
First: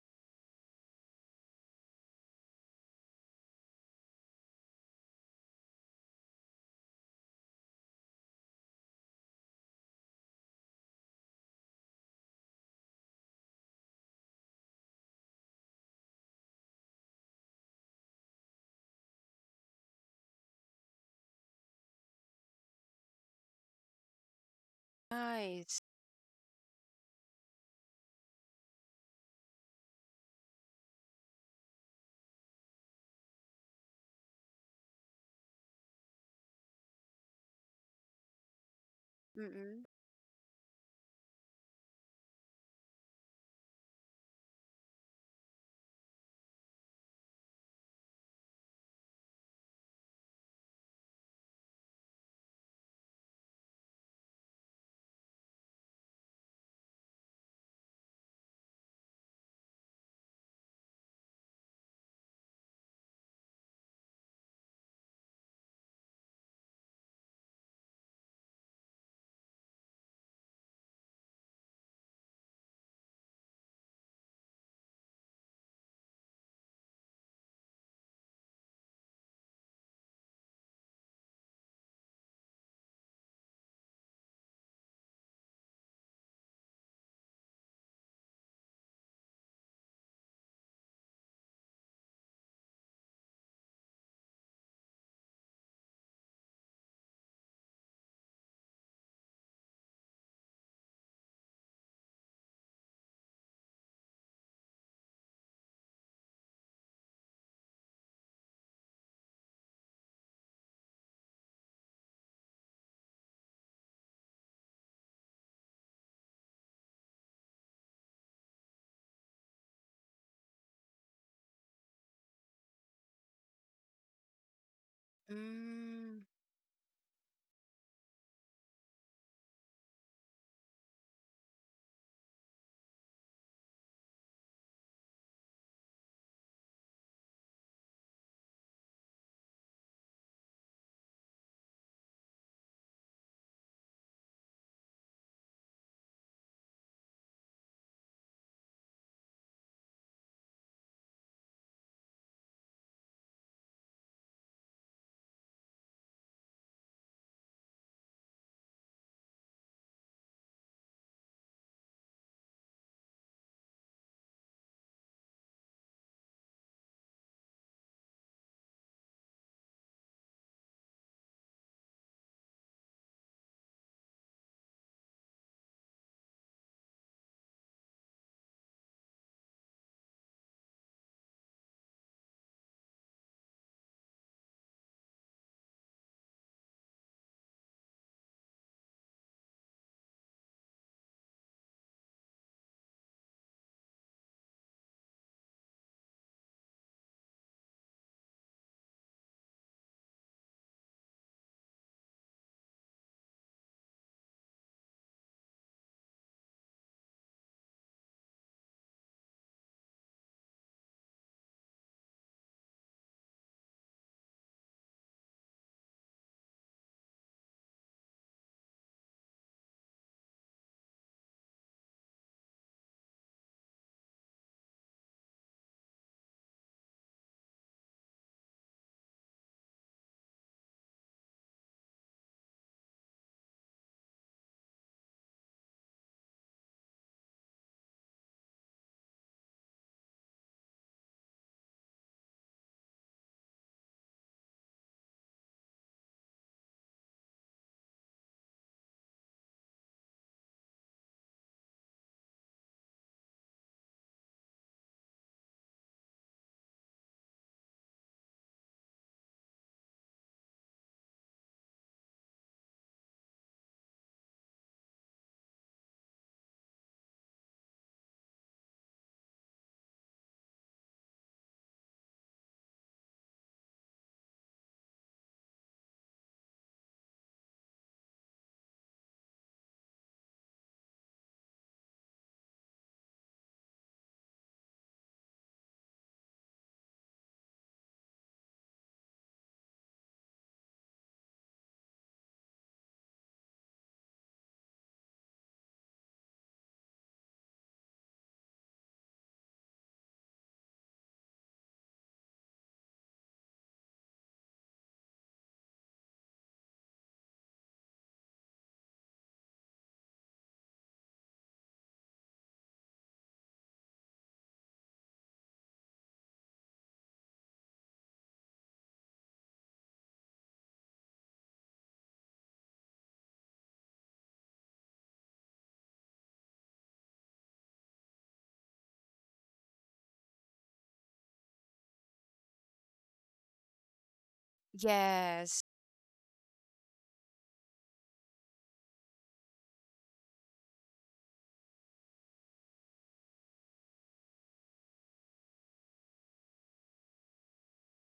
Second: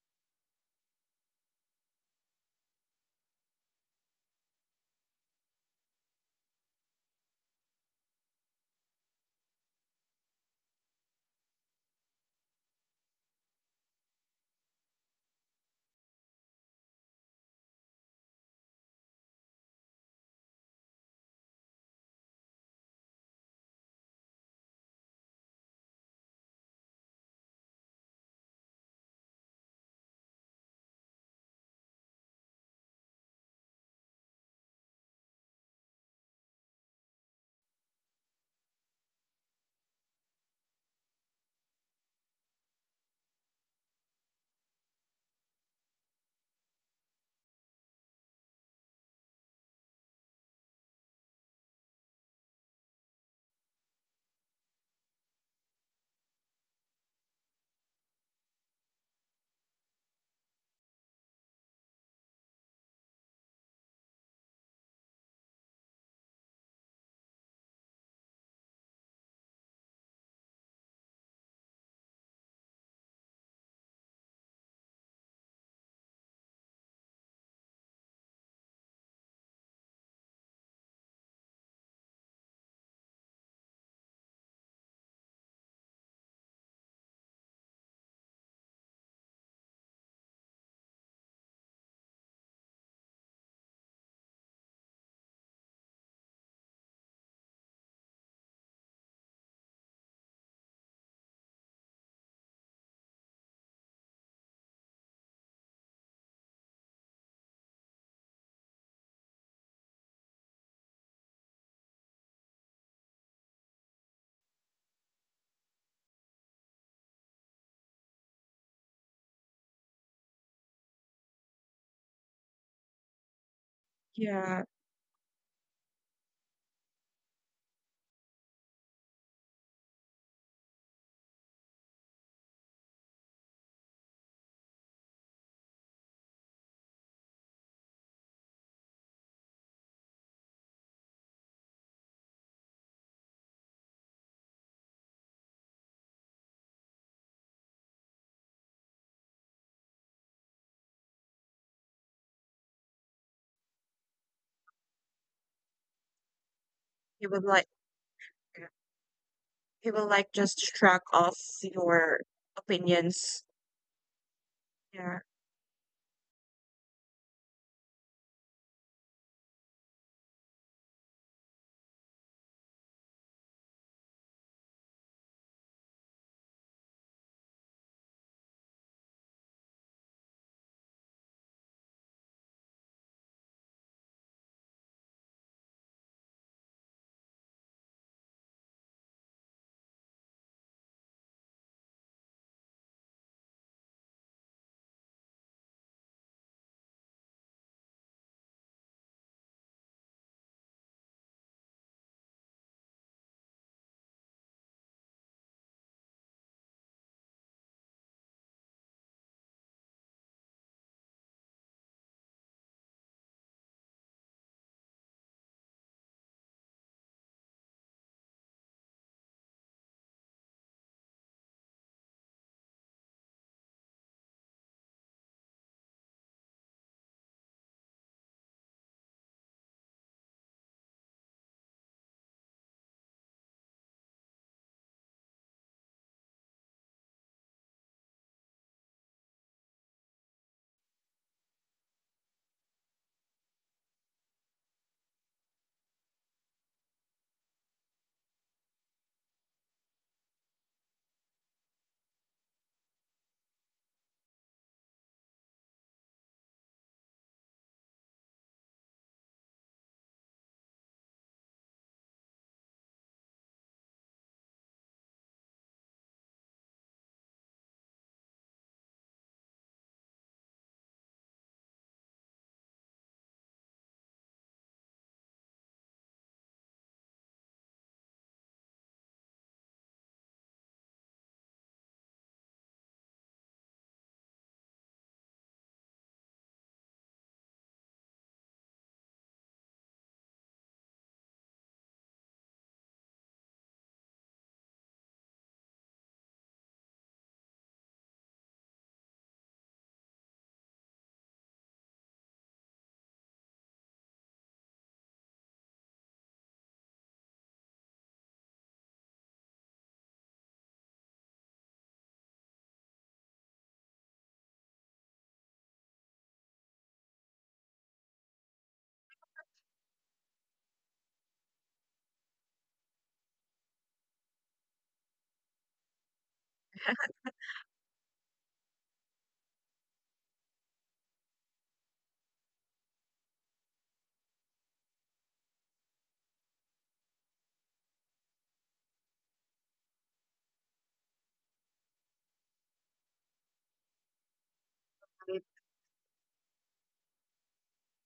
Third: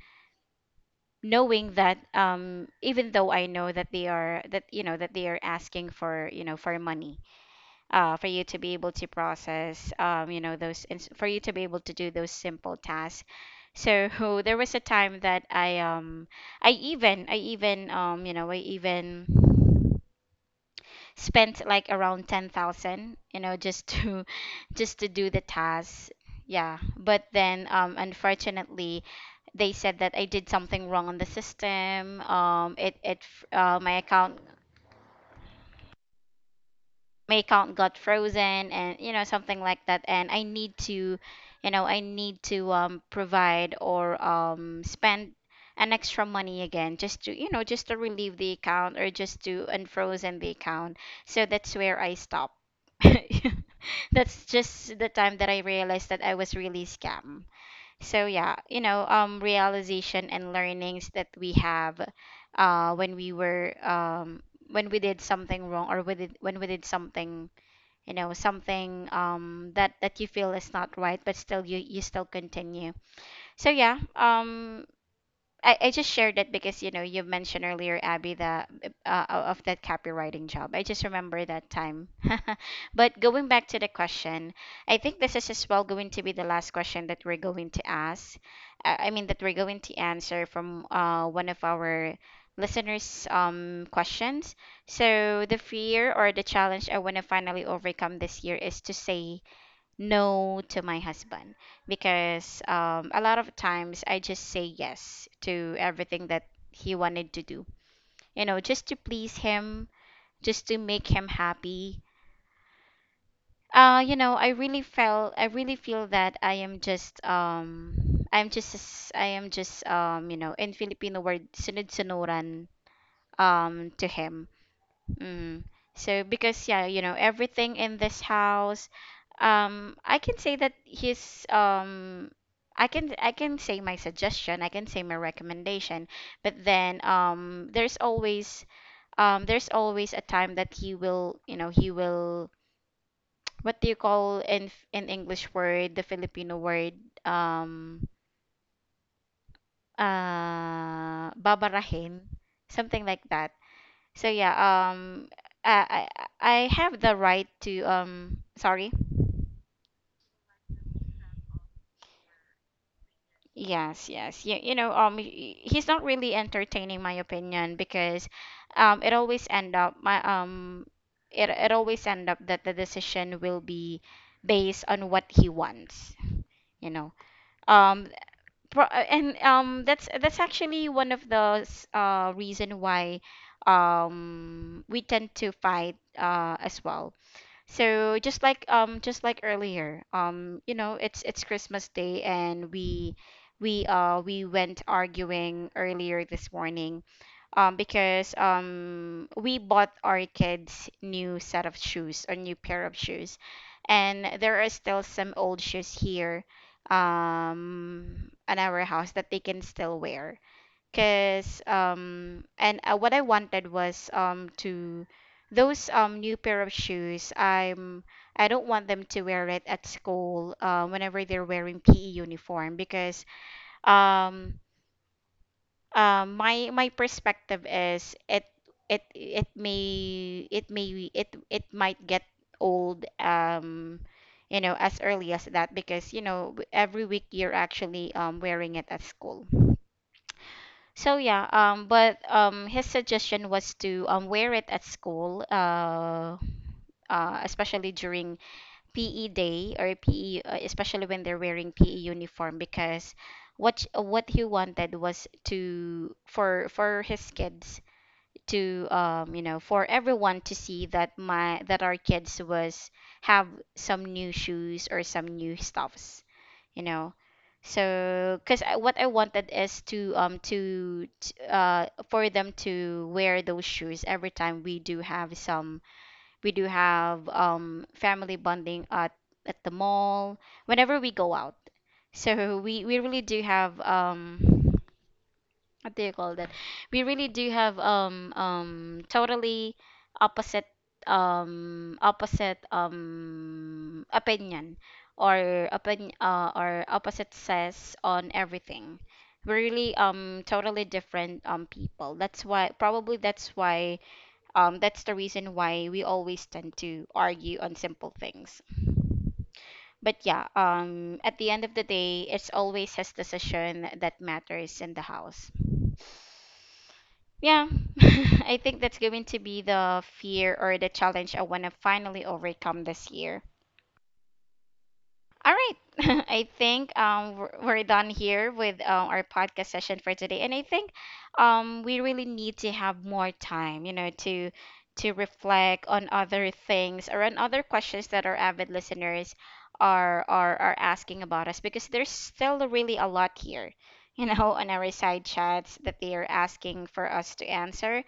Speaker 1: knowing that um, even though I know that they are that you know that they are asking for you know for money, uh, for you to be able to process, um, you know, those, ins- for you to be able to do those simple tasks. So *laughs* there was a time that I, um, I even, I even, um, you know, I even spent like around ten thousand, you know, just to, *laughs* just to do the
Speaker 3: Nice.
Speaker 1: tasks. Yeah. But then, um, unfortunately, they said that I did something wrong on the system. Um, it, it, f- uh, my account my account got frozen and you know something like
Speaker 3: Mm-mm.
Speaker 1: that, and I need to, you know, I need to um, provide or um, spend an extra money again just to, you know, just to relieve the account or just to unfrozen the account. So that's where I stop. *laughs* That's just the time that I realized that I was really scammed. So yeah, you know, um, realization and learnings that we have, uh, when we were um when we did something wrong or we did when we did something, you know, something um that that you feel is not right, but still you you still continue. So yeah, um, I, I just shared that because you know you mentioned earlier, Abby, the uh, of that copywriting job. I just remember that time. *laughs* But going back to the question, I think this is as well going to be the last question that we're going to ask. Uh, I mean that we're going to answer from uh, one of our listeners' um, questions. So the fear or the challenge I want to finally overcome this year is to say no to my husband because um, a lot of times I just say yes to everything that he wanted to do. You know, just to please him, just to make him happy. Uh, you know, I really felt, I really feel that I am just, um, I'm just, s- I am just, um, you know, in Filipino word, sunod-sunuran, um, to him.
Speaker 2: Yeah.
Speaker 1: Mm. So
Speaker 3: Mm,
Speaker 1: because yeah, you know, everything in this house, um, I can say that his um I can, I can say my suggestion, I can say my recommendation, but then um there's always um there's always a time that he will, you know, he will, what do you call in in English word, the Filipino word, um uh babarahin, something like that. So yeah, um, I I I have the
Speaker 2: He would
Speaker 1: right
Speaker 2: like
Speaker 1: to um. Sorry.
Speaker 2: he will like just shrug off your opinions.
Speaker 1: Yes, yes. You, you know, um,
Speaker 2: Yeah.
Speaker 1: he- he's not really entertaining my opinion because, um, it always end up my um, it, it always end up that the decision will be based on what he wants. You know, um, pro- uh, and um, that's that's actually one of the s- uh reason why, um, we tend to fight uh as well. So just like um just like earlier, um you know, it's it's Christmas Day and we we uh we went arguing earlier this morning um because um we bought our kids new set of shoes, a new pair of shoes. And there are still some old shoes here um at our house that they can still wear. Cause um and uh, what I wanted was um to those um new pair of shoes I'm I don't want them to wear it at school, uh, whenever they're wearing P E uniform because um um my my perspective is it it it may it may it it might get old, um you know, as early as that because you know every week you're actually um wearing it at school. So yeah, um, but um, his suggestion was to um, wear it at school, uh, uh, especially during P E day or P E, uh, especially when they're wearing P E uniform, because what sh- what he wanted was to for for his kids to um, you know, for everyone to see that my that our kids was have some new shoes or some new stuffs, you know. So because I, what I wanted is to um to, to uh for them to wear those shoes every time we do have some we do have um family bonding at at the mall whenever we go out. So we we really do have um what do you call that? We really do have um um totally opposite um opposite um opinion or opinion uh, or opposite says on everything. We're really um totally different um people. That's why probably that's why um that's the reason why we always tend to argue on simple things. But yeah, um at the end of the day, it's always his decision that matters in the house. Yeah, *laughs* I think that's going to be the fear or the challenge I want to finally overcome this year. All right. *laughs* I think um, we're we're done here with uh, our podcast session for today, and I think um, we really need to have more time, you know, to to
Speaker 3: yes.
Speaker 1: reflect on other things or on other questions that our avid listeners are are are asking about us because there's still really a lot here, you know, *laughs* on our side chats that they are asking for us to answer.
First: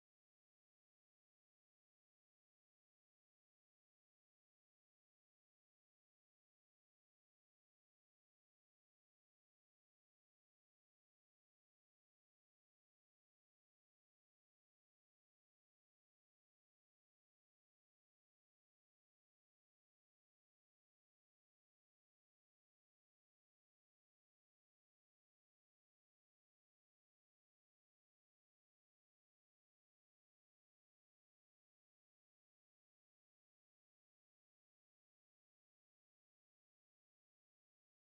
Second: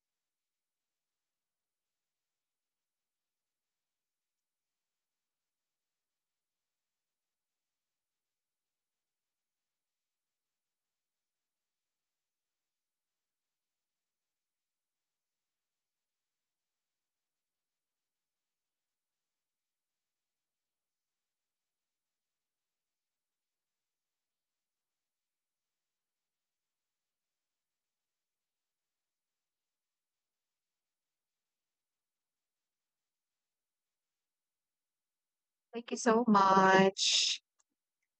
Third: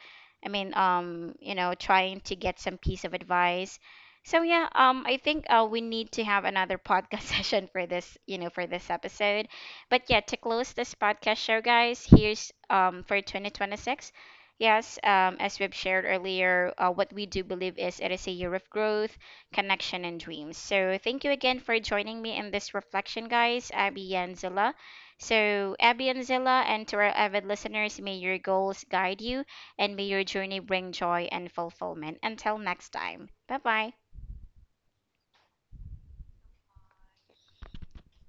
Speaker 1: I mean, um, you know, trying to get some piece of advice. So yeah, um, I think uh, we need to have another podcast *laughs* session for this, you know, for this episode. But yeah, to close this podcast show, guys, here's um for twenty twenty-six. Yes, um, as we've shared earlier, uh, what we do believe is it is a year of growth, connection, and dreams. So thank you again for joining me in this reflection, guys, Abby and Zilla. So Abby and Zilla, and to our avid listeners, may your goals guide you, and may your journey bring joy and fulfillment. Until next time, bye bye.
Speaker 2: Thank you so much.